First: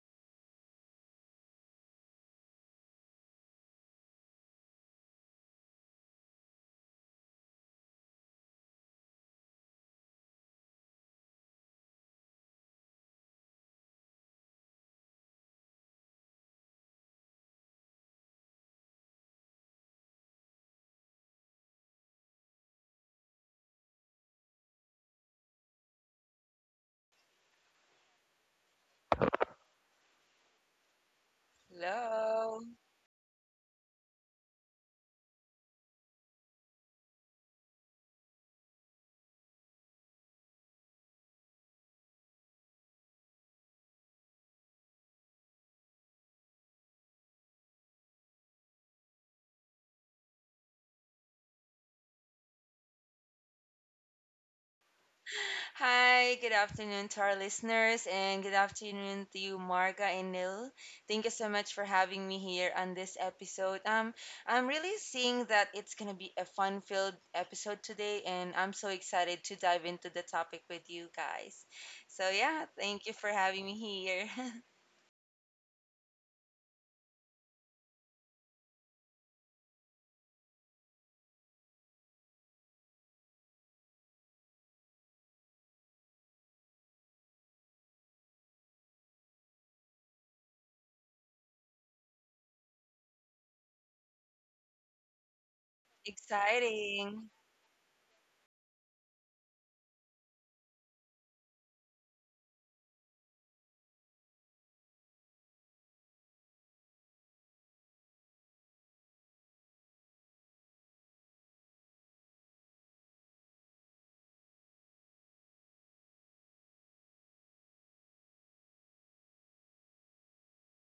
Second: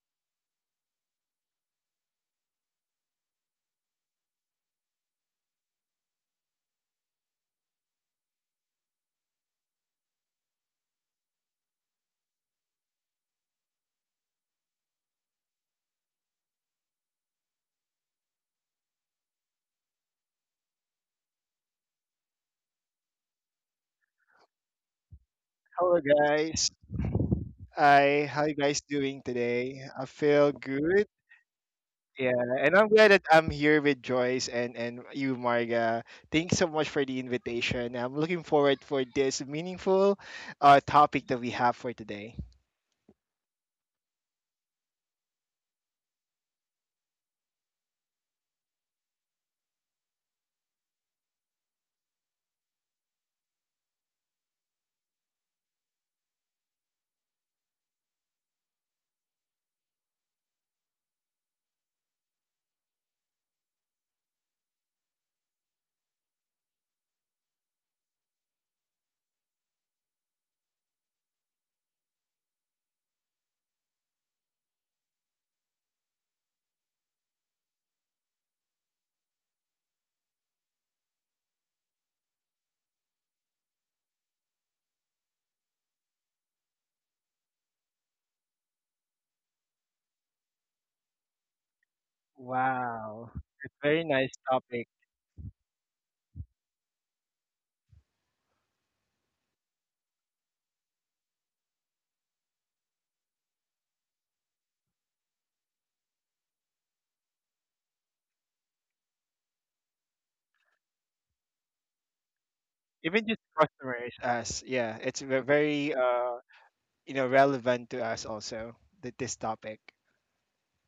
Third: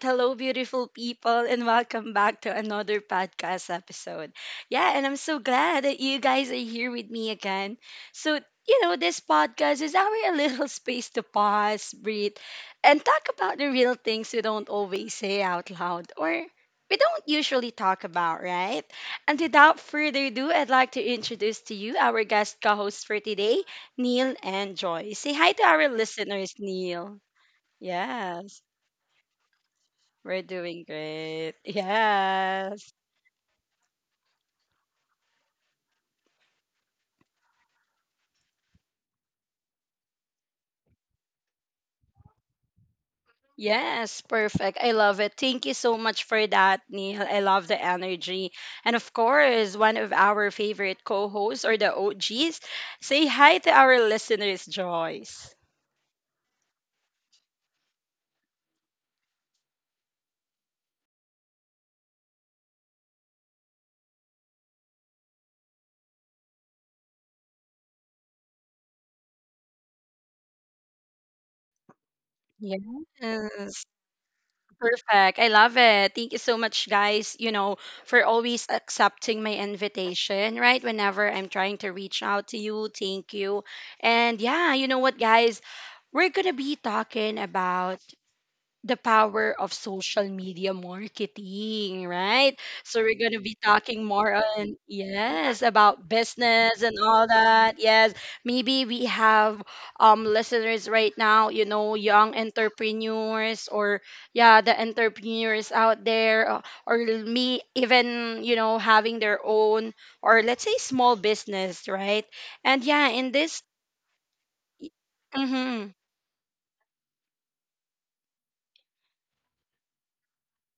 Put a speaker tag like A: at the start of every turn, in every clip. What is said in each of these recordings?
A: Hello, beautiful people, and welcome back to another podcast episode. Yeah, and I'm so glad that you guys are here with me again. So, this podcast is our little space to pause, breathe, and talk about the real things we don't always say out loud or we don't usually talk about, right? And without further ado, I'd like to introduce to you our guest co hosts for today, Neil and Joy. Say hi to our
B: Hello,
A: listeners,
B: guys.
A: Neil.
B: Hi, how you
A: Yes.
B: guys doing today? I
A: We're
B: feel
A: doing
B: good.
A: great.
B: Yeah,
C: Hello.
B: and I'm
A: Yes.
B: glad that I'm here with Joyce and you, Marga. Thanks so much for the invitation. I'm looking forward for this meaningful topic that we have for today.
A: Yes, perfect. I love it. Thank you so much for that, Neil. I love the energy. And of course, one of our favorite co hosts or the OGs, say hi to our listeners, Joyce.
C: Hi, good afternoon to our listeners, and good afternoon to you, Marga and Nil. Thank you so much for having me here on this episode. I'm really seeing that it's gonna be a fun-filled episode today, and I'm so excited to dive into the topic with you guys. So yeah, thank you for having me
A: Yes.
C: here.
A: Perfect. I love it. Thank you so much, guys, for always accepting my invitation, right? Whenever I'm trying to reach out to you, thank you. And yeah, you know what, guys? We're going to be talking about the power of social media marketing, right? So we're
B: Wow,
A: going to be
B: it's very
A: talking
B: nice
A: more on
B: topic.
A: yes about business and all
C: Exciting.
A: that. Yes, maybe we have listeners right now, you know, young entrepreneurs or yeah, the entrepreneurs out there or me even, you know, having their own or let's say small business, right? And yeah,
B: Even just
A: in this
B: customers, us. Yeah, it's very
A: mhm.
B: you know relevant to us also that this topic.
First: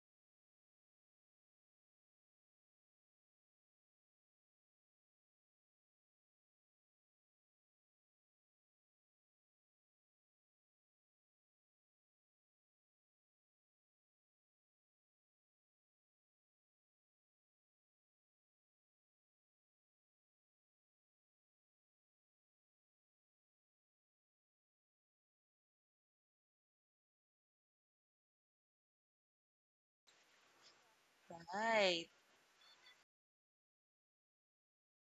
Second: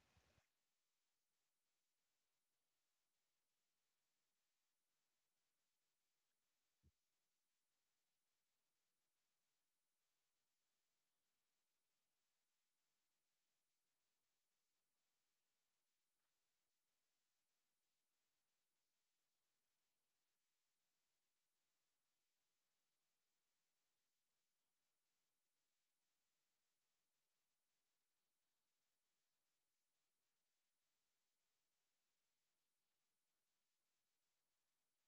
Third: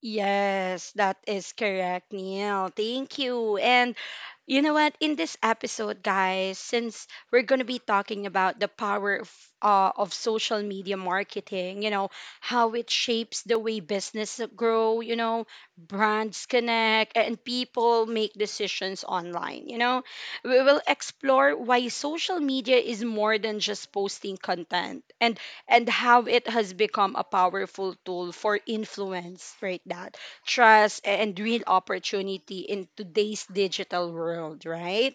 A: Yes, that is correct, Neil. Thank you. And you know what? In this episode, guys, since we're going to be talking about the power of, of social media marketing, you know, how it shapes the way business grow, you know, brands connect, and people make decisions online, you know, we will explore why social media is more than just posting content and how it has become a powerful tool for influence, right? That trust and real
C: Right.
A: opportunity in today's digital world, right?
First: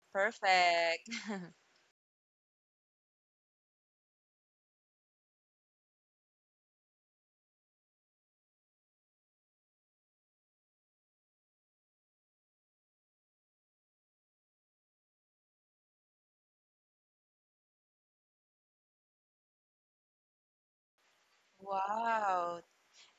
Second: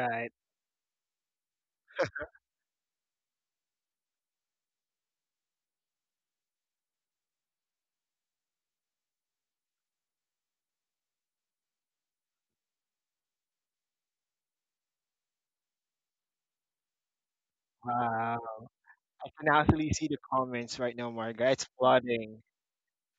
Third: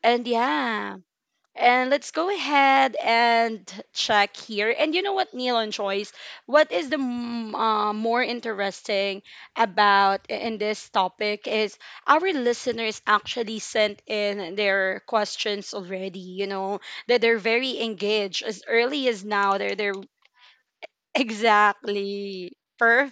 A: And yeah.
C: Perfect.
A: And let's go ahead and check here. And you know what, Neil and Choice, what is the more interesting about in this topic is our listeners actually sent in their questions already. You know that they're very engaged
B: Wow.
A: as early as
B: I can
A: now. They're
B: actually
A: they're
B: see the comments right now, Marga. It's flooding.
A: Exactly.
C: Wow,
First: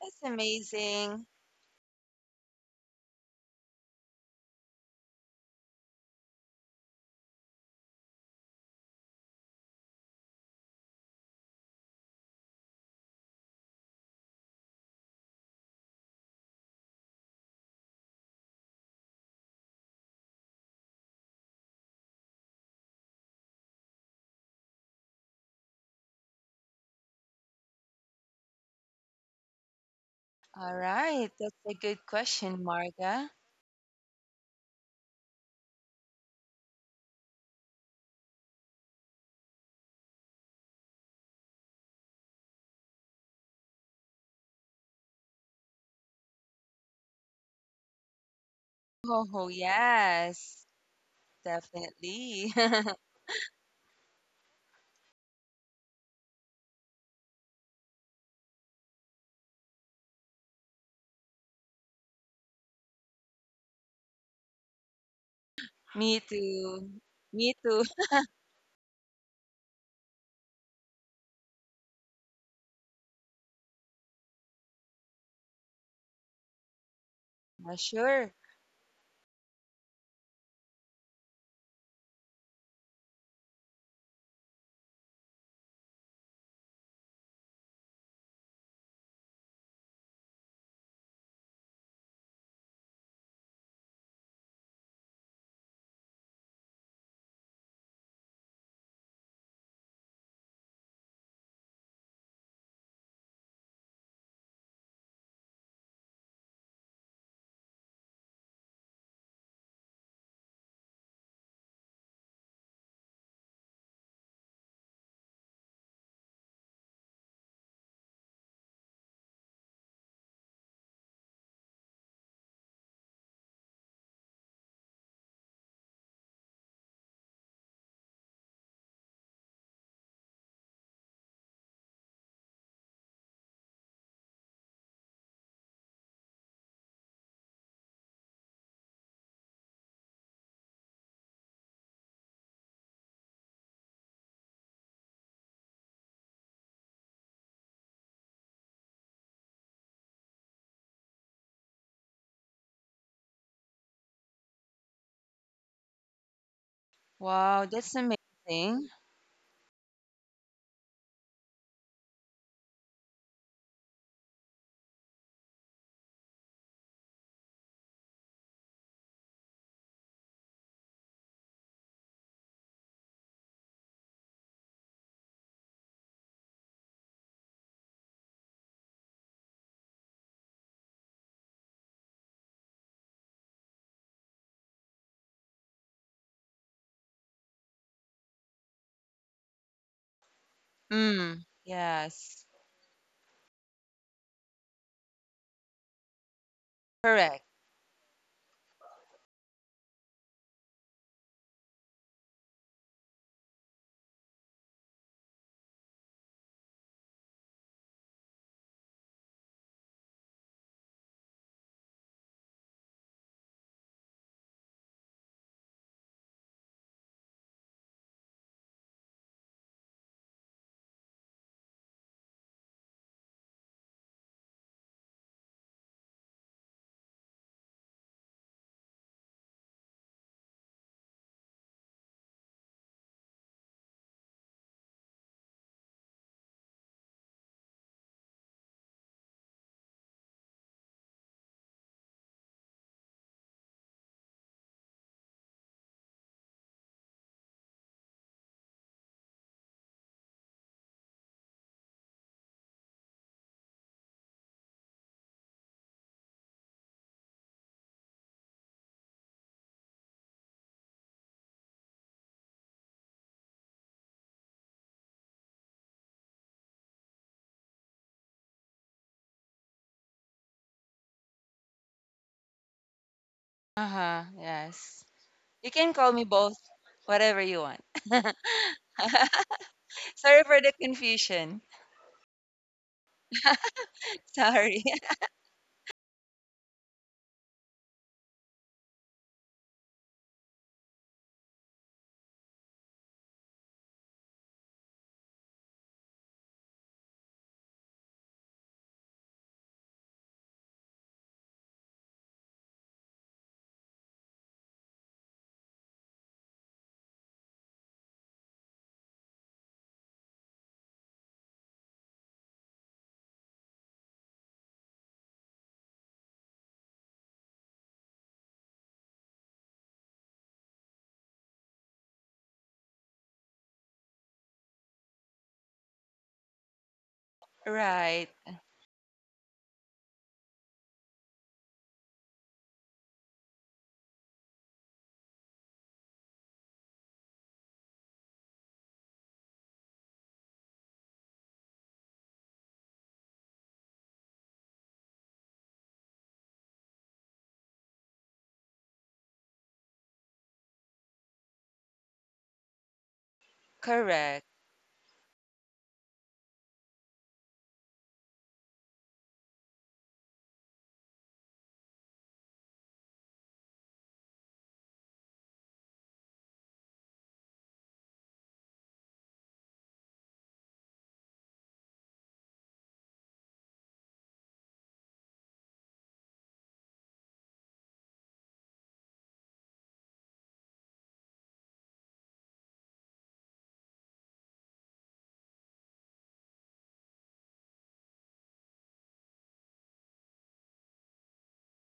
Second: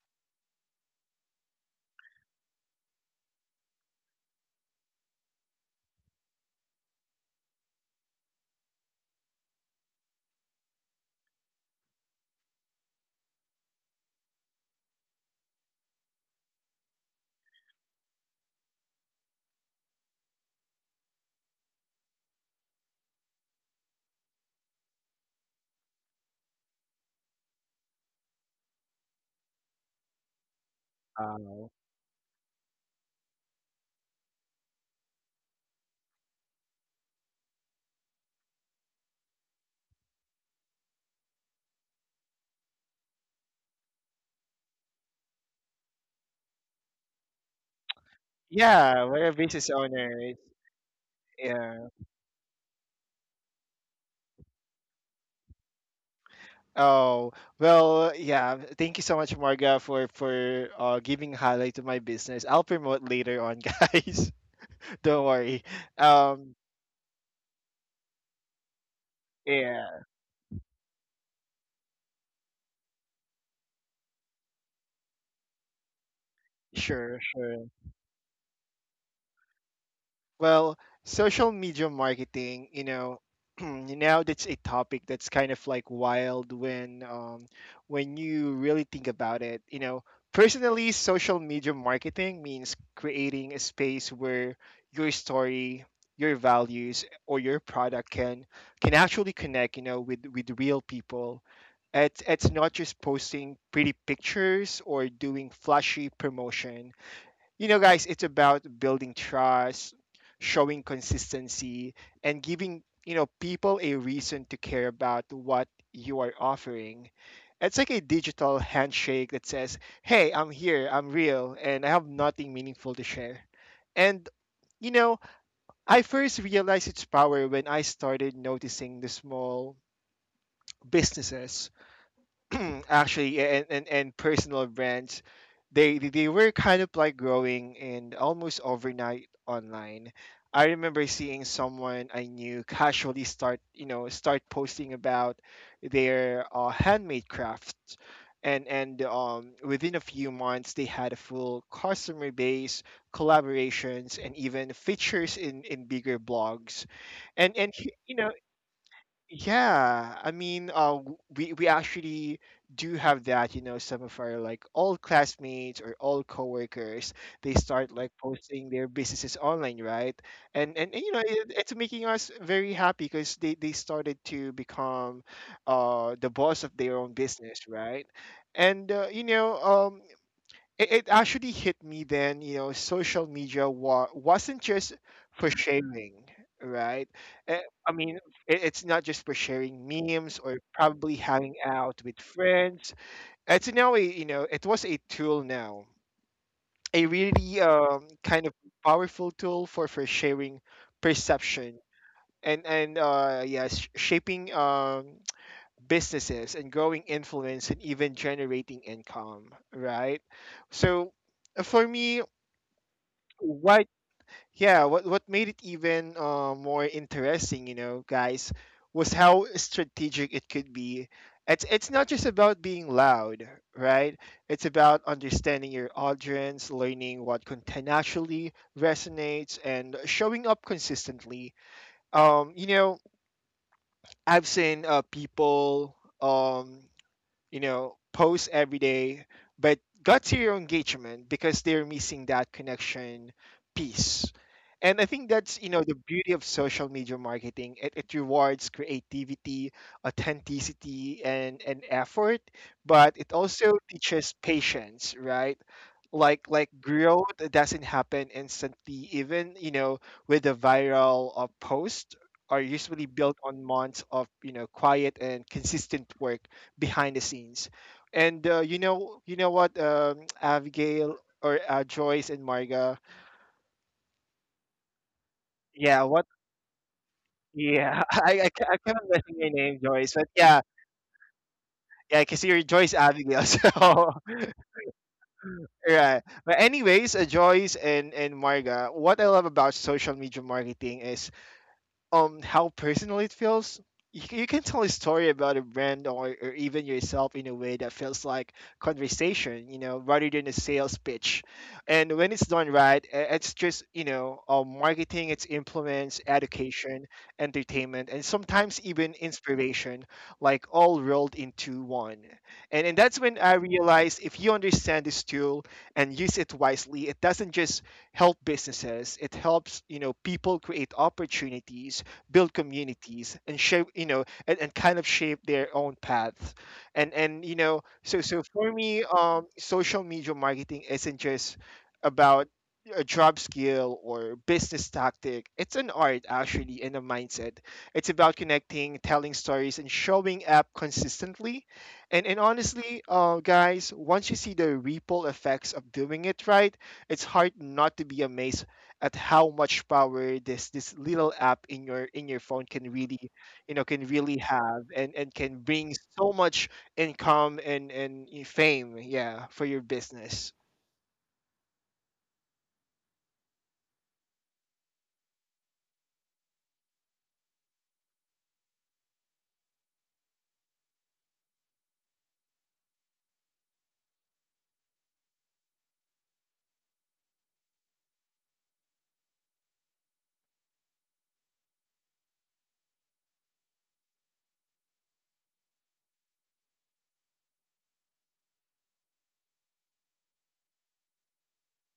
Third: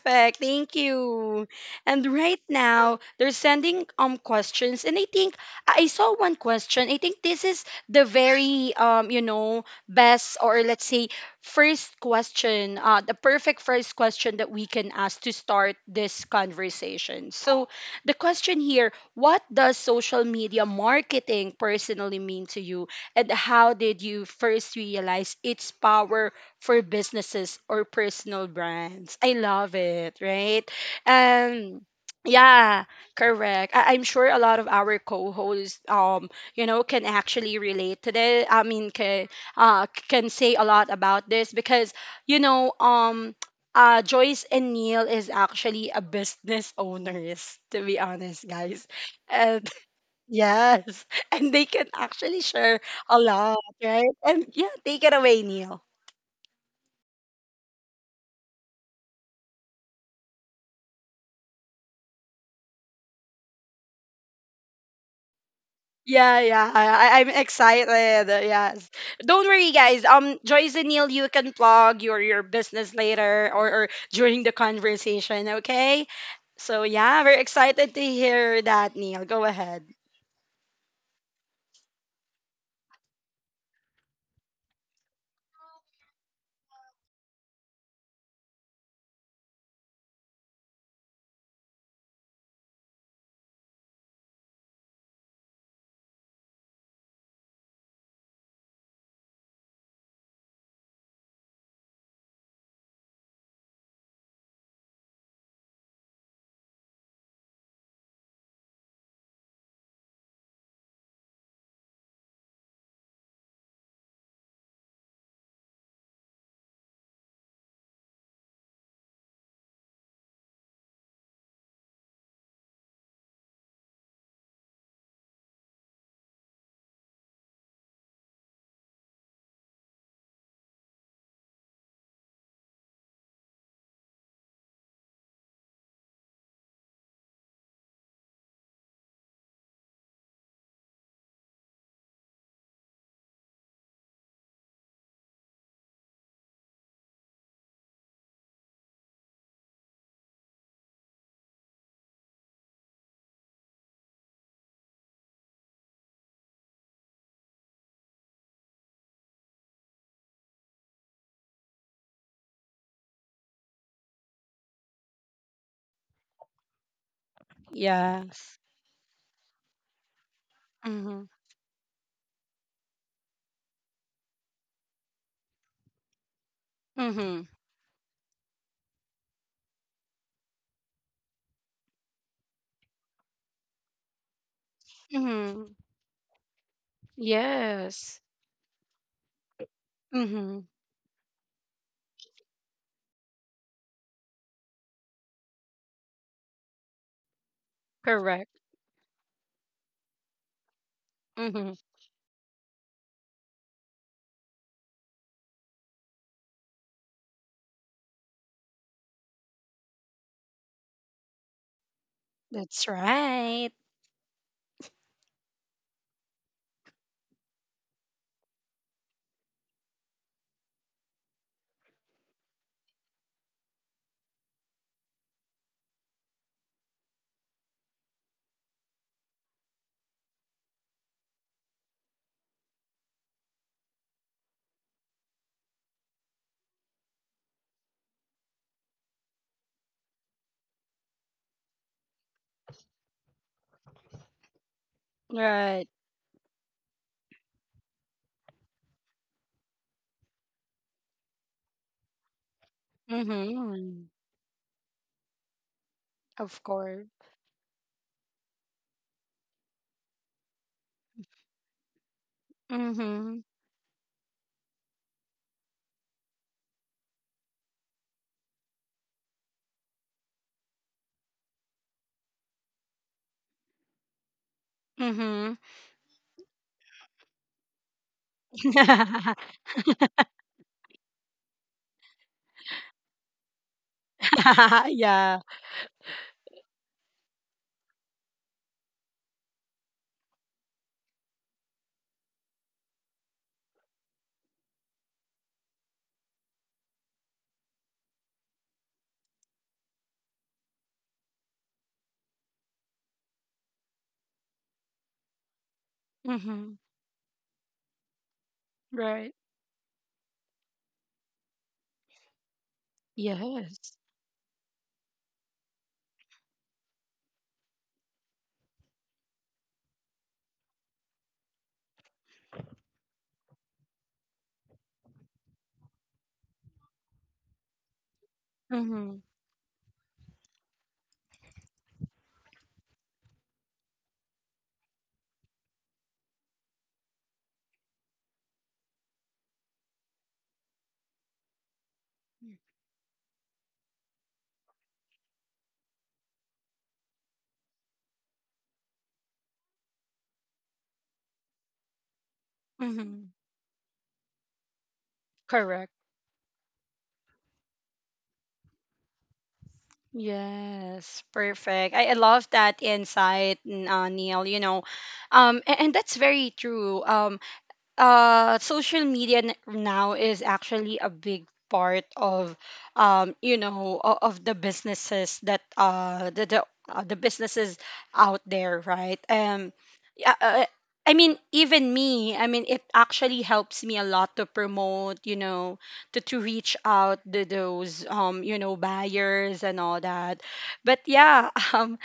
C: that's
A: Thank
C: amazing.
A: you. And right now, they're sending questions and I think I saw one question. I think this is the very you know best or let's say first question, the perfect first question that we can ask to start this conversation. So, the question here, what does social media marketing personally mean to you and how did you first realize its power for businesses or personal brands? I love it, right?
C: All right, that's
B: Oh.
C: a
A: And
C: good question,
A: yeah,
C: Marga.
A: correct. I'm sure a lot of our co-hosts, you know, can actually relate to this. I mean, can can say a lot about this because you know, Joyce and Neil is actually a business owners, to be honest, guys.
B: Yeah,
C: Oh,
B: we're a
C: oh
A: And
B: business owner.
C: yes,
A: yes, and they can
B: Yeah.
A: actually
C: definitely.
A: share a lot, right? And yeah, take it away, Neil.
B: Oh, well, yeah. Thank you so much, Marga, for giving highlight to my business. I'll promote later on, guys. Don't worry.
C: Me
A: Yeah,
B: Um,
A: yeah.
C: too.
A: I'm
C: Me too.
A: excited. Yes. Don't worry, guys.
B: yeah,
A: Joyce and Neil, you can plug your business later or during the conversation. Okay. So yeah,
B: sure,
A: we're
B: sure.
A: excited to
C: Sure.
A: hear that, Neil. Go ahead.
B: Well, social media marketing, you know, now that's a topic that's kind of like wild when when you really think about it. You know, personally, social media marketing means creating a space where your story, your values, or your product can actually connect, you know, with real people. It's not just posting pretty pictures or doing flashy promotion, you know, guys. It's about building trust, showing consistency, and giving, you know, people a reason to care about what you are offering. It's like a digital handshake that says, hey, I'm here, I'm real, and I have nothing meaningful to share. And you know, I first realized its power when I started noticing the small businesses and, and personal brands they were kind of like growing and almost overnight online. I remember seeing someone I knew casually start, you know, start posting about their handmade crafts, and within a few months they had a full customer base, collaborations, and even features in bigger blogs.
C: Wow, that's
B: You know,
C: amazing.
B: yeah, I mean, we actually do have that. You know, some of our like old classmates or old coworkers, they start like
A: Yes.
B: posting their businesses online, right? And you
A: Mhm.
B: know, it's making us very happy because they started to become, the boss of their own
A: Mhm.
B: business, right? And you know, it actually hit me then, you know, social media wasn't just for
A: Mhm.
B: sharing, right? Eh, I
A: Yes.
B: mean, it's not just for sharing memes
A: Mhm.
B: or probably
C: Mm,
B: hanging out with
C: yes.
B: friends. It's now a, you know, it was a tool now, a
C: Correct.
B: really
A: Correct.
B: kind of powerful tool for sharing
A: Mhm.
B: perception and yes, shaping businesses and growing influence and even generating income, right? So for me,
A: That's right.
B: what yeah what made it even more interesting, you know, guys, was how strategic it could be. It's not just about being loud, right? It's about understanding your audience, learning what content actually resonates, and showing up consistently. You know, I've seen people, um you know, post every day, but got zero engagement because they're missing that connection piece. And I think that's, you
A: Right.
B: know, the beauty of social media marketing. It rewards creativity, authenticity, and effort, but it also
A: Mhm.
B: teaches patience, right? Like
A: Of
B: like
A: course.
B: growth doesn't happen instantly, even, you know, with a viral post are usually
A: Mhm.
B: built on months of, you know, quiet and consistent work behind the scenes. And you know what, Abigail or Joyce and Marga.
C: Uh-huh, yes.
A: Mhm.
C: You can
B: Yeah,
C: call me
B: what?
C: both, whatever you want.
B: Yeah, I, I kept on messing your name, Joyce, but
C: Sorry for
B: yeah,
C: the confusion.
B: yeah, because you're Joyce Abigail.
C: Sorry.
A: yeah.
B: So right. But anyways, Joyce and Marga, what I love about social media marketing is how personal it feels. You, you can tell a story about a brand or even yourself in a way that feels like conversation, you know, rather than a sales pitch. And when it's done right, it's just, you know, marketing, it's implements
A: Mhm.
B: education, entertainment, and sometimes even
A: Right.
B: inspiration, like all rolled into one. And that's when I
A: Yes.
B: realized, if you understand this tool and use it wisely, it doesn't just help businesses, it helps, you know, people create opportunities, build communities, and shape, you know, and kind of shape their own paths. And you know,
C: Right.
B: so for me,
A: Mhm.
B: social media marketing isn't just about a job skill or business tactic, it's an art actually and a mindset. It's about connecting, telling stories, and showing up consistently. And honestly, guys, once you see the ripple effects of doing it right, it's hard not to be amazed at how much power this little app in your phone can
A: Mhm.
B: really, you know, can really
C: Correct.
B: have and can
A: Correct.
B: bring so much income and fame, yeah, for your business.
A: Yes, perfect. I love that insight, Neil. You know, and that's very true. Social media now is actually a big part of you know of the businesses that the businesses out there right yeah, uh, uh, I mean even me I mean it actually helps me a lot to promote you know to reach out to those you know buyers and all that but yeah um,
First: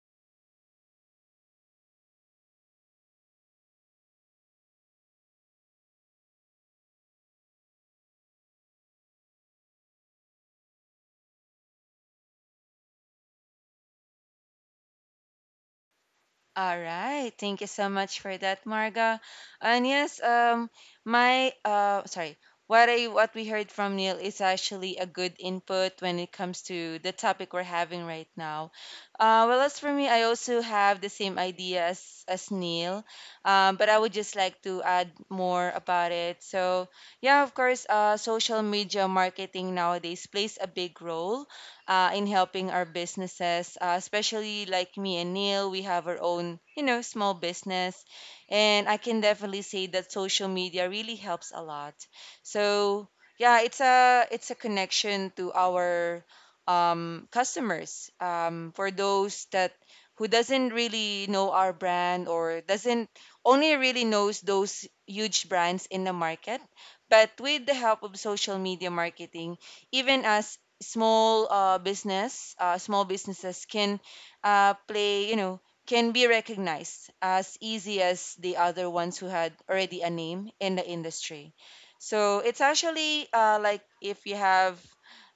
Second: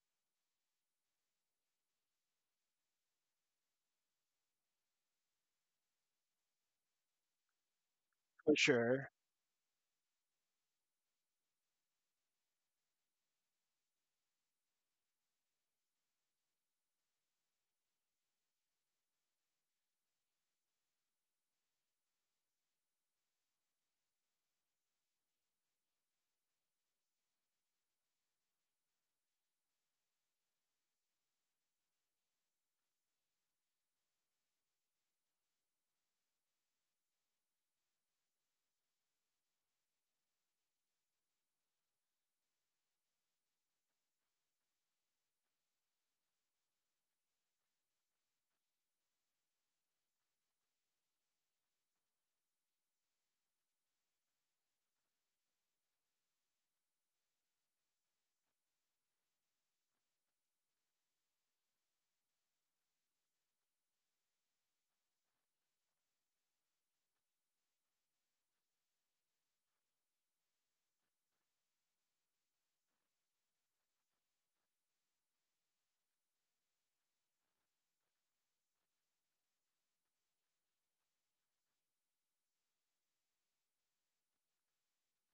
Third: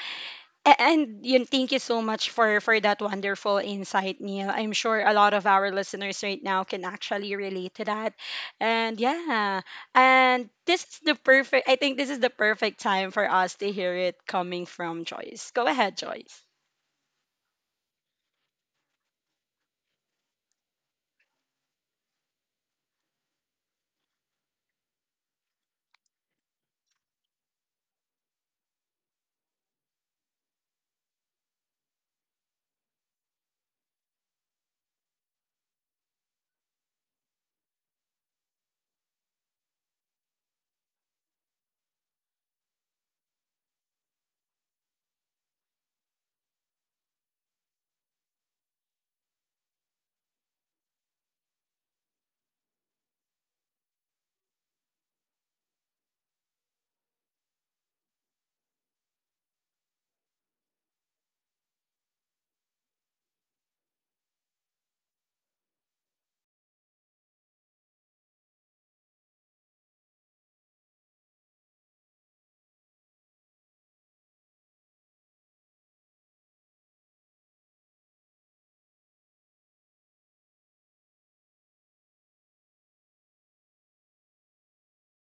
A: a- And yun, thank you so much for that wonderful insight, Neil. I'm sure a lot of our listeners right now can actually relate to that.
B: For
A: And
B: sure.
A: yeah, and this is the perfect. I think this is the perfect time for us to hear it coming from Joyce. Go ahead, Joyce.
C: All right. Thank you so much for that, Marga. And yes, my sorry, what we heard from Neil is actually a good input when it comes to the topic we're having right now. Well, as for me, I also have the same idea as Neil, but I would just like to add more about it. So yeah, of course, social media marketing nowadays plays a big role in helping our businesses, especially like me and Neil, we have our own, you know, small business. And I can definitely say that social media really helps a lot. So yeah, it's a connection to our customers. For those that who doesn't really know our brand or doesn't only really knows those huge brands in the market. But with the help of social media marketing, even us small business, small businesses can play, you know, can be recognized as easy as the other ones who had already a name in the industry. So it's actually like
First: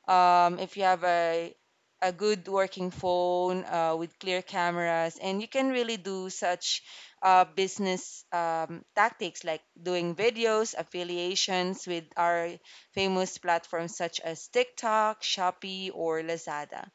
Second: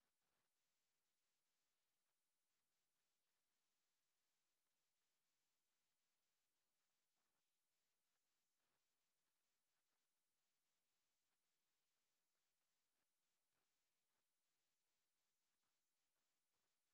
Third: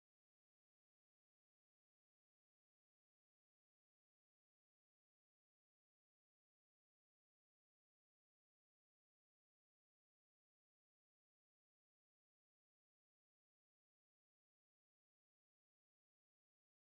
C: if you have a good working phone with clear cameras, and you can really do such business tactics like doing videos, affiliations with our famous platforms such as TikTok, Shopee, or Lazada.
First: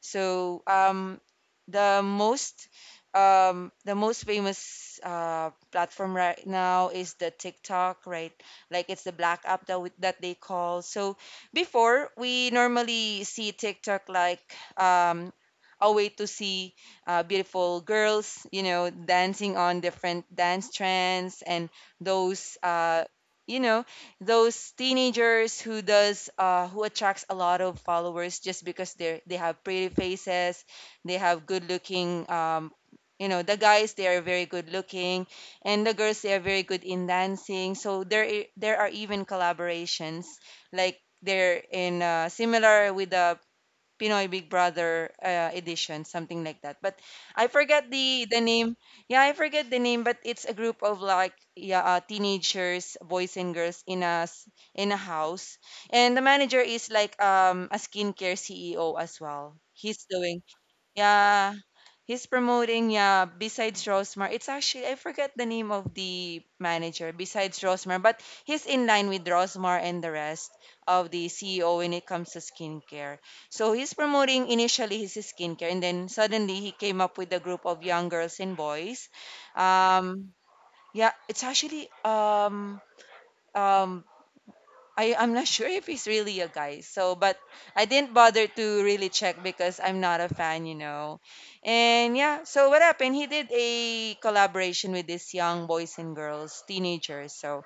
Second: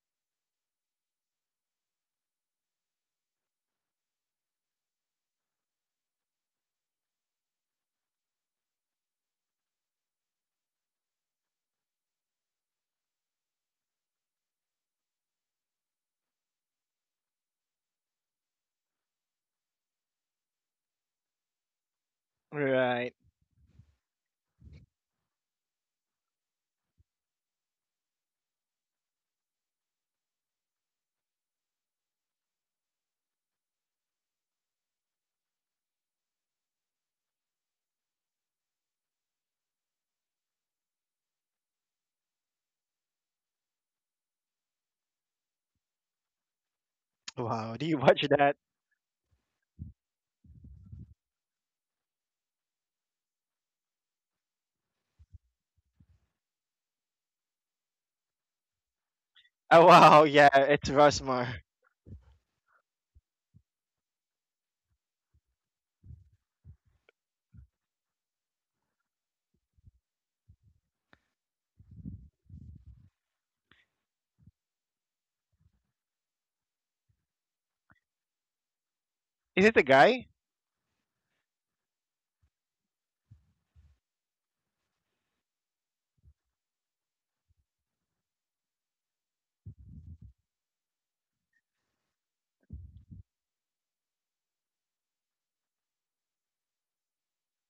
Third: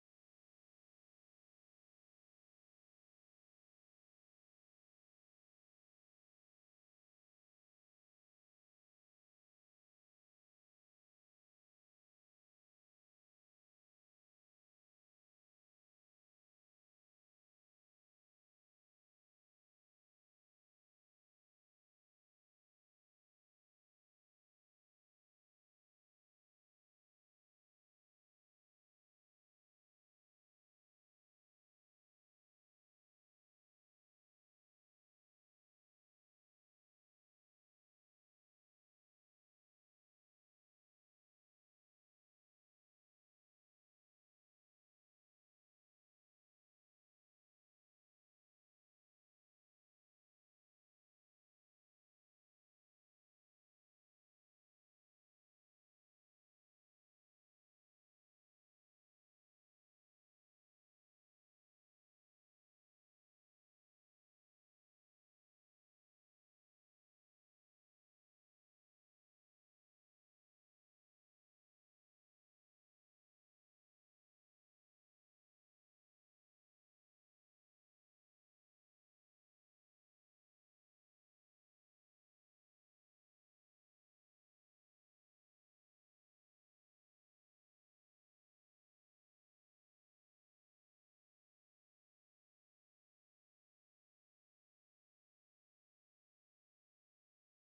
C: So the most the most famous platform right now is the TikTok, right? Like it's the black app that we, that they call. So before we normally see TikTok like um, a way to see beautiful girls, you know, dancing on different dance trends and those, uh,
B: Right.
C: you know, those teenagers who does who attracts a lot of followers just because they have pretty faces, they have good looking you know the guys they are very good looking and the girls they are very good in dancing. So there there are even collaborations like they're in similar with the Pinoy Big Brother edition, something like that. But I
B: Wow, do
C: forget
B: you watch
C: the
B: that?
C: name. Yeah, I forget the name, but it's a group of like yeah, teenagers, boys and girls in a house, and the manager is like a skincare CEO as well.
B: Oh
C: He's
B: wow,
C: doing
B: yeah, it's Rosmar.
C: yeah, he's promoting. Yeah, besides Rosmar, it's actually I forget the name of the manager besides Rosmar, but he's in line with Rosmar and the rest of the CEO when it comes to skincare. So he's promoting initially his skincare, and then suddenly he came up with a group of young girls and boys.
B: Is it a guy?
C: Um, yeah, it's actually um I, I'm not sure if he's really a guy. So, but I didn't bother to really check because I'm not a fan, you know. And yeah, so what happened? He did a collaboration with these young boys and girls, teenagers. So,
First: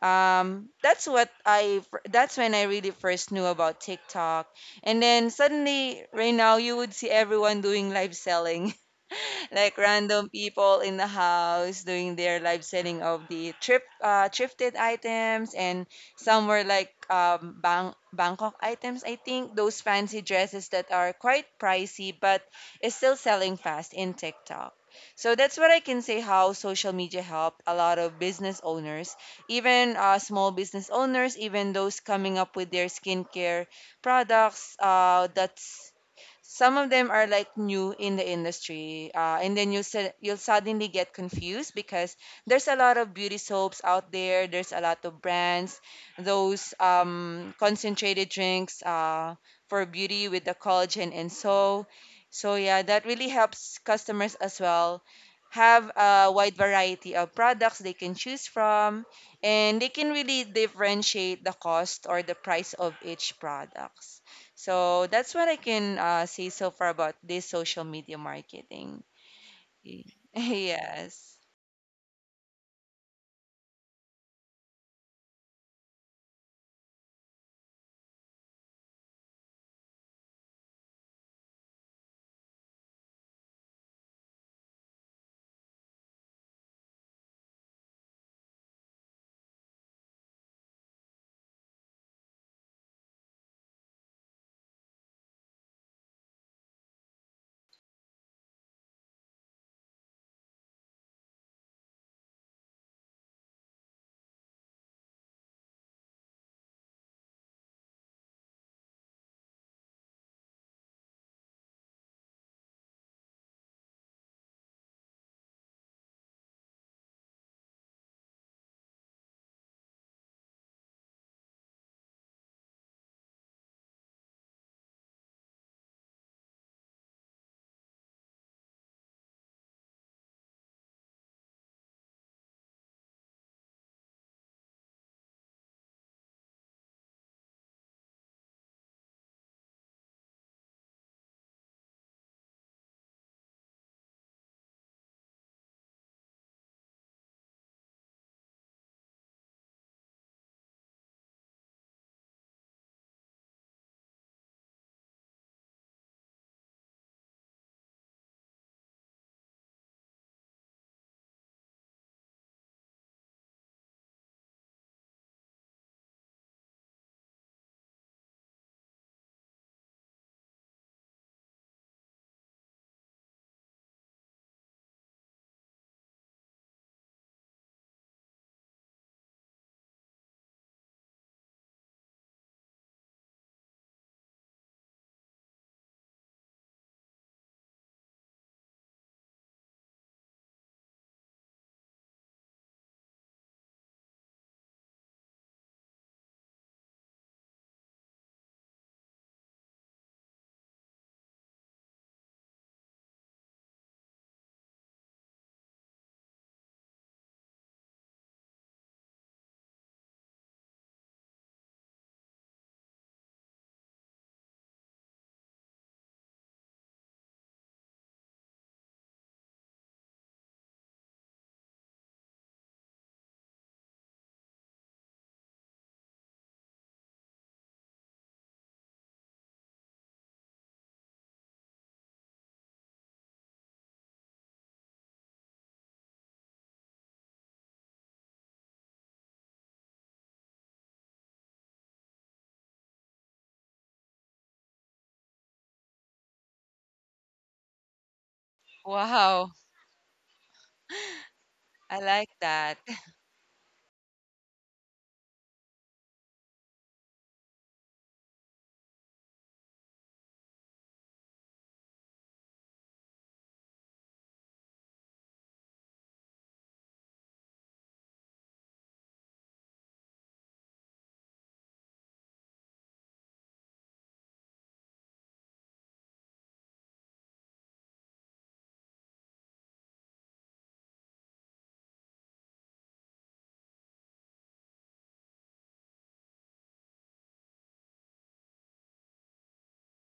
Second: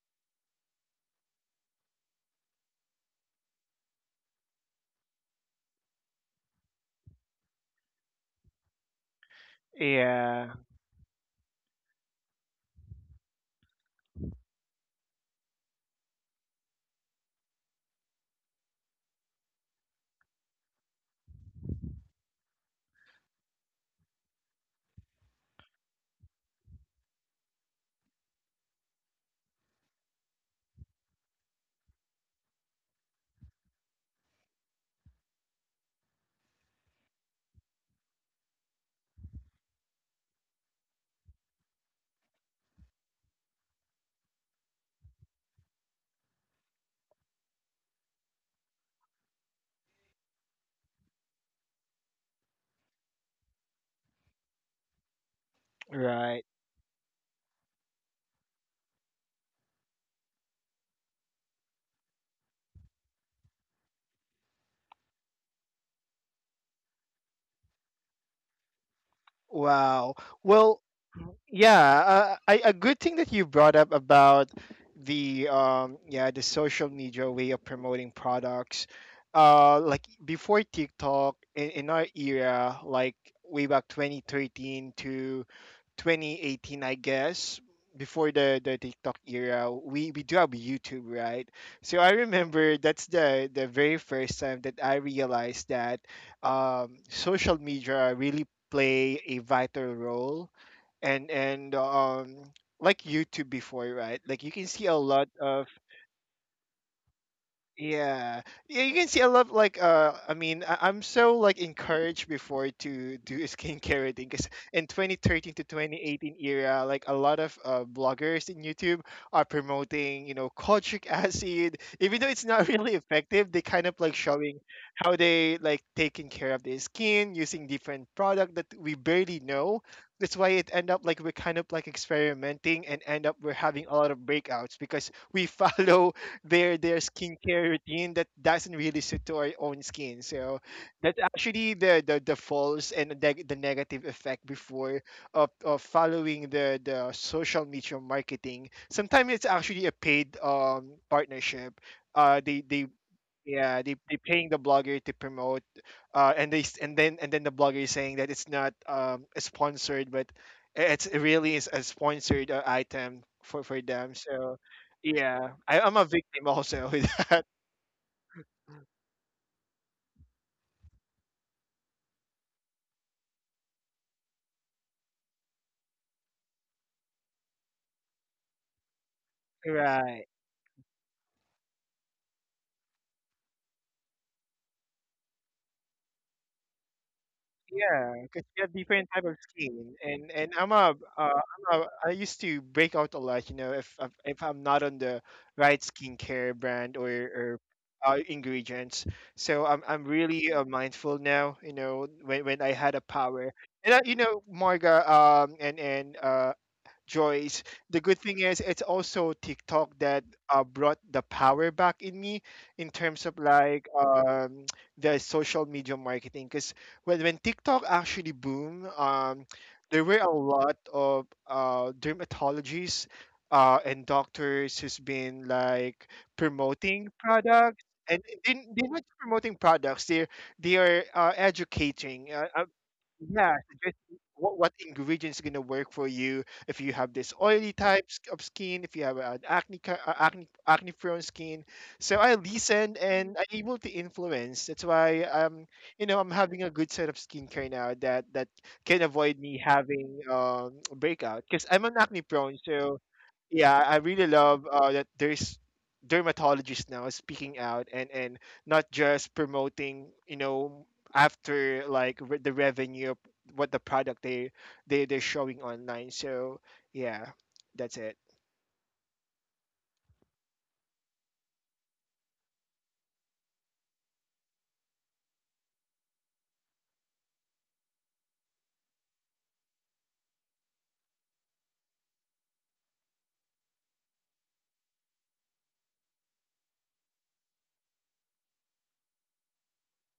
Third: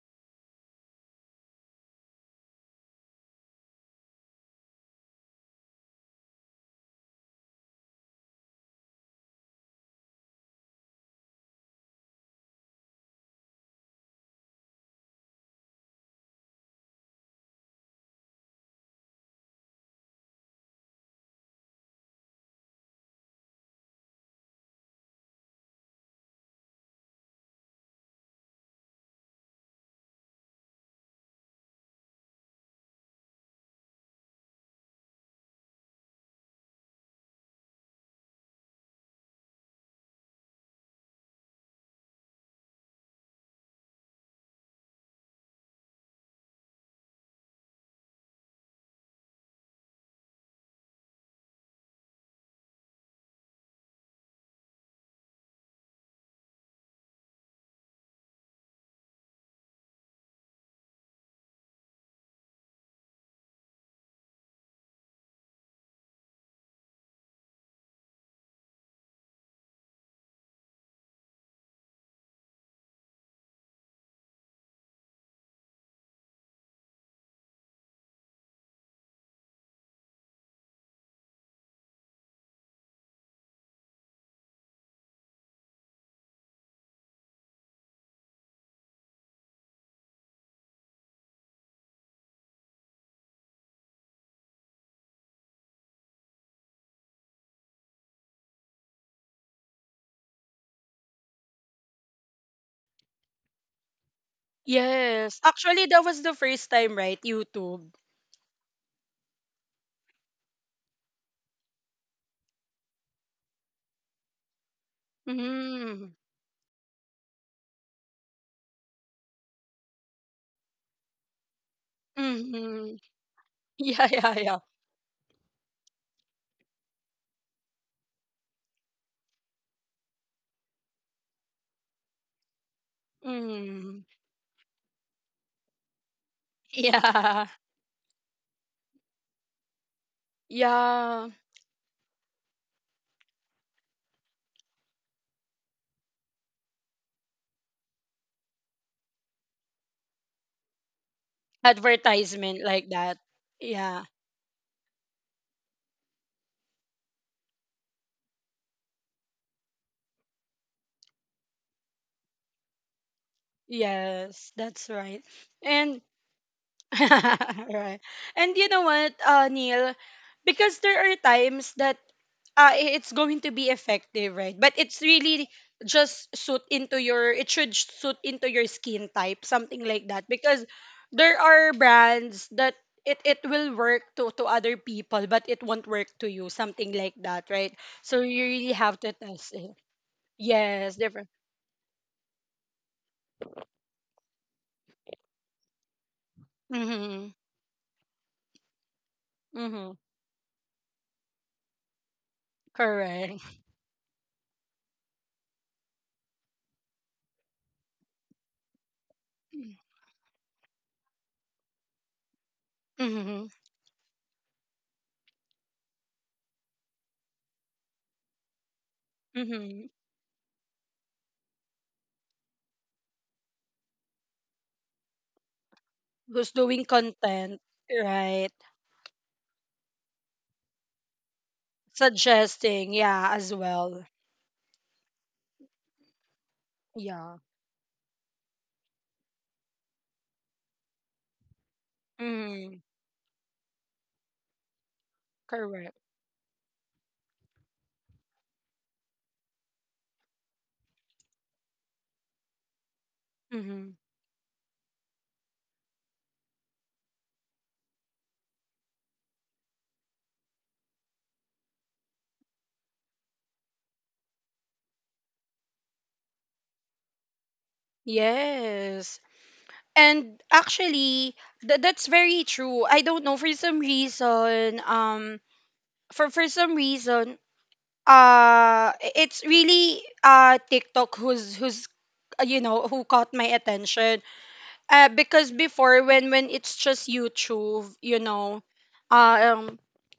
C: that's what that's when I really first knew about TikTok. And then suddenly, right now, you would see everyone doing live selling. Like random
B: Yeah,
C: people in the house doing their live selling of the trip thrifted items, and some were like Bangkok items, I think, those fancy dresses that are quite pricey but is still selling fast in TikTok. So that's what I can say how social media helped a lot of business owners, even small business owners, even those coming up with their skincare products that's some of them are like new in the industry, and then you said you'll suddenly get confused because there's a lot of beauty soaps out there. There's a lot of brands, those concentrated drinks for beauty with the collagen and so. So yeah, that really helps customers as well, have a
B: right.
C: wide variety of products they can choose from, and they can really differentiate the cost or the price of each product. So that's what I can say so far about this social media marketing.
B: Wow.
C: Okay.
B: Well,
C: Yes.
B: yeah, a good thing that you brought up about the yeah, the social media way of promoting products. Like before TikTok in our era, like way back 2013 to 2018, I guess, before the TikTok era, we do have YouTube, right? So I remember that's the very first time that I realized that social media really play a vital role and like YouTube before, right? Like you can see a lot
A: Yes,
B: of,
A: actually, that was the first time, right? YouTube.
B: yeah. Yeah, you can see I love like I mean I'm so like encouraged before to do a skincare thing because in 2013 to
A: Mm.
B: 2018 era, like a lot of bloggers in YouTube are promoting, you know, kojic acid, even though it's not really
A: Mm.
B: effective. They kind of
A: Yeah,
B: like
A: yeah,
B: showing
A: yeah.
B: how they like taking care of their skin using different product that we barely know. That's why it end up like we're kind of like experimenting and end up we're having a
A: Mm.
B: lot of breakouts because we follow their
A: Yeah,
B: skincare routine that doesn't really suit to our own skin. So that's
A: yeah.
B: actually the false and the, the negative effect before of following the social media marketing. Sometimes it's actually a paid partnership.
A: Advertisement
B: They
A: like that.
B: yeah,
A: Yeah.
B: they paying the blogger to promote, and they and then the blogger is saying that it's not sponsored, but it's it really is a sponsored item for them.
A: Yes,
B: So,
A: that's right.
B: yeah, I, I'm
A: And
B: a victim also with that.
A: right. And you know what, Neil? Because there are times that it's going to be effective, right? But it's really just suit into your it should suit into your skin type, something like that.
B: Right.
A: Because there are brands that it will work to other people, but it won't work to you, something like that, right?
B: Yeah,
A: So you
B: because you have
A: really have
B: different
A: to
B: type of
A: test it.
B: skin, and I'm a,
A: Yes, different.
B: I used to break out a lot, you know, if if I'm not on the right skincare brand
A: Mm-hmm.
B: or ingredients. So
A: Mm-hmm.
B: I'm really mindful now, you know, when I had a
A: Correct.
B: power, and you know, Marga, and Joyce. The good thing is it's also TikTok that brought the power back in me in terms of
A: Mm-hmm.
B: like the social media marketing. Because when TikTok actually boomed,
A: Mm-hmm.
B: there were a lot of dermatologists and doctors who's been like
A: Who's doing
B: promoting
A: content,
B: products. And
A: right?
B: they're not promoting products; they're they are educating.
A: Suggesting, yeah,
B: Yeah,
A: as well.
B: suggesting what ingredients gonna work for you if you have this
A: Yeah.
B: oily types of skin, if you have an acne acne prone skin. So I
A: Mm-hmm.
B: listen and I'm able to influence. That's why
A: Correct.
B: you know I'm having a good set of skincare now that can avoid
C: Wow.
B: me having breakout because I'm an
C: I
B: acne
C: like
B: prone.
C: that.
B: So yeah,
A: Mm-hmm.
B: I really love that there's dermatologists now speaking out and not just promoting, you know, after like the revenue of what the product they're showing online. So yeah, that's it.
A: Yes. And actually, that's very true. I don't know for for some reason it's really TikTok who's you know who caught my attention. Because before when it's just YouTube, you know, um,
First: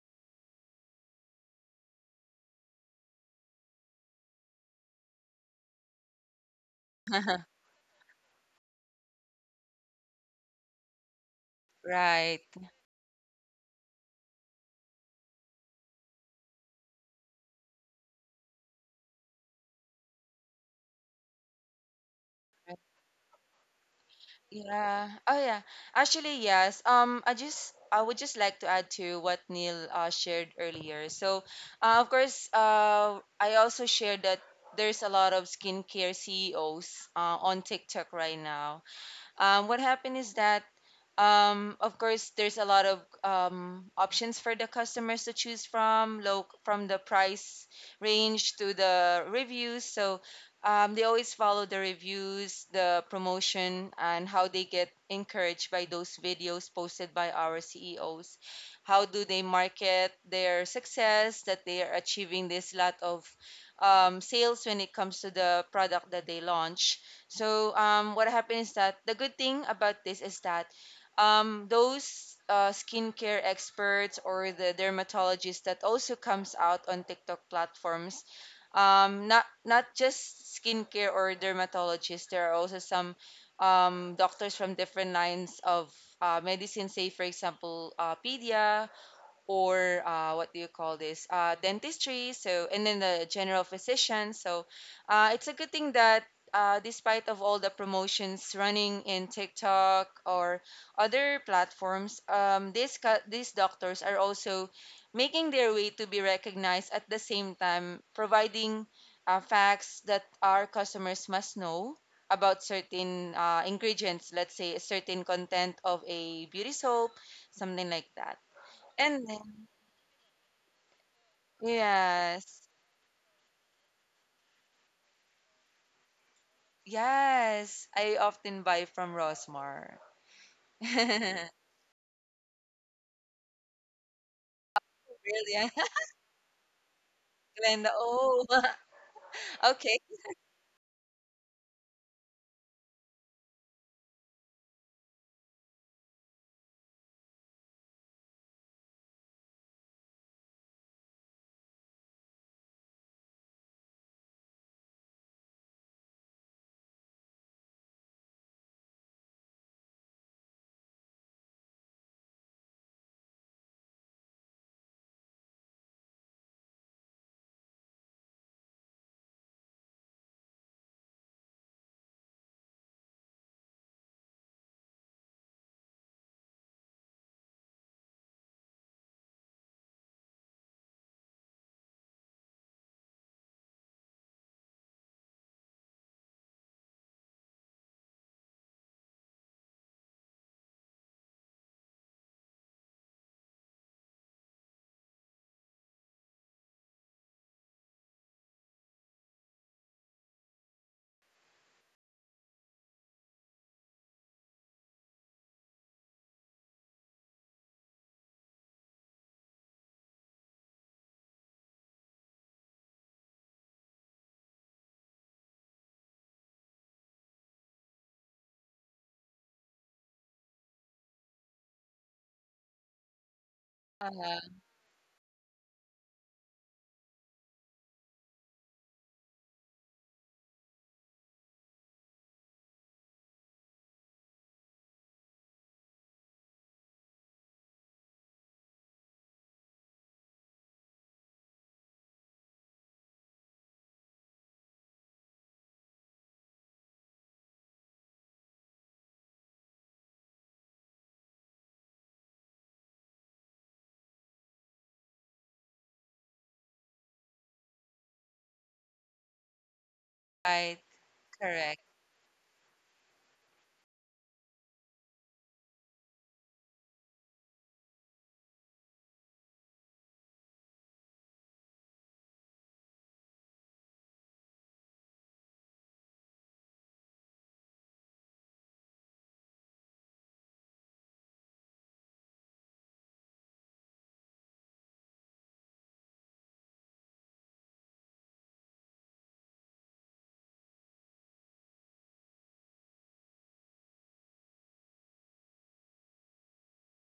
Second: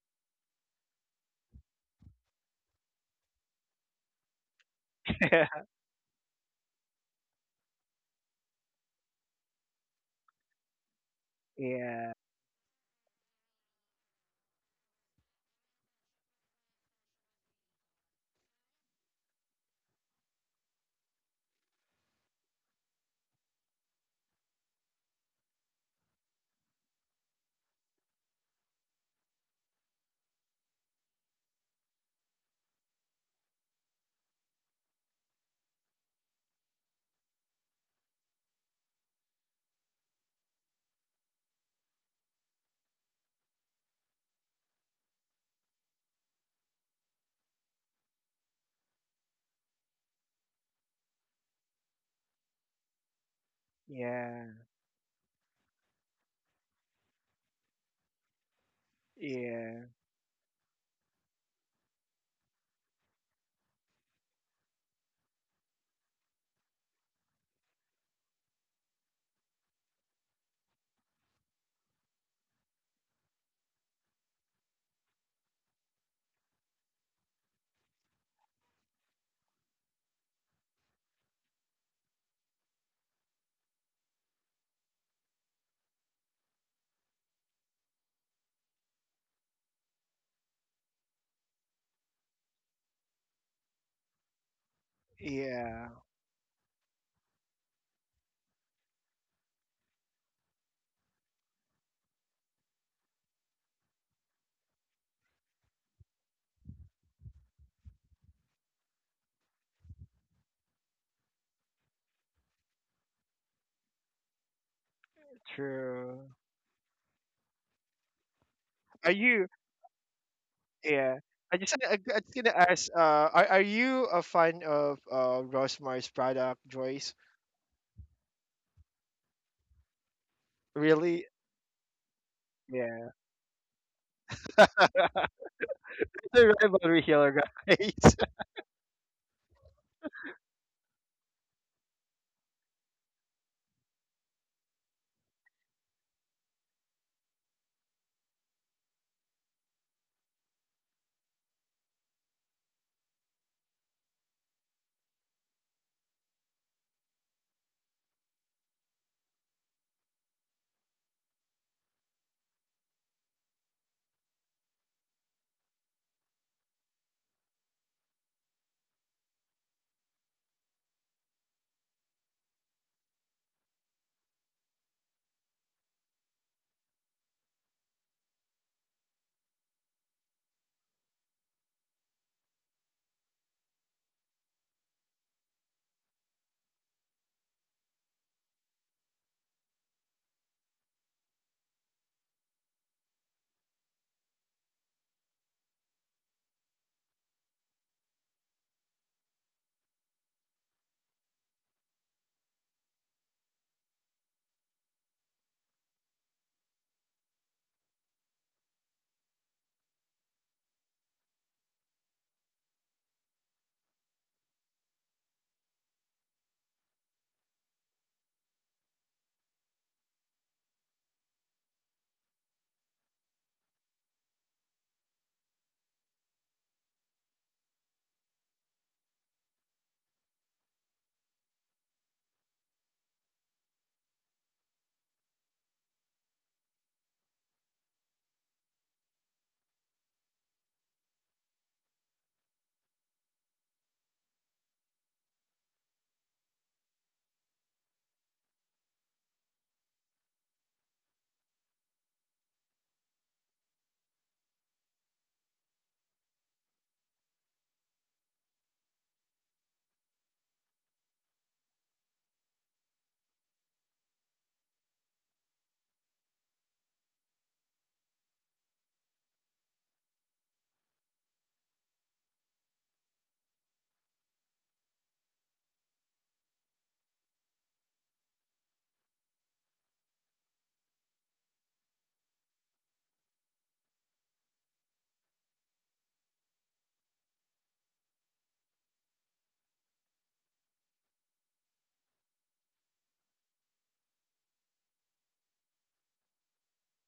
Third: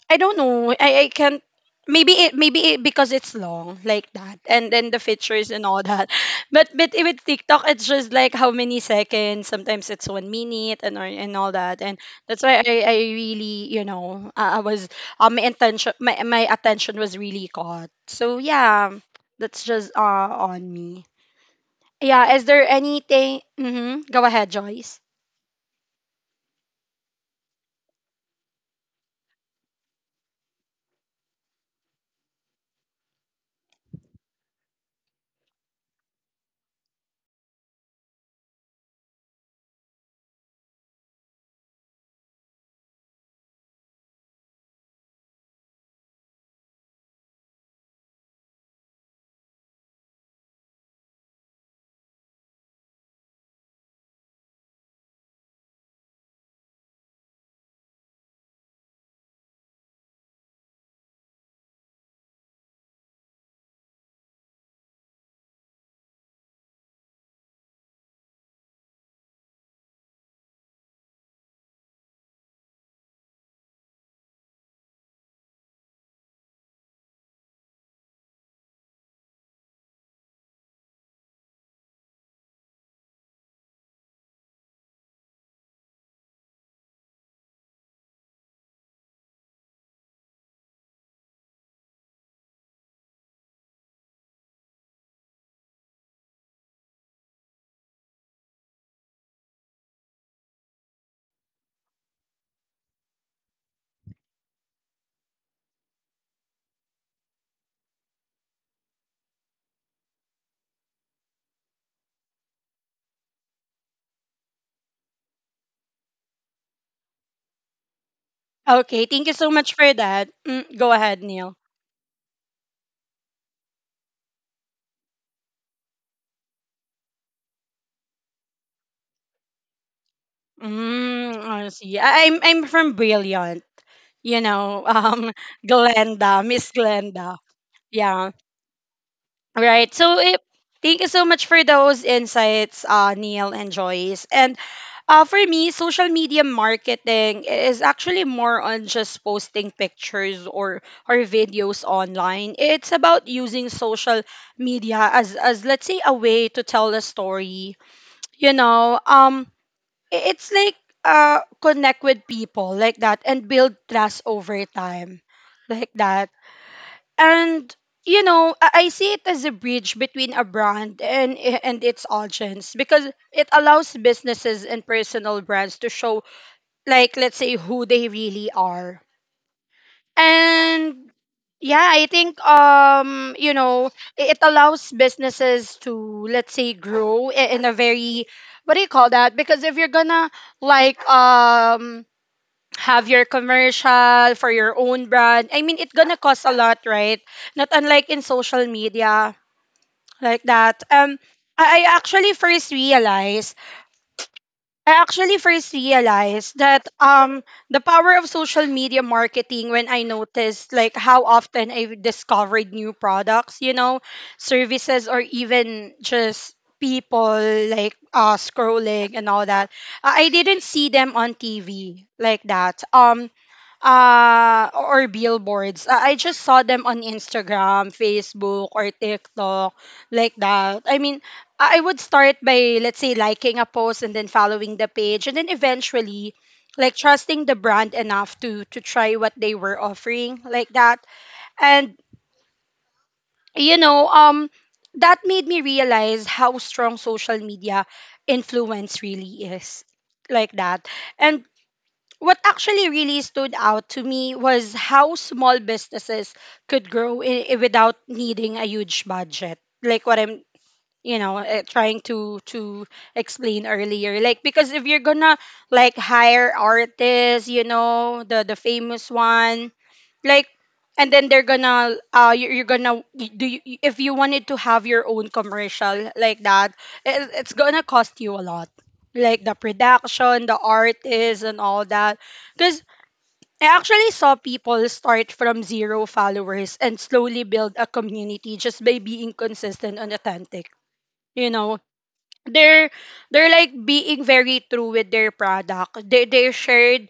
A: I don't know. I can't. Maybe it because it's long like that, and then the features and all that. But with TikTok, it's just like how many seconds. Sometimes it's 1 minute and all that, and
B: Yeah,
C: Right.
A: that's why I really you know I was my attention my attention was really caught. So yeah, that's just on me. Yeah, is there anything? Mm-hmm. Go ahead, Joyce.
C: Yeah. Oh yeah. Actually, yes. Um, I would just like to add to what Neil shared earlier. So, of course, I also shared that there's a lot of skincare CEOs on TikTok right now. What happened is that, of course, there's a lot of options for the customers to choose from, low from the price range to the reviews. So they always follow the reviews, the promotion, and
B: yeah,
C: how they get encouraged by those videos posted by our CEOs. How do they
B: yeah,
C: market their success that they are achieving this lot of sales when it comes to the product that they launch? So what happened is that the good thing about this is that those skincare experts or the dermatologists that also comes out on TikTok platforms, not not just skincare or dermatologists. There are also some doctors from different lines of medicine, say for example, pedia or what do you call this, dentistry, so and then the general physician. So it's a good
B: yeah.
C: thing that despite of all the promotions running in tiktok or other platforms, these doctors are also making their way to be recognized at the same time providing facts that our customers must know about certain ingredients, let's say a certain content of
B: True.
C: a beauty soap, something like that,
A: Okay,
B: Are
A: thank
C: and
A: you
C: then
B: you?
A: so much for that. Mm, go
B: Yeah.
A: ahead, Neil.
B: I just gonna
C: Yes.
B: ask. Are you a fan of Rosmar's product, Joyce?
C: Yes. I often buy from Rosmar.
B: Really?
A: Mm, honestly, I'm I'm from
B: Yeah.
A: Brilliant. You know,
C: Really?
B: It's a
A: Glenda, Miss
B: rivalry here,
A: Glenda.
C: Glenda.
B: guys.
A: Yeah,
C: Oh, okay.
A: right. Thank you so much for those insights, Neil and Joyce. And for me, social media marketing is actually more on just posting pictures or videos online. It's about using social media as let's say a way to tell a story you know it's like connect with people like that and build trust over time like that. And you know I see it as a bridge between a brand and its audience because it allows businesses and personal brands to show like let's say who they really are. And yeah, I think you know it allows businesses to let's say grow in a very what do you call that? Because if you're gonna like have your commercial for your own brand, I mean it's gonna cost a lot, right? Not unlike in social media like that. I actually first realized that the power of social media marketing when I noticed like how often I've discovered new products, you know, services or even just people like scrolling and all that. I didn't see them on TV like that.
C: Uh-huh.
A: Or billboards. I just saw them on Instagram, Facebook, or TikTok, like that. I mean, I would start by let's say liking a post and then following the page and then eventually like trusting the brand enough to try what they were offering, like that. And you know, that made me realize how strong social media influence really is like that. And what actually really stood out to me was how small businesses could grow without needing a huge budget like what I'm
C: Right.
A: you know
C: Correct.
A: trying to explain earlier like because if you're gonna like hire artists you know the famous one like and then they're gonna you- you're gonna do you, if you wanted to have your own commercial like that it's gonna cost you a lot like the production the artists and all that because I actually saw people start from zero followers and slowly build a community just by being consistent and authentic you know they're they're like being very true with their product they share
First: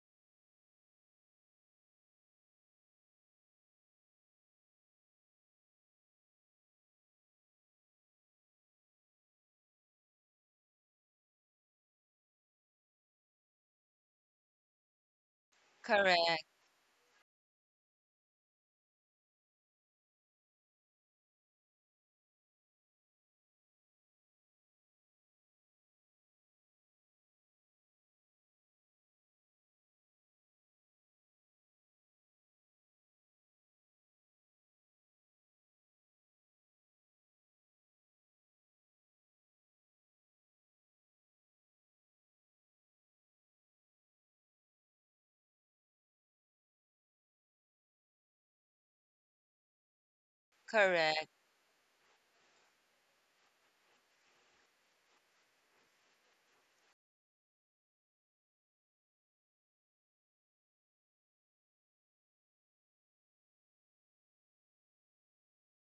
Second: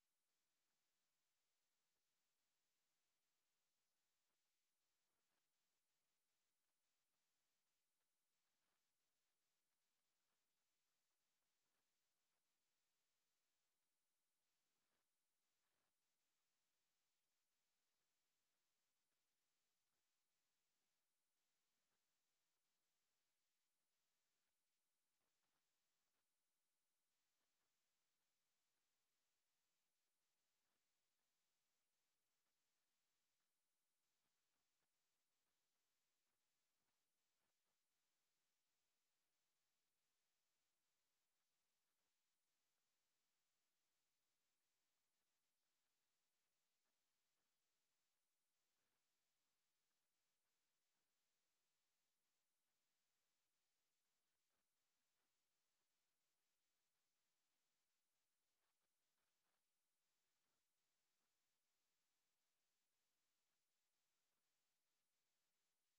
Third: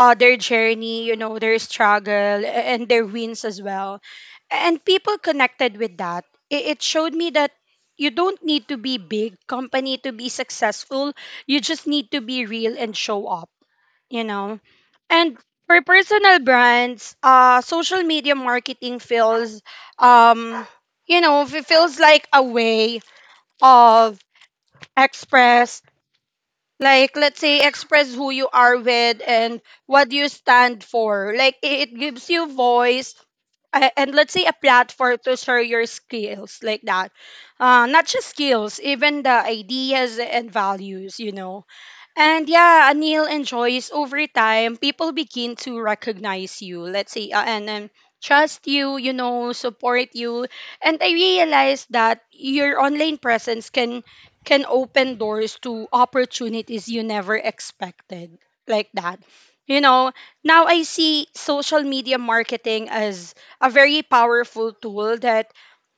A: their journey, you know, their struggle and their wins as well. And people connected with that. It showed me that you don't need to be big company to be successful. You just need to be real and show up, you know. And for personal
C: Correct.
A: brands, social media marketing feels, um, you know, it feels like a way of express like let's say express who you are with and what you stand for like it gives you voice and let's say a platform to share your skills like that not just skills even the ideas and values you know. And yeah, Anil enjoys over time, people begin to recognize you, let's say, and trust you, you know, support you. And I
C: Correct.
A: realized that your online presence can open doors to opportunities you never expected like that. You know, now I see social media marketing as a very powerful tool that,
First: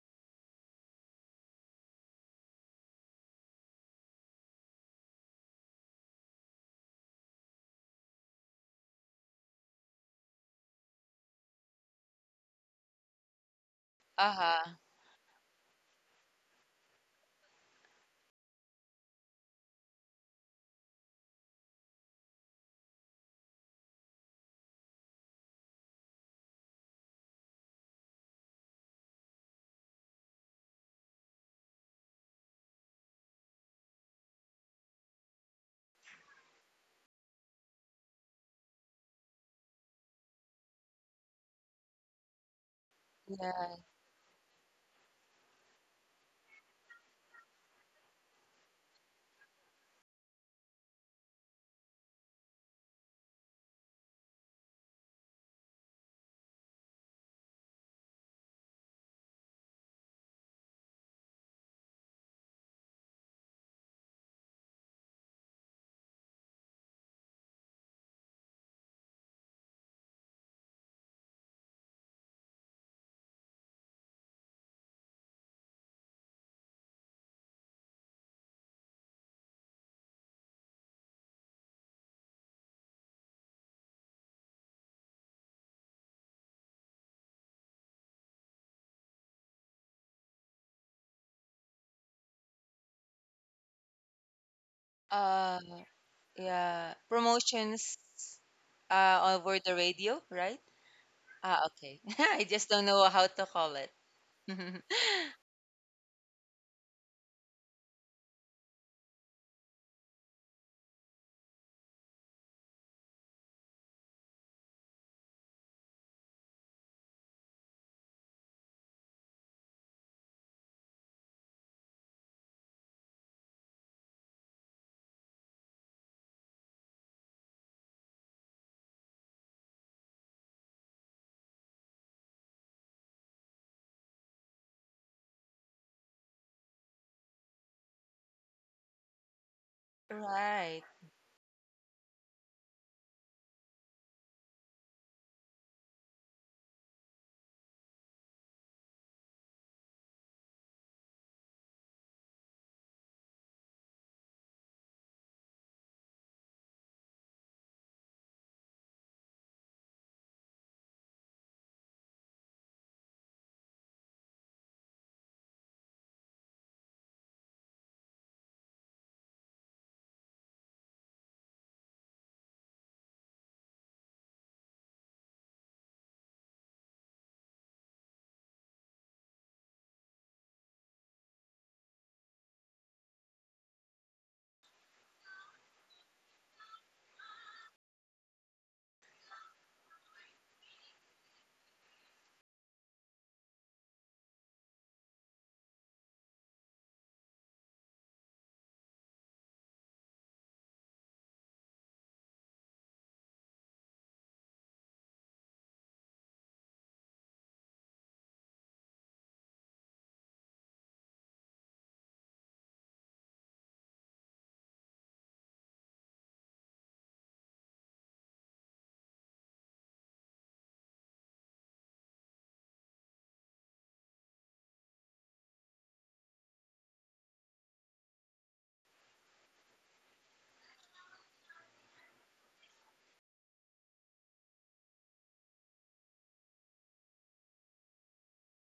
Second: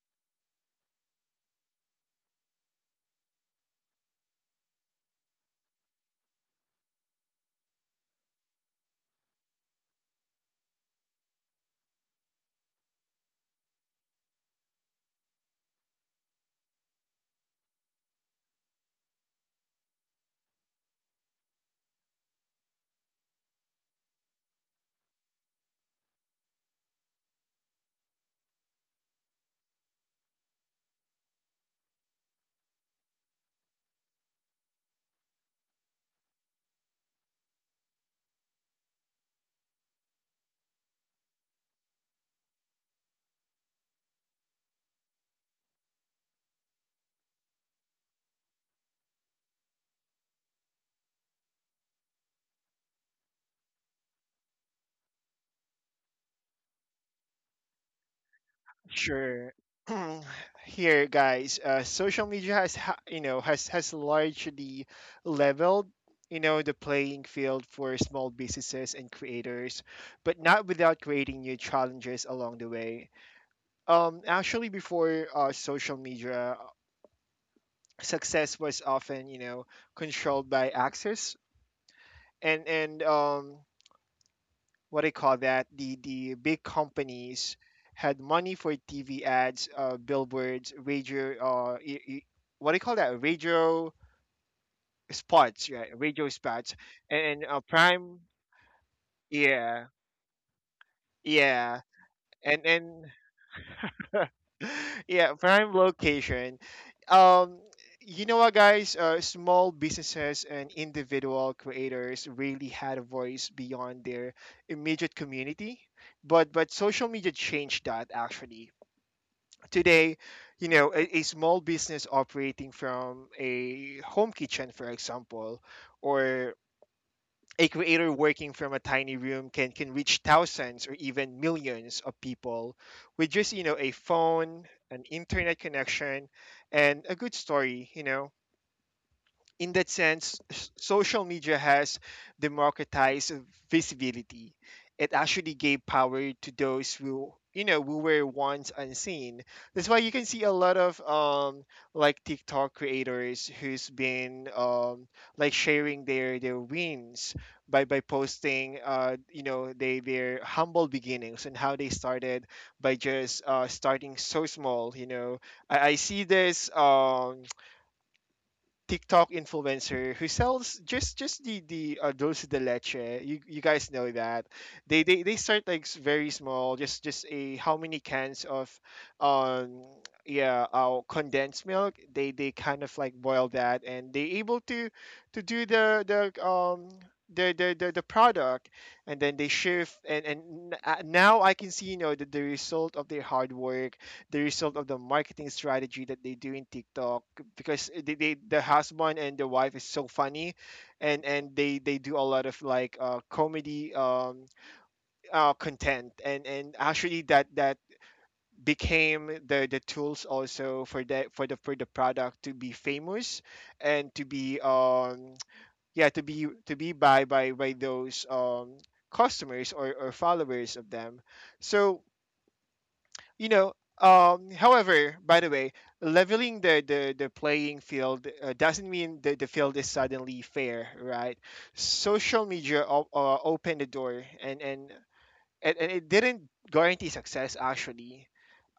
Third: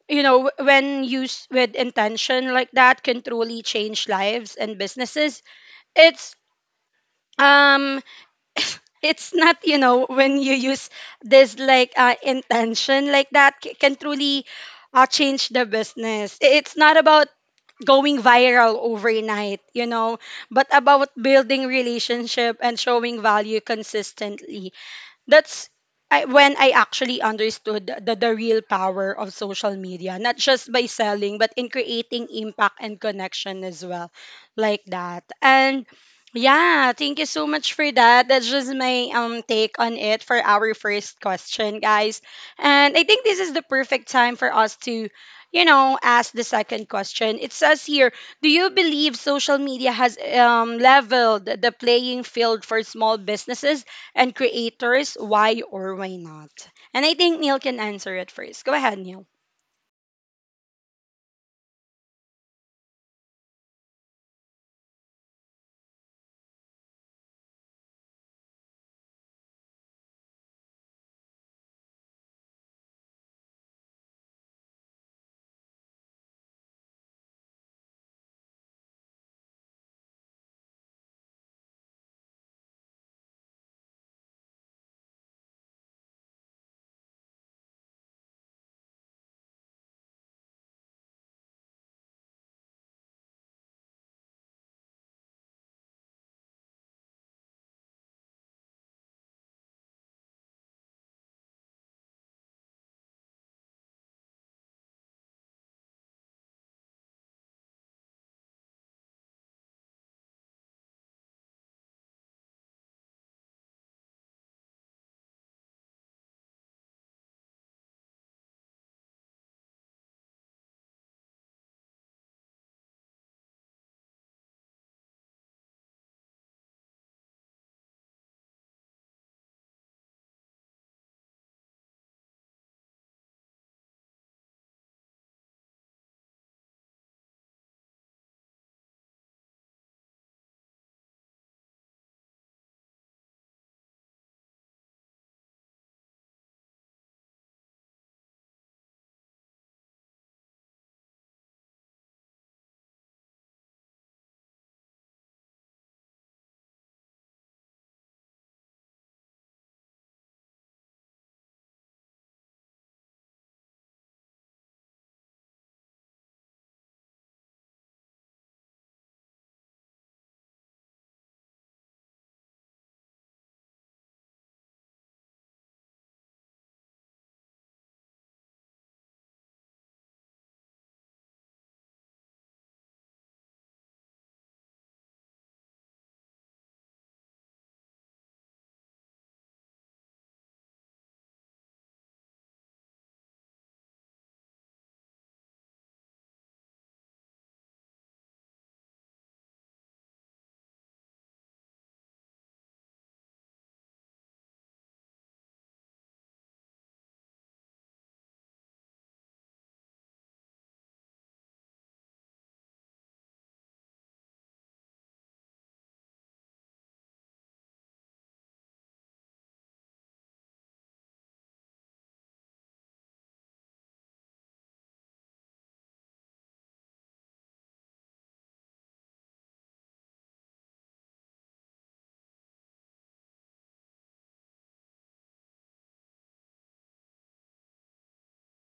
A: when used with intention like that can truly change lives and businesses. It's um it's not when you use this like intention like that can truly
C: Uh-huh.
A: change the business. It's not about going viral overnight, you know, but about building relationship and showing value consistently. That's When I actually understood the real power of social media, not just by selling, but in creating impact and connection as well, like that. And yeah, thank you so much for that. That's just my take on it for our first question, guys. And I think this is the
C: Yeah.
A: perfect time for us to, you know, ask the second question. It says here, do you believe social media has leveled the playing field for small businesses and creators, why or why not? And I think Neil can answer it first. Go ahead, Neil.
B: Sure. Here, guys, social media has, you know, has largely leveled, you know, the playing field for small businesses and creators, but not without creating new challenges along the way. Actually, before social media, success was often, you know, controlled by access and what I call that the big companies had money for TV ads, billboards, radio, what do you call that? Radio
C: Uh,
B: spots, right? Radio spots,
C: yeah.
B: and,
C: Promotions
B: prime,
C: over the
B: yeah,
C: radio, right? Ah,
B: yeah,
C: okay. I just don't
B: and
C: know how to call it.
B: yeah, prime location. Um, you know what, guys? Small businesses and individual creators really had a voice beyond their immediate community, but social media changed that. Actually today, you know, a small business operating from a home kitchen, for example, or a creator working from a tiny room, can reach thousands or even millions of people with just, you know, a phone, an internet connection, and a good story, you know. In that sense,
C: Right.
B: social media has democratized visibility. It actually gave power to those who, you know, who were once unseen. That's why you can see a lot of like TikTok creators who's been like sharing their wins by posting, you know, they their humble beginnings and how they started by just starting so small. You know, I see this. TikTok influencer who sells just the dulce de leche. You guys know that they start like very small, just a how many cans of, um yeah, condensed milk. They kind of like boil that and they able to do the product. And then they shift and now I can see, you know, the result of their hard work, the result of the marketing strategy that they do in TikTok, because the husband and the wife is so funny, and they do a lot of like comedy content. And actually that became the tools also for the for the product to be famous and to be yeah, to be by those customers or followers of them. So, you know, however, by the way, leveling the playing field doesn't mean that the field is suddenly fair, right? Social media opened the door, and it didn't guarantee success. Actually,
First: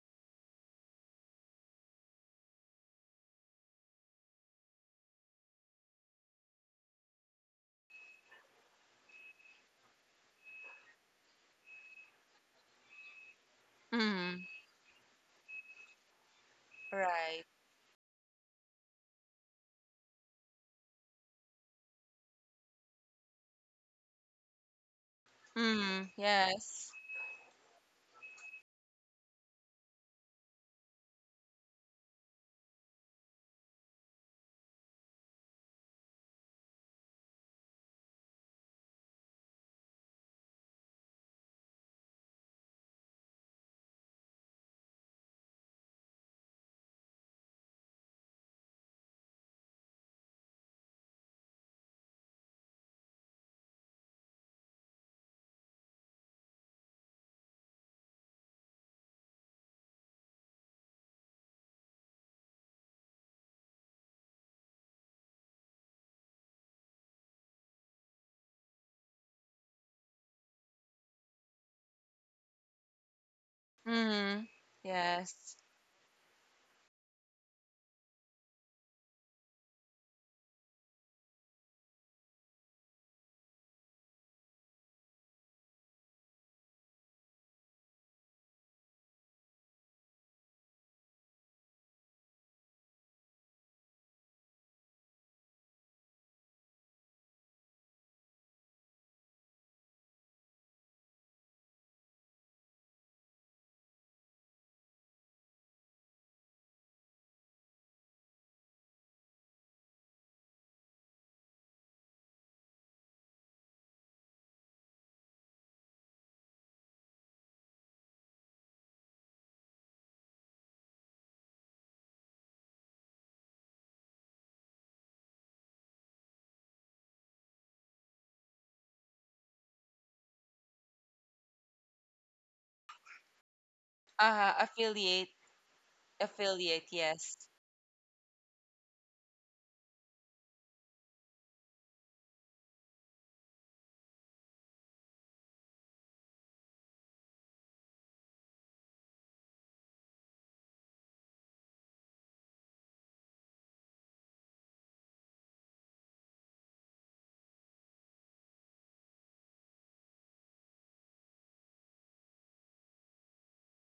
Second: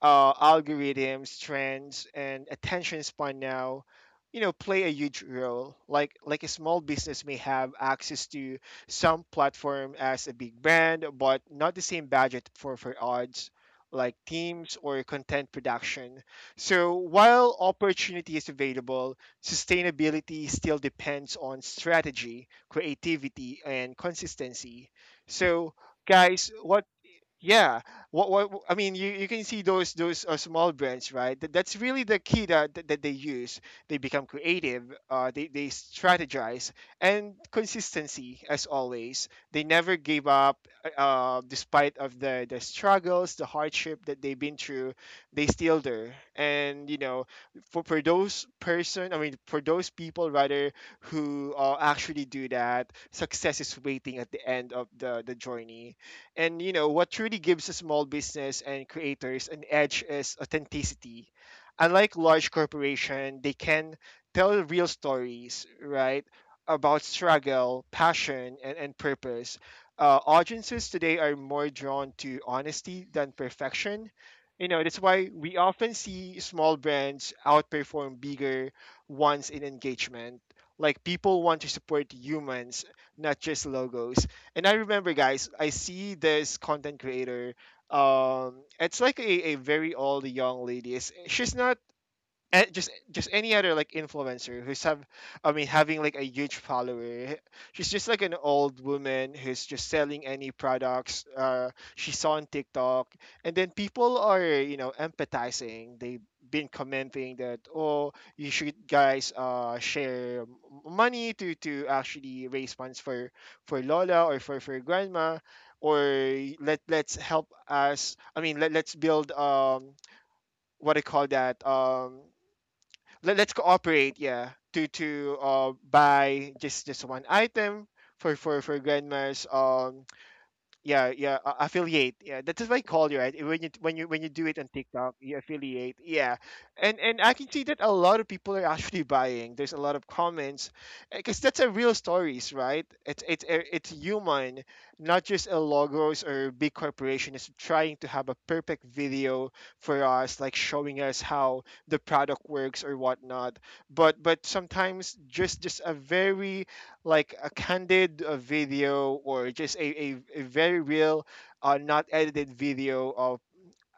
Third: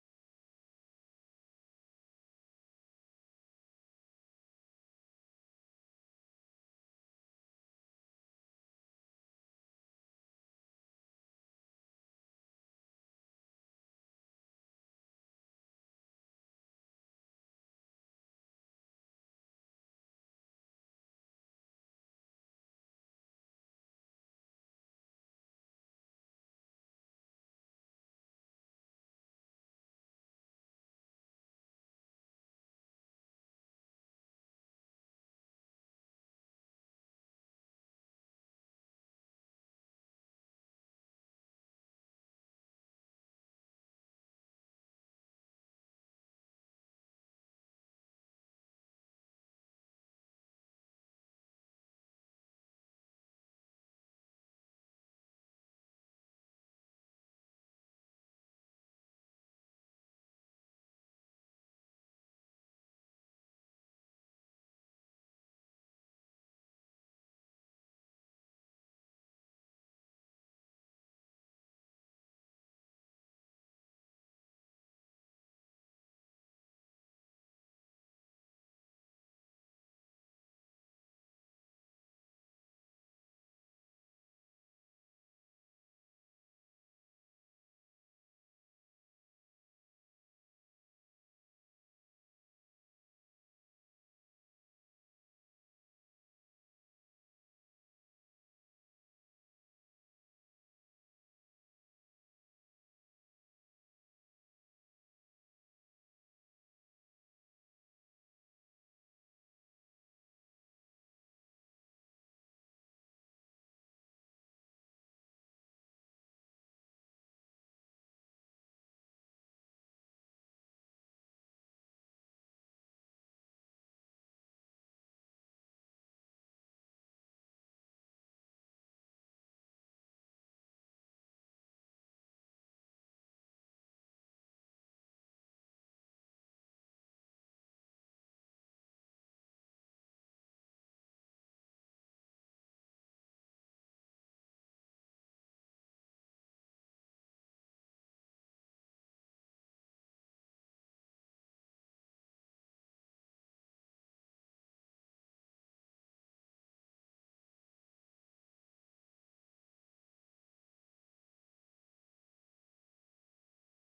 B: algorithms, trends, and attention span now, you know, play a huge role. Like a small business may have access to some platform as a big brand, but not the same budget for ads, like
C: Mm.
B: teams or content production. So
C: Right.
B: while opportunity is available, sustainability still depends on strategy, creativity, and consistency. So
C: Mm.
B: guys, what,
C: Yes.
B: yeah. What I mean, you can see those small brands, right? That's really the key that they use. They become creative. They strategize, and consistency as always. They never gave up, despite of the struggles, the hardship that they've been through. They still there. And you know, for those person, I mean, for those people rather, who actually do that, success is waiting at the end of the journey. And you know what truly gives a small business and creators an edge is authenticity. Unlike large corporation, they can tell real stories, right, about struggle, passion, and purpose. Audiences today are more drawn to honesty than perfection.
C: Mm.
B: You know, that's why we
C: Yes.
B: often see small brands outperform bigger ones in engagement. Like, people want to support humans, not just logos. And I remember, guys, I see this content creator. It's like a very old young lady. It's, she's not and just any other like influencer who's have, I mean, having like a huge follower. She's just like an old woman who's just selling any products she saw on TikTok. And then people are, you know, empathizing. They've been commenting that, oh, you should guys share money to actually raise funds for lola, or for grandma, or let's help us. I mean, let's build, what I call that, let's cooperate, yeah, to buy just one item for grandma's, yeah, affiliate, yeah. That's what I call you, right? When you when you do it on TikTok,
C: Affiliate.
B: you affiliate. Yeah.
C: Affiliate,
B: And I
C: yes.
B: can see that a lot of people are actually buying. There's a lot of comments, because that's a real stories, right? It's it's human, not just a logos or big corporation is trying to have a perfect video for us, like showing us how the product works or whatnot. But sometimes just a very like a candid video, or just a very real, not edited video of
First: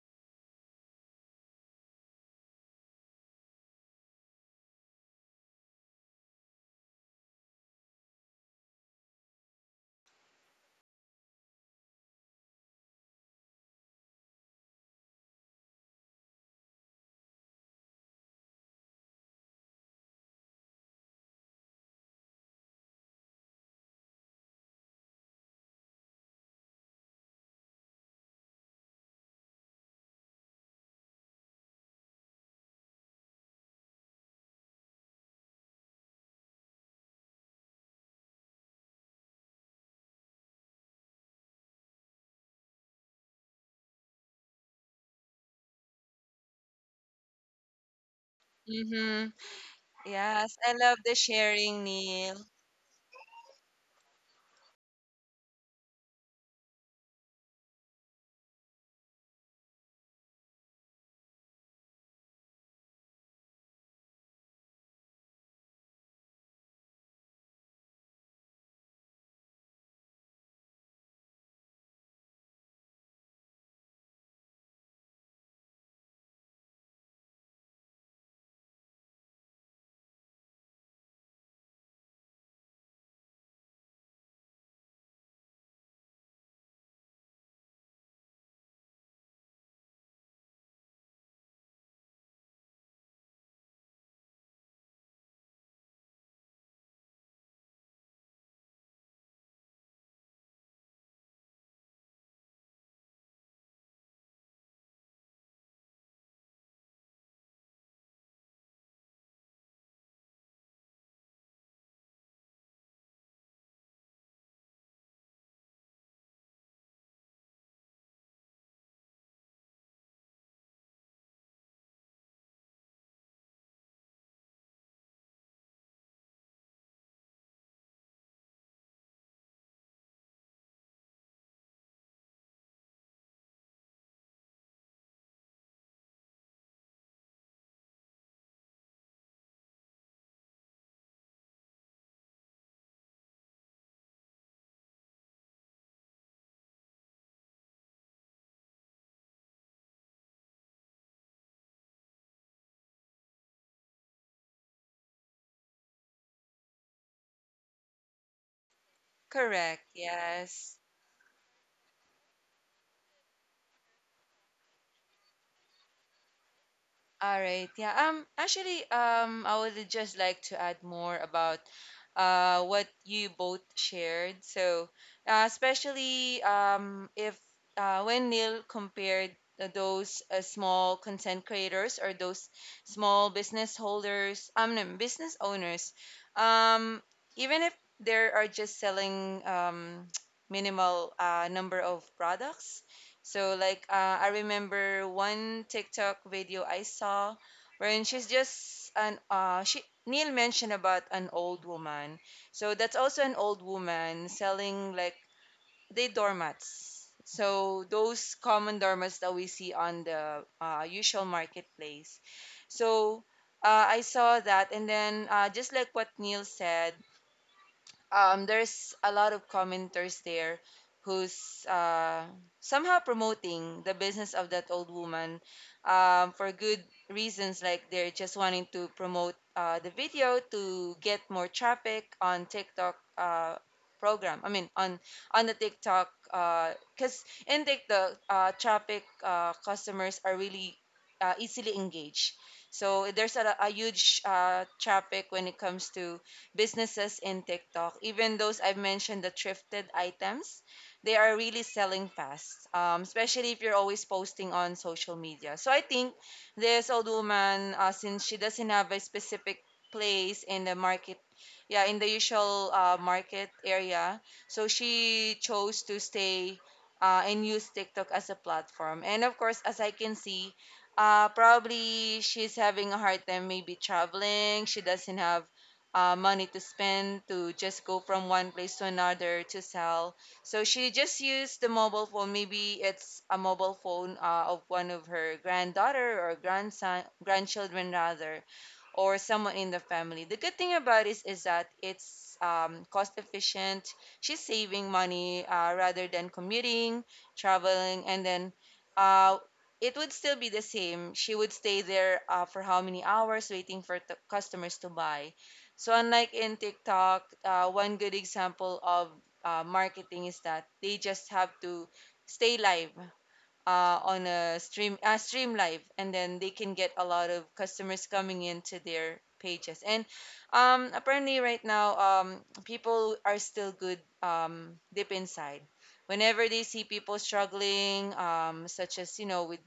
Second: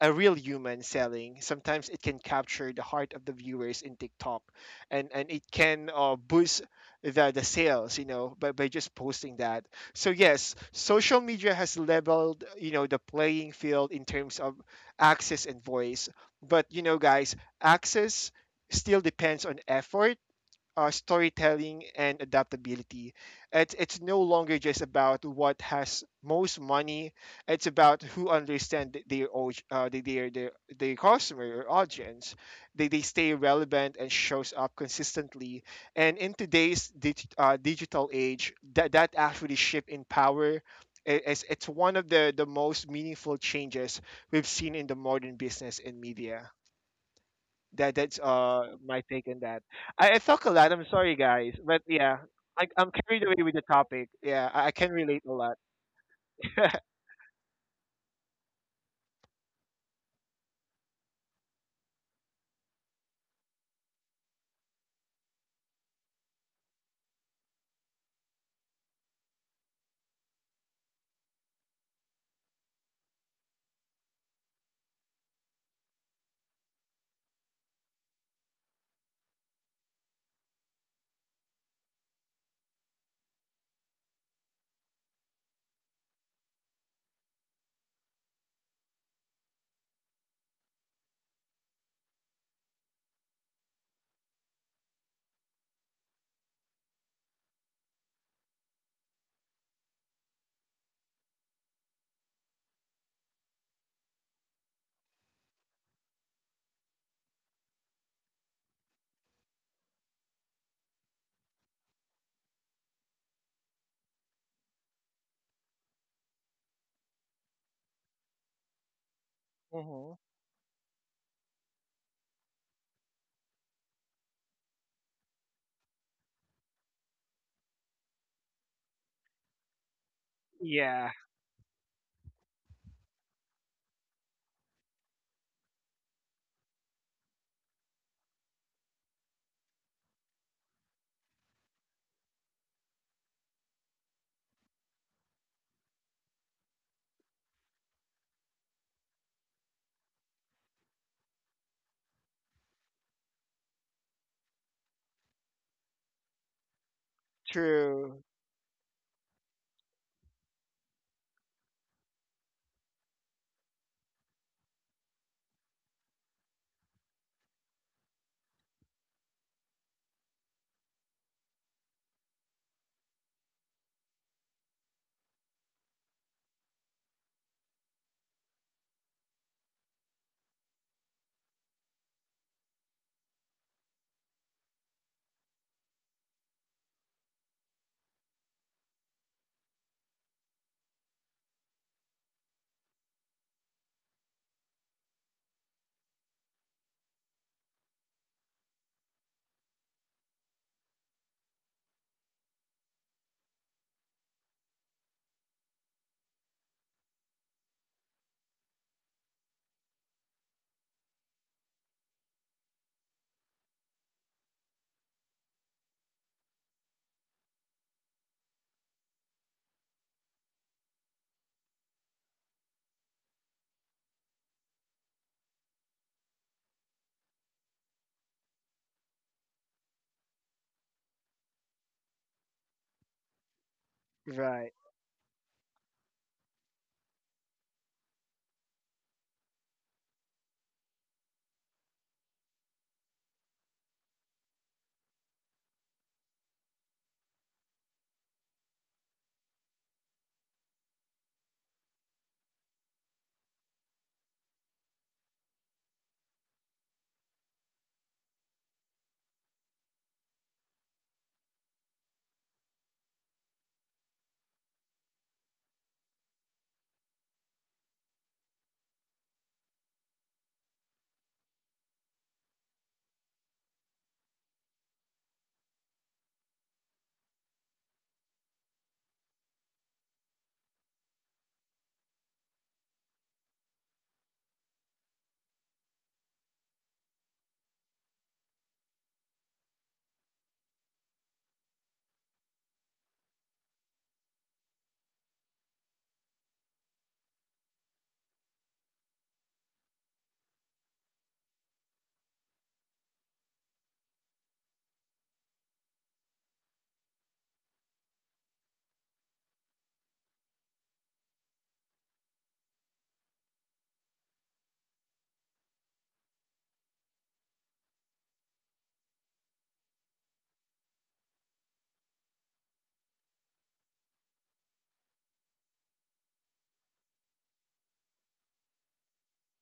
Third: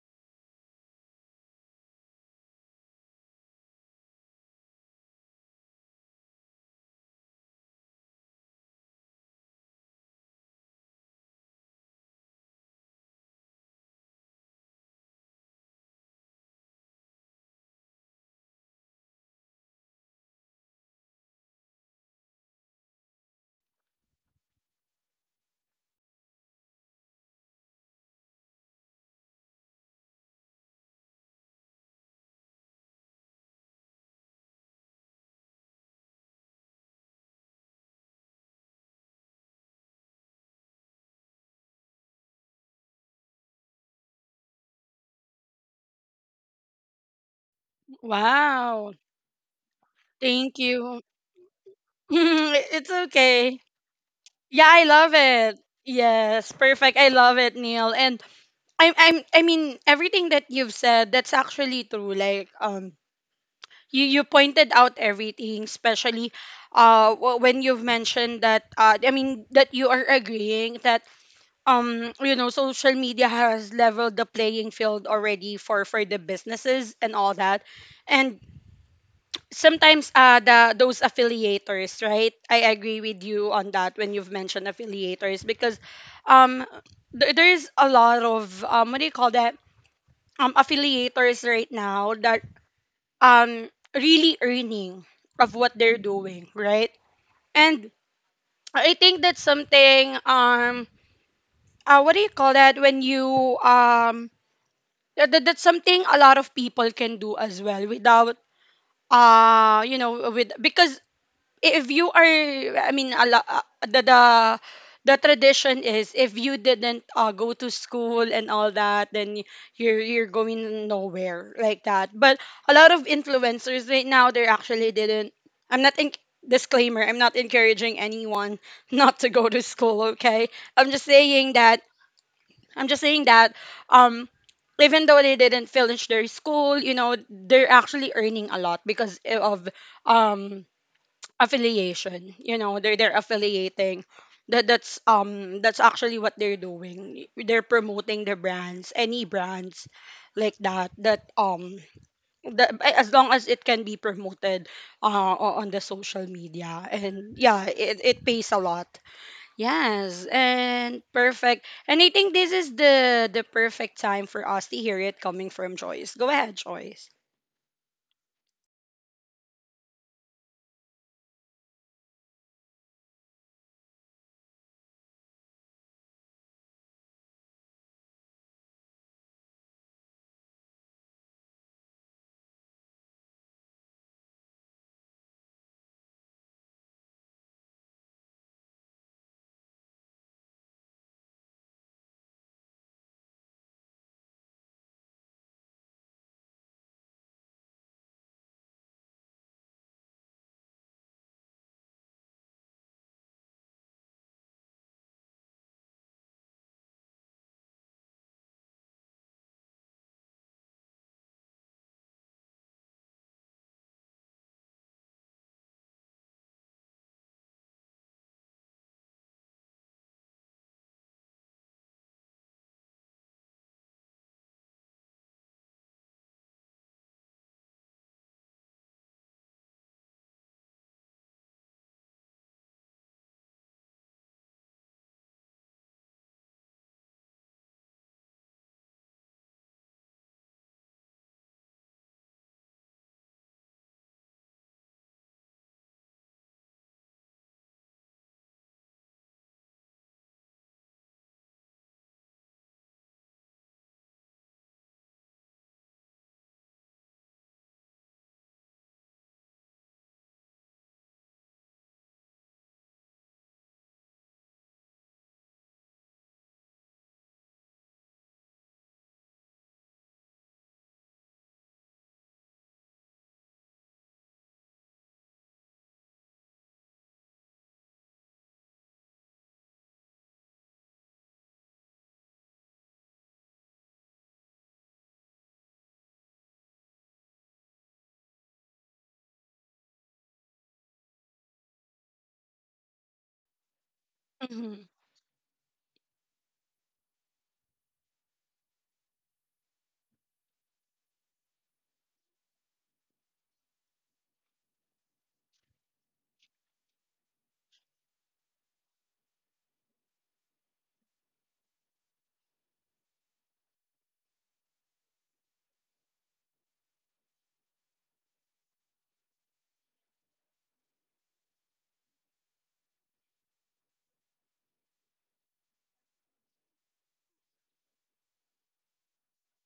B: a real human selling, sometimes it can capture the heart of the viewers in TikTok. And and, it can boost the sales, you know, by, just posting that. So, yes, social media has leveled, you know, the playing field in terms of access and voice. But, you know, guys, access still depends on effort, storytelling, and adaptability. It's no longer just about what has most money. It's about who understand their their customer or audience. They stay relevant and shows up consistently. And in today's digital age, that actually shift in power I- is it's one of the most meaningful changes we've seen in the modern business and media. That that's
A: Wow.
B: My
C: Mm-hmm.
B: take on that. I talk a
C: Yes,
A: Thank
C: I
B: lot. I'm
C: love
A: you.
C: the
B: sorry, guys,
C: sharing,
B: but yeah,
C: Neil.
B: like
A: It's
B: I'm carried away with
A: okay.
B: the topic. Yeah,
A: Yeah,
B: I
A: I
B: can
A: love
B: relate a lot.
A: it. Yes, perfect. I love it, Neil. And I'm I mean everything that you've said, that's actually true. Like you you pointed out everything, especially when you've mentioned that I mean that you are agreeing that you know social media has leveled the playing field already for the businesses and all that, and sometimes the those affiliators, right? I agree with you on that when you've mentioned affiliators because um there there's a lot of what do you call that, affiliators right now that really earning of what they're doing, right? And I think that's something what do you call that when you um yeah, that, that's something a lot of people can do as well without you know with because if you are I mean a lot the, the the tradition is if you didn't go to school and all that, then
B: Hmm.
A: you're going nowhere like that. But a lot of influencers right now they actually didn't. I'm not in, disclaimer, I'm not encouraging anyone not to go to school, okay? I'm just
B: Yeah,
A: saying that I'm just saying that um even though they didn't finish their school, you know, they're actually earning a lot because of um affiliation. You know, they're affiliating. That's that's actually what they're doing. They're promoting their brands, any brands like that, that that, as long as it can be promoted on the social media, and yeah, it
B: true.
A: pays a lot.
C: Correct,
A: Yes,
C: yes.
A: and perfect. And I think this is the perfect time for us to hear it coming from Joyce. Go ahead, Joyce.
C: All right. Yeah. Actually, I would just like to add more about, what you both shared. So, especially if when Neil compared those small content creators or those small business holders, no, business owners, um, even if they are just selling minimal number of products. So like I remember one TikTok video I saw wherein she's just an she Neil mentioned about an old woman. So that's also an old woman selling like they doormats. So those common doormats that we see on the usual marketplace. So I saw that, and then just like what Neil said, there's a lot of commenters there who's somehow promoting the business of that old woman, for good reasons, like they're just wanting to promote the video to get more traffic on tiktok, program I mean
B: Right.
C: on the tiktok, because in tiktok traffic, customers are really easily engaged. So there's a huge traffic when it comes to businesses in TikTok. Even those I've mentioned, the thrifted items, they are really selling fast, especially if you're always posting on social media. So I think this old woman, since she doesn't have a specific place in the market, yeah, in the usual market area, so she chose to stay and use TikTok as a platform. And of course, as I can see, probably she's having a hard time maybe traveling. She doesn't have money to spend to just go from one place to another to sell. So she just used the mobile phone. Maybe it's a mobile phone of one of her granddaughter or grandson, grandchildren rather, or someone in the family. The good thing about it is that it's cost efficient. She's
A: Mm-hmm.
C: saving money rather than commuting, traveling, and then. Uh, it would still be the same. She would stay there for how many hours waiting for customers to buy. So unlike in TikTok, one good example of marketing is that they just have to stay live stream live, and then they can get a lot of customers coming into their pages. And apparently, right now, people are still good deep inside. Whenever they see people struggling, such as you know with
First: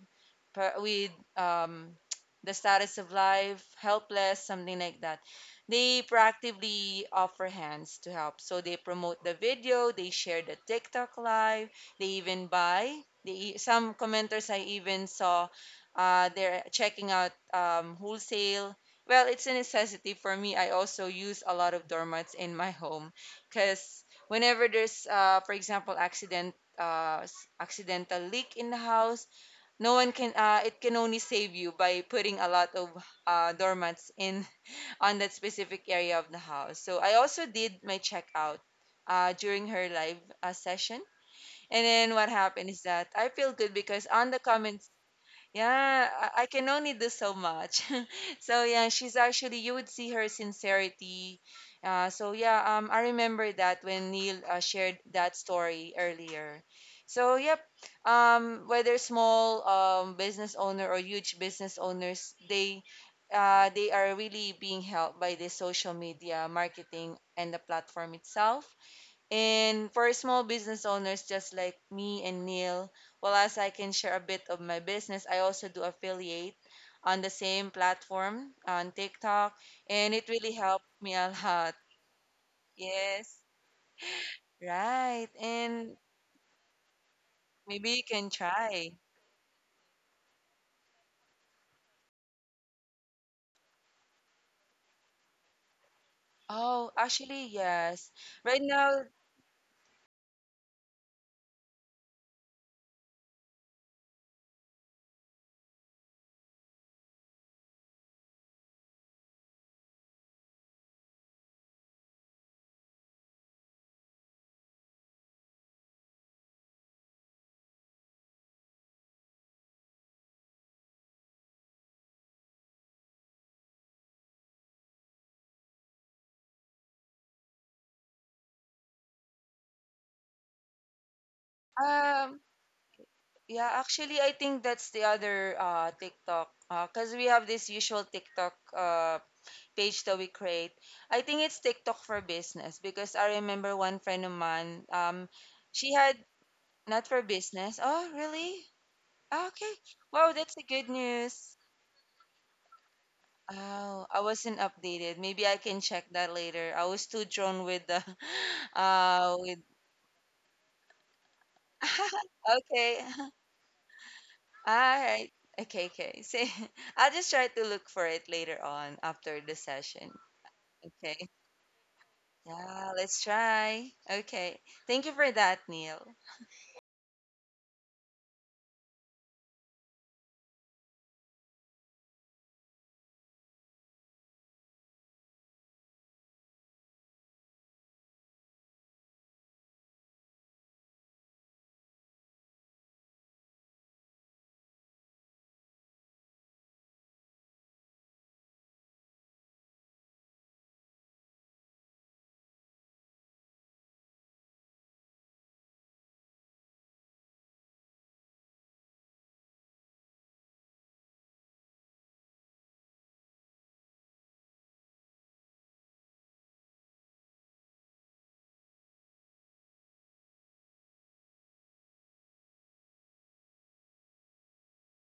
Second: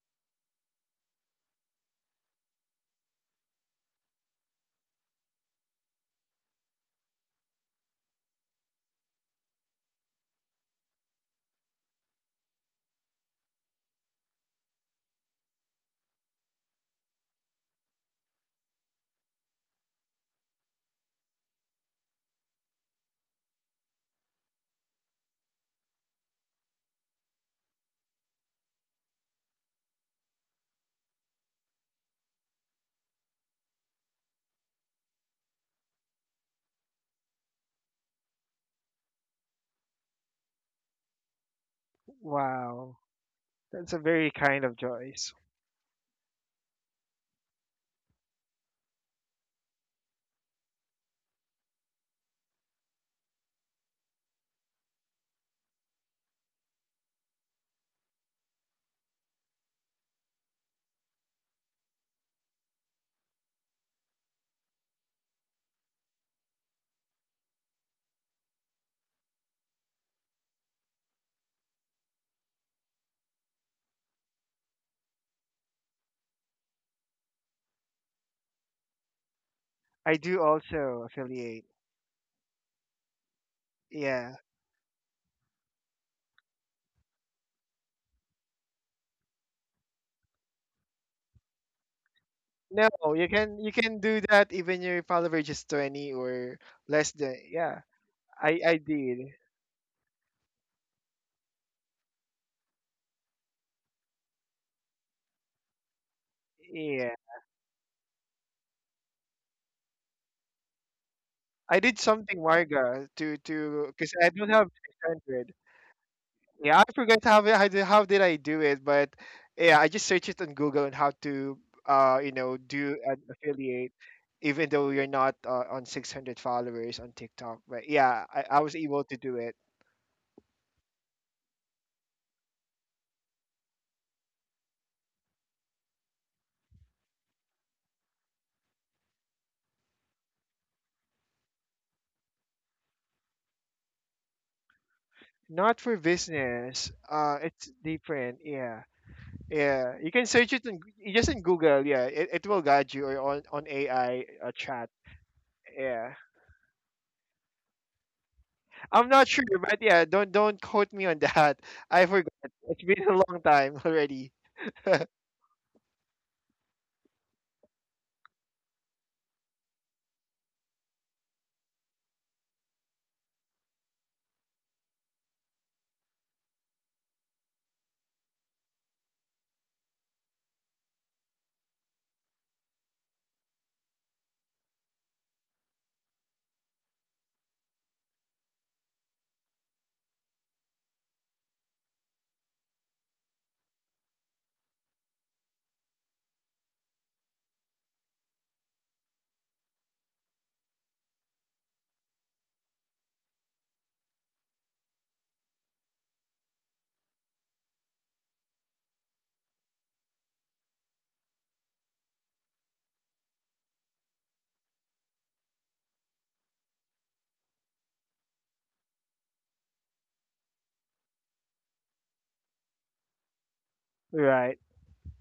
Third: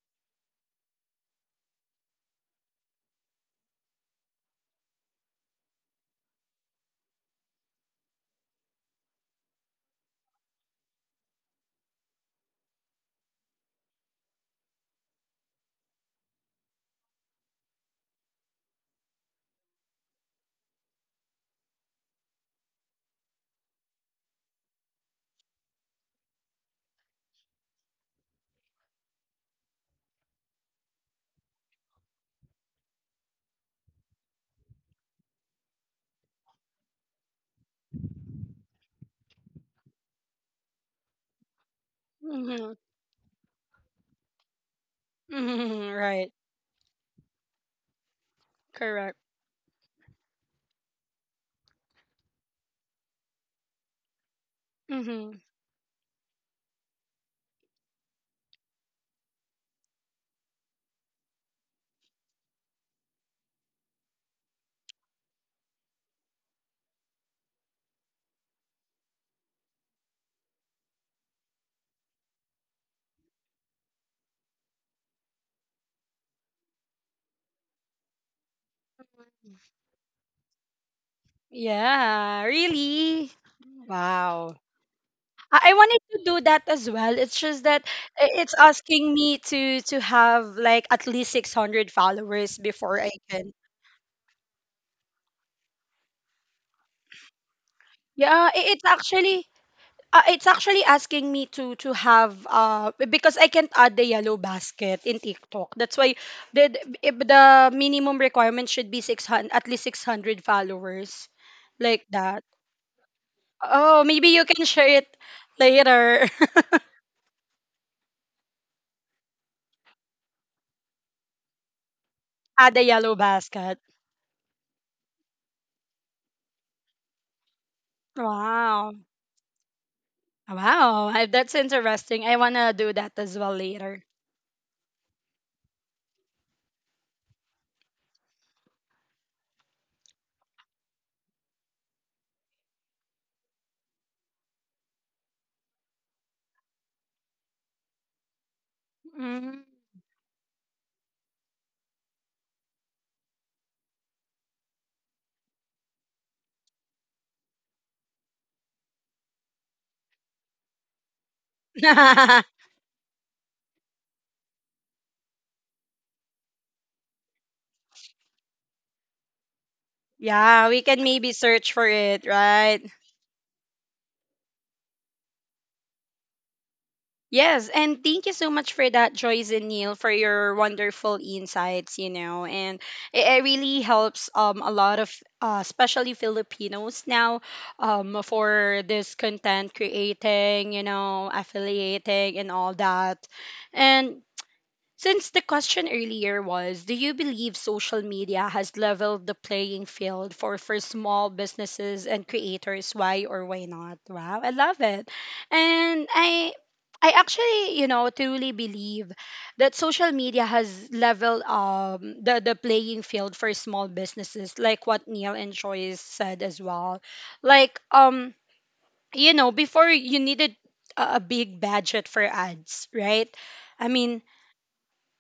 C: per- with um, the status of life, helpless, something like that. They proactively offer hands to help. So they promote the video, they share the TikTok live, they even buy. Some commenters I even saw, they're checking out wholesale. Well, it's a necessity for me. I also use a lot of doormats in my home because whenever there's, for example, accident, accidental leak in the house, no one can it can only save you by putting a lot of doormats in on that specific area of the house. So I also did my checkout during her live session. And then what happened
A: Mm-hmm.
C: is
B: Wow,
C: that I feel good
B: that's a
C: because
B: very
C: on the
B: kind of
C: comment,
B: choice.
A: Mm-hmm.
C: yeah,
A: Right.
C: I can only do so much. So yeah, she's
A: Correct.
C: actually, you would see her sincerity. I remember that when Neil shared that
A: Mm-hmm.
C: story earlier. So yep, whether small business owner or huge business owners, they are really being helped by the social media marketing and the platform itself. And for small business owners just like me and Neil, well, as I can share a bit of my business, I also do affiliate on the same platform on TikTok,
B: I
C: and it
B: do
C: really helped
B: also
C: me a
B: affiliate.
C: lot.
A: Yeah, really?
C: Yes,
B: Yeah.
A: Wow.
C: right.
A: I
C: And
A: wanted to do that as well. It's just that
C: maybe you can
A: it's
C: try.
A: asking me to have like at least 600 followers
B: No,
A: before I
B: you
A: can.
B: can do that even your follower just 20 or
C: Oh,
B: less than.
C: actually,
B: Yeah,
C: yes.
A: Yeah,
C: Right
B: I
A: it's
C: now,
B: did.
A: actually, it's actually asking me to have, uh, because I can't add the yellow basket in TikTok. That's why the
B: Yeah,
A: the minimum requirement should be 600, at least 600 followers
B: I did
A: like
B: something,
A: that.
B: Marga, to
A: Oh,
B: because
A: maybe
B: I
A: you
B: don't
A: can
B: have
A: share
B: six
A: it
B: hundred.
A: later.
B: Yeah, I forgot how how did I do it, but yeah, I just searched it on Google on how to you know,
A: Add the
B: do
A: yellow
B: an
A: basket.
B: affiliate, even though you're not on 600 followers on TikTok. But yeah, I was
A: Wow.
B: able to do it.
A: Wow, that's interesting. I
C: um,
A: want to do that as well
C: yeah,
A: later.
C: actually, I think that's the other TikTok, cause we have this usual TikTok page that we create. I think it's TikTok for business because I remember one friend of mine,
B: Not
C: she
B: for
C: had
B: business.
C: not for
B: It's
C: business. Oh,
B: different.
C: really?
B: Yeah,
C: Ah,
A: Mm.
C: okay.
B: yeah. You can
C: Wow,
B: search
C: that's
B: it
C: a
B: in,
C: good
B: Just in
C: news.
B: Google. Yeah, it will guide you, or on
C: Oh, I
B: AI
C: wasn't
B: chat.
C: updated. Maybe I can check
B: Yeah,
C: that later. I was too drawn with the
B: I'm not sure,
C: with
B: but yeah, don't quote me on that. I forgot. It's
C: okay.
B: been a long time already.
C: All right. Okay, okay. See, I'll just try to look for it later on after the session.
A: Yeah, we can
C: Okay.
A: maybe search for it, right?
C: Yeah, let's try. Okay. Thank you for that, Neil.
A: Yes, and thank you so much for that, Joyce and Neil, for your wonderful insights, you know, and it really helps a lot of especially Filipinos now for this content creating, you know, affiliating and all that. And since the question earlier was, do you believe social media has leveled the playing field for small businesses and creators? Why or why not? Wow, I love it. And I actually, you know, truly believe that social media has leveled the playing field for small businesses, like what Neil and Joyce said as well. Like you know, before you needed a big budget for ads, right? I mean,
B: Right.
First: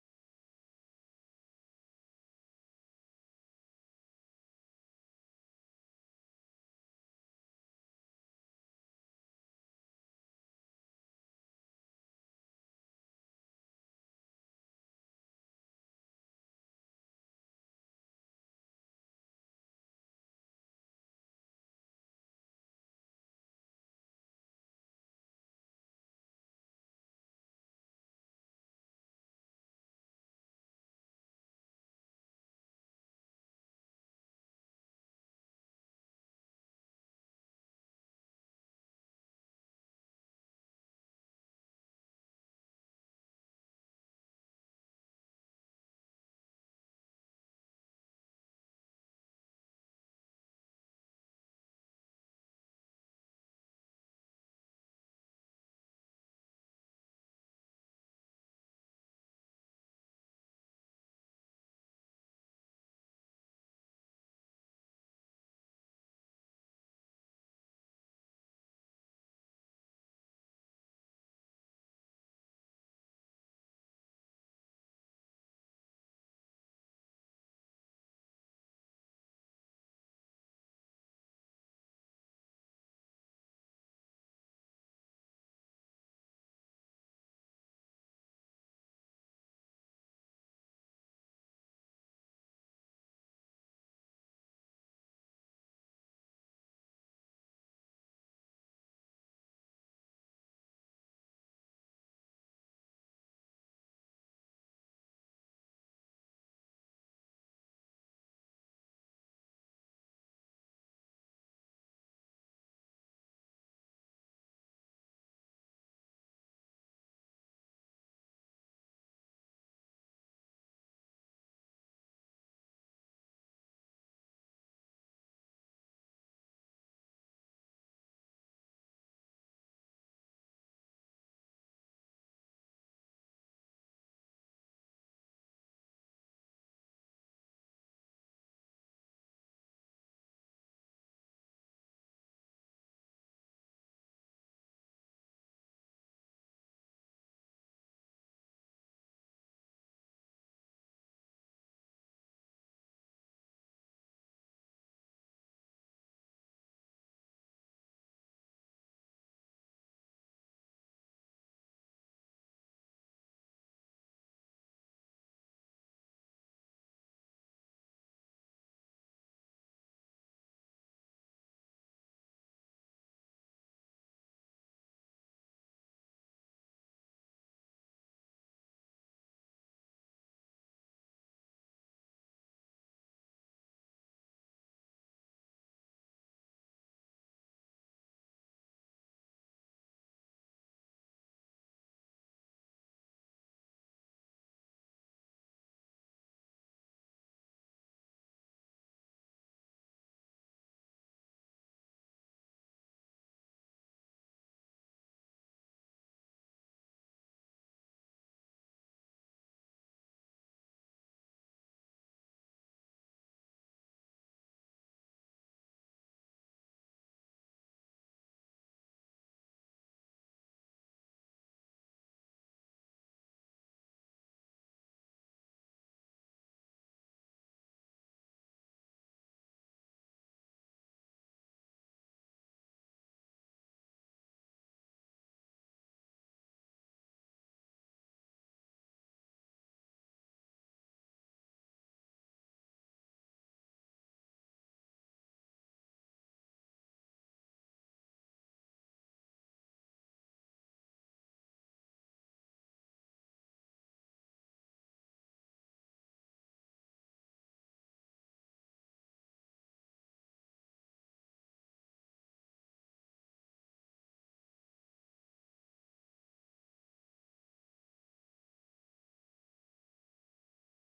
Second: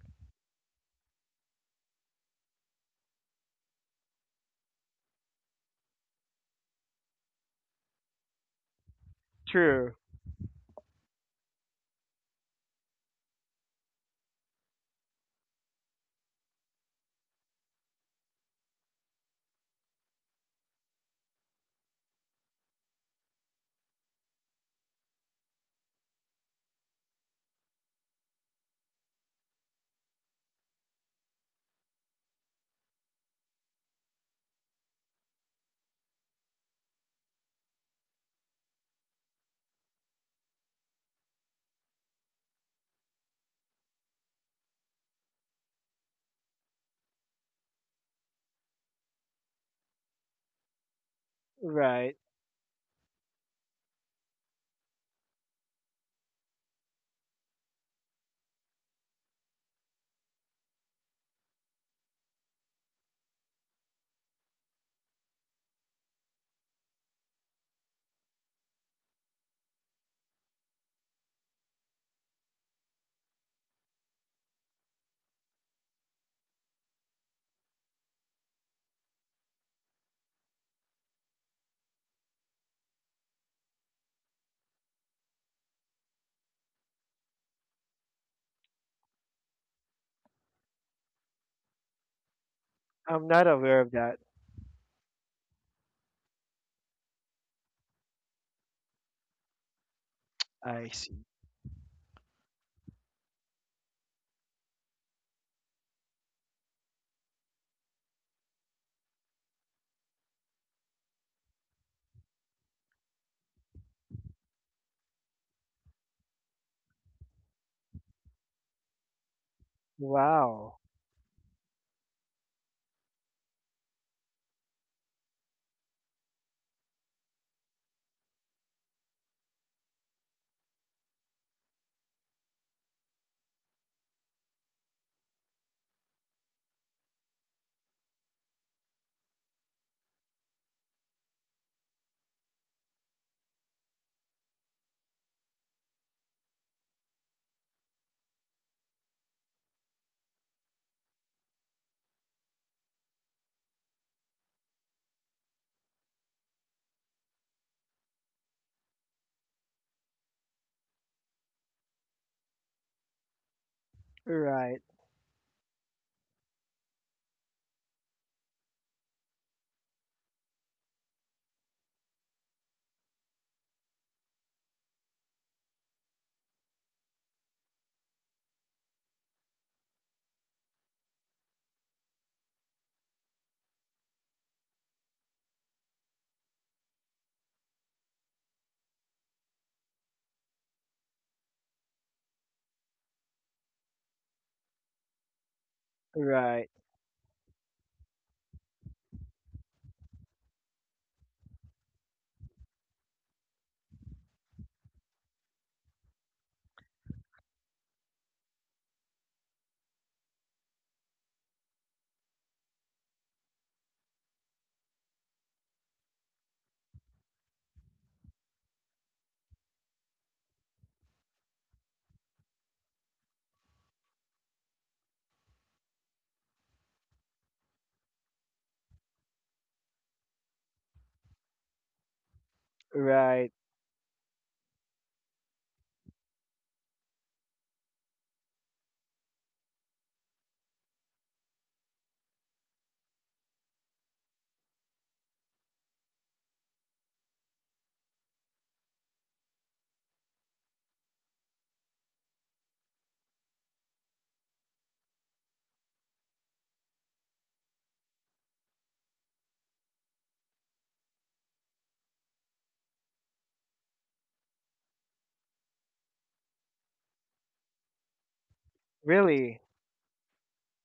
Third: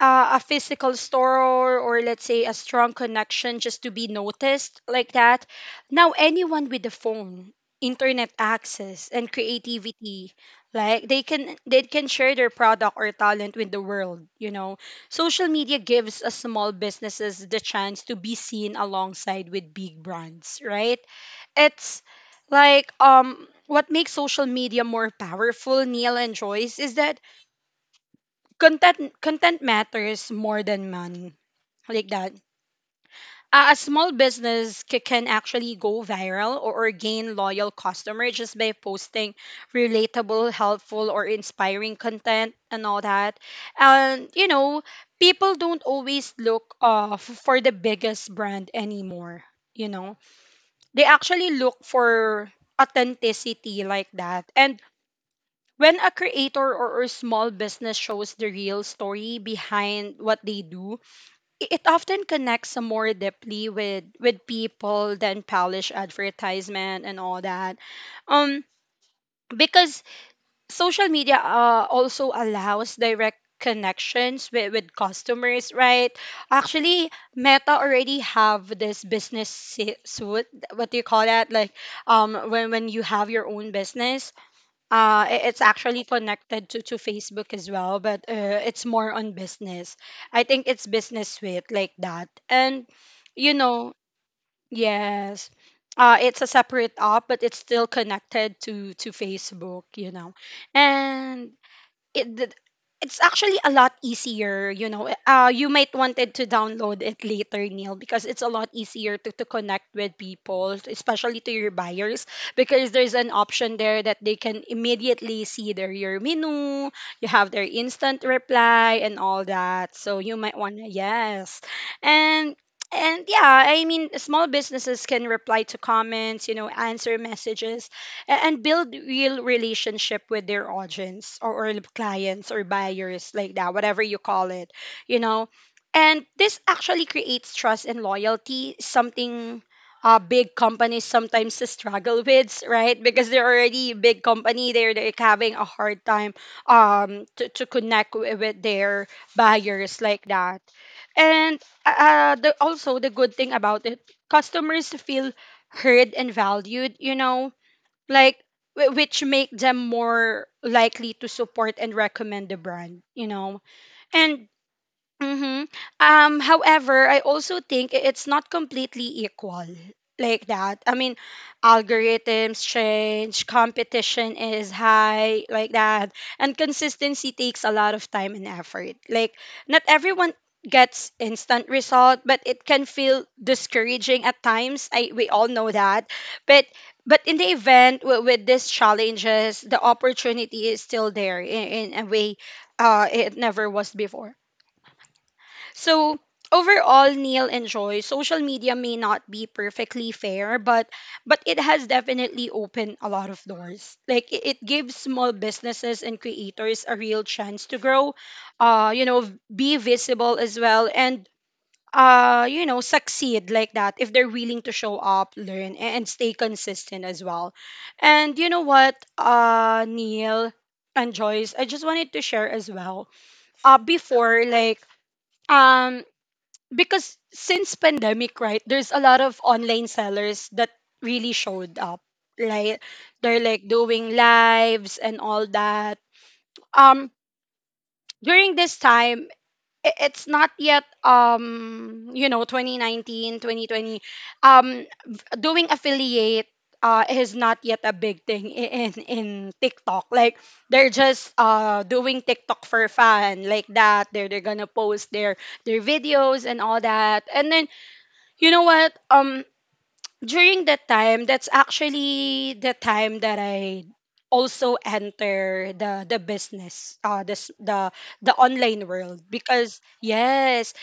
A: a physical store, or let's say a strong connection just to be noticed like that. Now anyone with a phone, internet access and
B: True.
A: creativity, like they can share their product or talent with the world, you know. Social media gives us small businesses the chance to be seen alongside with big brands, right? It's like what makes social media more powerful, Neil and Joyce, is that content matters more than money, like that. A small business can actually go viral or gain loyal customer just by posting relatable, helpful or inspiring content and all that. And you know, people don't always look for the biggest brand anymore, you know. They actually look
B: Right.
A: for authenticity like that. And when a creator, or a small business shows the real story behind what they do, it often connects more deeply with people than polished advertisement and all that. Um, because social media also allows direct connections with customers, right? Actually, meta already have this business suit, what do you call that, like when you have your own business, it's actually connected to Facebook as well, but it's more on business. I think it's business suite like that. And,
B: I'm not
A: you
B: aware of
A: know,
B: that.
A: yes, it's a separate app, but it's still connected to Facebook, you know.
B: I see.
A: And it did- it's actually a lot easier, you know. You might wanted to download it later, Neil, because it's a lot easier to connect with people, especially to your buyers because there's an option there that they can immediately see their your menu. You have their instant reply and all that, so you might
B: Wow.
A: want to, yes. and and yeah, I mean, small businesses can reply to comments, you know, answer messages, and build real relationship with their audience or clients or buyers, like that, whatever you call it, you know. And this actually creates trust and loyalty, something big companies sometimes struggle with, right? Because they're already a big company, they're like having a hard time to connect with their buyers, like that. And the, also the good thing about it, customers feel heard and valued, you know. Like which make them more likely to support and recommend the brand, you know. And
B: Right.
A: Mm-hmm. However, I also think it's not completely equal like that. I mean, algorithms change, competition is high like that, and consistency takes a lot of time and effort. Like, not everyone gets instant result, but it can feel discouraging at times. I we all know that. But but in the event with these challenges, the opportunity is still there in a way it never was before. So
B: Right.
A: overall, Neil and Joy, social media may not be perfectly fair, but it has definitely opened a lot of doors. Like it gives small businesses and creators a real chance to grow, you know, be visible as well, and you know, succeed like that if they're willing to show up, learn, and stay consistent as well. And you know what, Neil and Joyce, I just wanted to share as well. Before, like um because since pandemic, right, there's a lot of online sellers that really showed up, like they're
B: Right.
A: like doing lives and all that. um During this time, it's not yet you know, 2019, 2020. um Doing affiliate is not yet a big thing in TikTok. Like they're just doing TikTok for fun, like that. They're gonna post their videos and all that. And then, you know what? During that time, that's actually the time that I also enter the business, this the online world
B: Really?
A: because, yes,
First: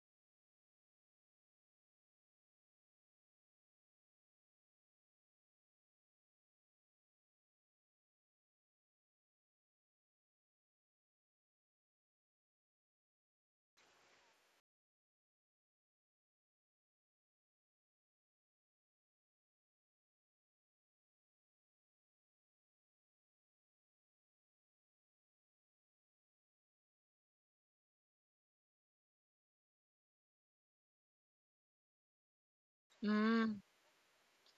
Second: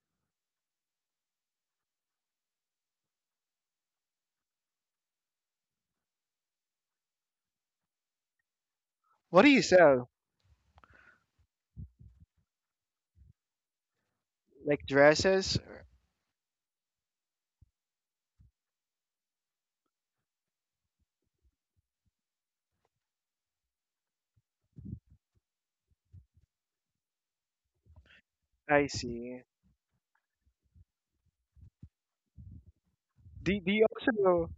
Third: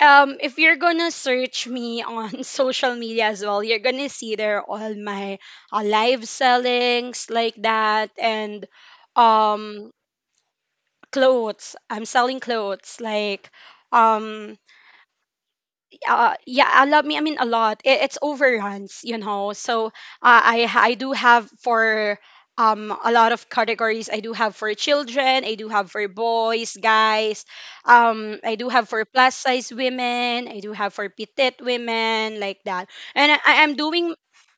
A: if you're gonna search me on social media as well, you're gonna see there all my live sellings like that. And
B: What do you
A: um
B: sell?
A: clothes. I'm selling clothes like um
B: Like dresses?
A: yeah, a lot. Me I mean a lot. It, it's overruns, you know. So I do have for a lot of categories. I do have for children. I do have for boys, guys. I do
B: I
A: have for plus
B: see.
A: size women. I do have for petite women, like that. And
B: They,
C: Mm.
A: I, I'm
B: they also
A: doing.
B: do,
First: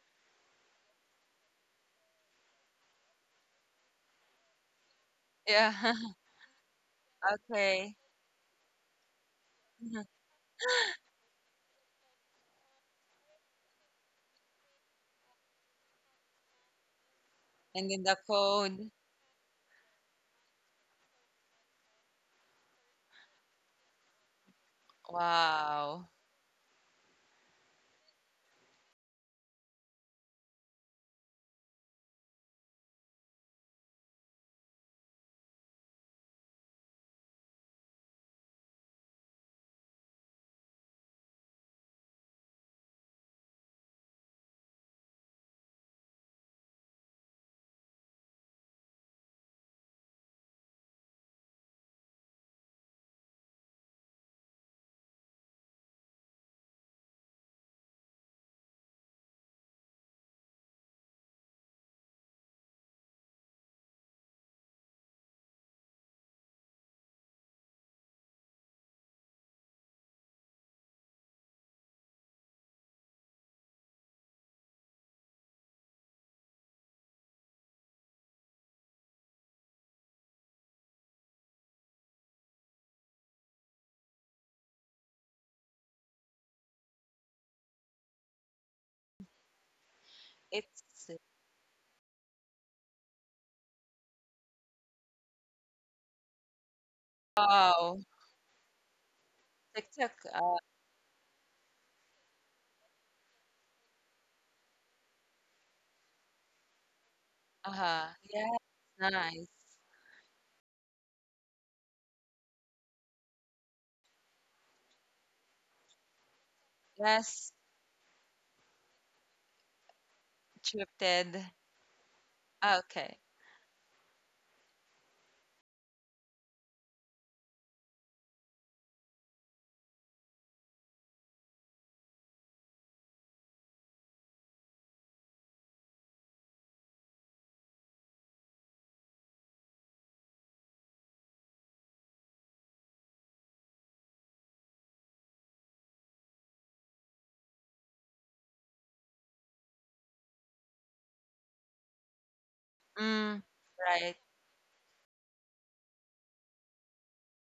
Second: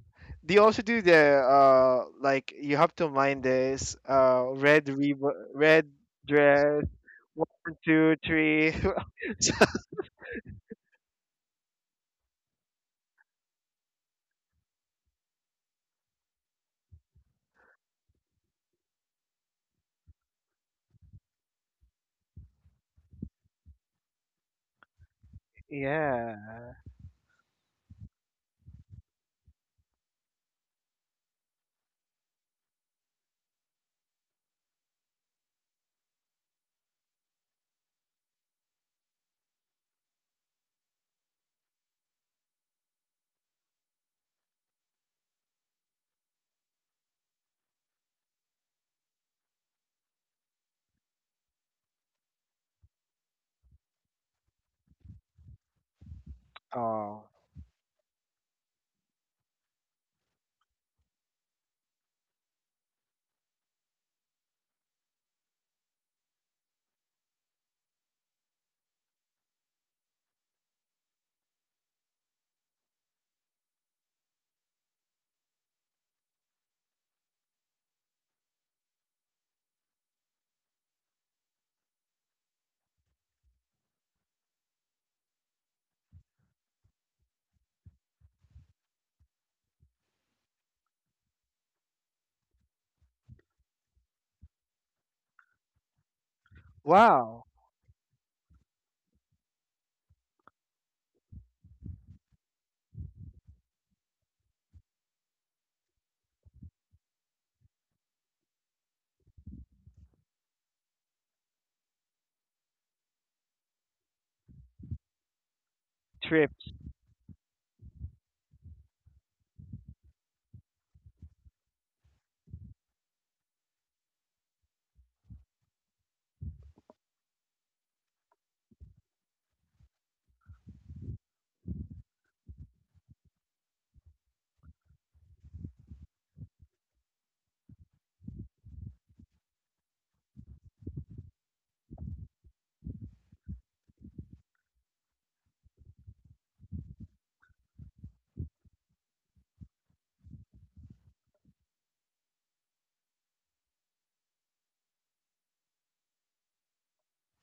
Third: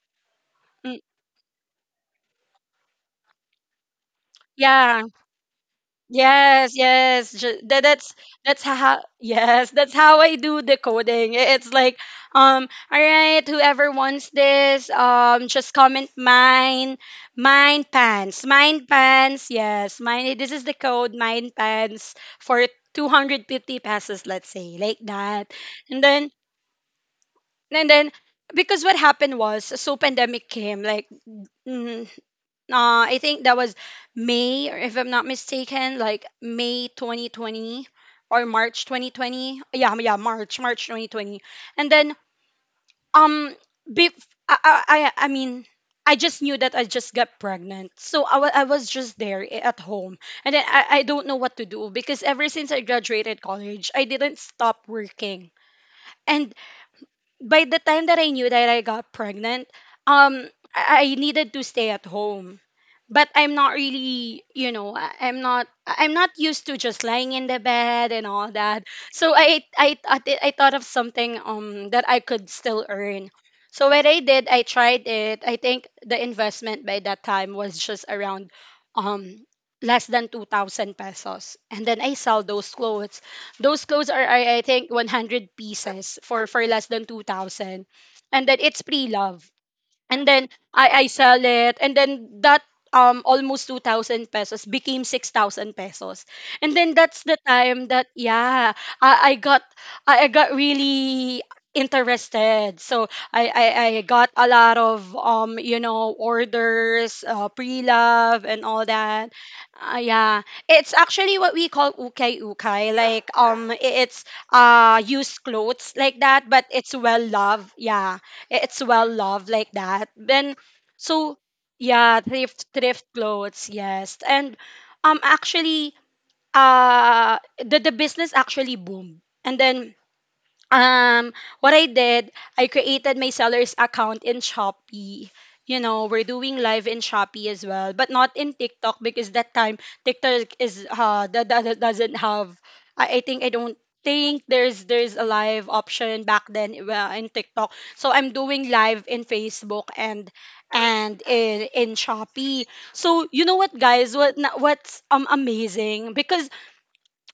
B: they also
A: mm,
B: do the like you have to mind this
A: Yeah,
B: red
C: Yeah.
A: yes,
B: dress
A: yes.
B: one
A: That,
C: Okay.
B: two
A: that's
B: three
A: how,
B: so,
A: yes, that's how I do the coding. It's like, all right, whoever wants this, just comment mine mine
C: And then the
A: pants. Mine
C: code.
A: pants. Yes, mine, this is the code, mine pants for 250 pesos, let's say, like that. And
C: Wow.
A: then,
B: yeah.
A: and then, because what happened was so pandemic came, like mm, I think that was May, or if I'm not mistaken, like May 2020 or March 2020. Yeah, yeah, March, March 2020. And then, um, I mean, I just knew that I just got pregnant. So I was just there at home. And then I don't know what to do because ever since I graduated college, I didn't stop working. And
B: Oh
A: by the time that I knew that I got pregnant, um, I needed to stay at home. But I'm not really, you know, I'm not used to just lying in the bed and all that. So I thought of something that I could still earn. So what I did, I tried it. I think the investment by that time was just around um less than 2,000 pesos, and then I sell those clothes. Those clothes are, I think 100 pieces for less than 2,000. And then it's pre-love. And then
C: It's
A: I sell it, and then that almost 2000 pesos became 6000 pesos, and then that's
B: wow.
A: the
C: wow.
A: time that, yeah, I got,
C: TikTok.
A: I got really interested. So I got a lot of you know, orders,
C: Uh-huh. Yeah.
A: pre-love and all that.
C: Nice.
A: Yeah, it's actually what we call ukay ukay, like it's, used clothes like that,
B: Trips.
A: but it's well
C: Yes.
A: loved, yeah, it's well loved, like that. Then
C: Scripted.
A: so, yeah, thrift
C: Okay.
A: clothes, yes. And actually, the business actually boomed. And then, um what I did, I created my seller's account in Shopee. You know, we're doing live in Shopee as well, but not in TikTok, because that time TikTok is that doesn't have. I think I don't think there's a live option back then, in TikTok. So I'm doing live in Facebook and in Shopee. So
C: Mm.
A: you know what,
C: Right.
A: guys, what's amazing, because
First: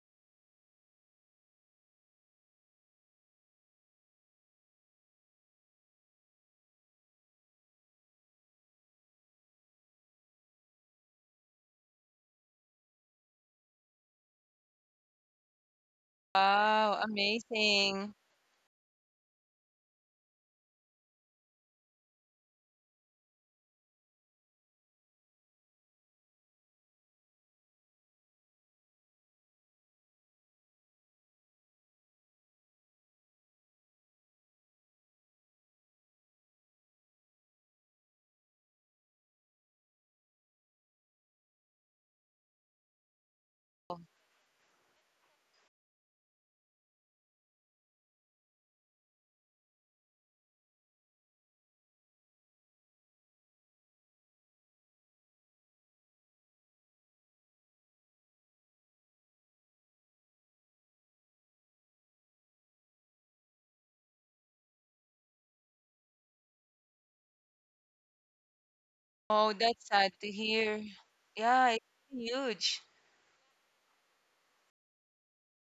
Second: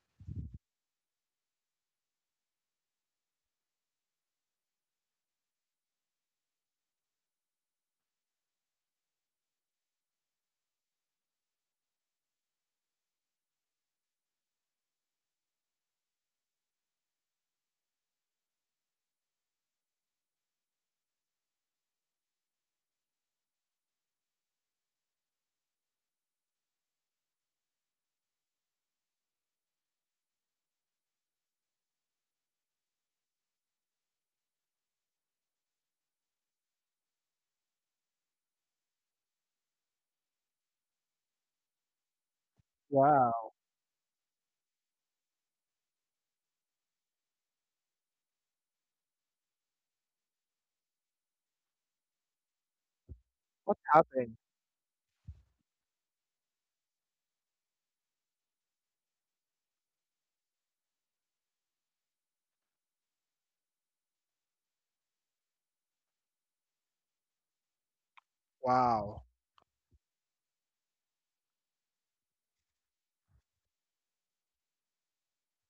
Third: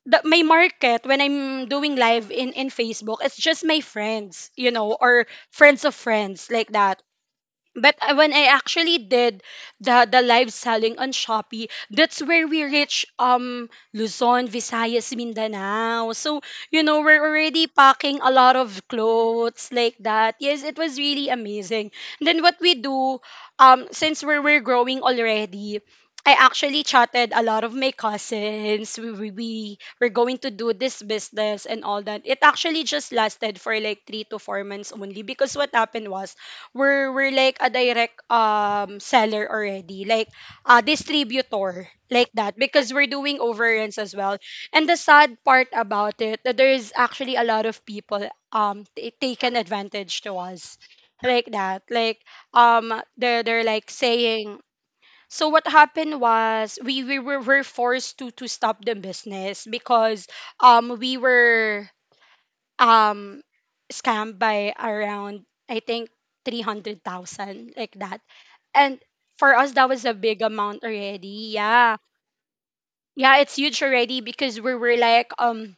A: my market when I'm doing live in Facebook, it's just my friends, you know, or friends of friends, like that. But when I actually did the live selling on Shopee, that's where we reach Luzon, Visayas, Mindanao. So, you know,
C: Wow.
A: we're already
C: Amazing.
A: packing a lot of clothes like that. Yes, it was really amazing. And then what we do, since we're growing already, I actually chatted a lot of my cousins. We were going to do this business and all that. It actually just lasted for like 3 to 4 months only, because what happened was we're like a direct seller already, like a distributor like that, because we're doing
B: Wow.
A: overruns as well. And the sad part about it, that there is actually a lot of people taken advantage to us like that, like they're
B: What
A: like
B: happened?
A: saying. So what happened was we were forced to stop the business, because we were um scammed by around, I think, 300,000, like that. And
B: Wow.
A: for
C: Oh,
A: us, that
C: that's
A: was a
C: sad to
A: big amount
C: hear.
A: already.
C: Yeah. It's
A: Yeah.
C: huge.
A: Yeah, it's huge already, because we were like,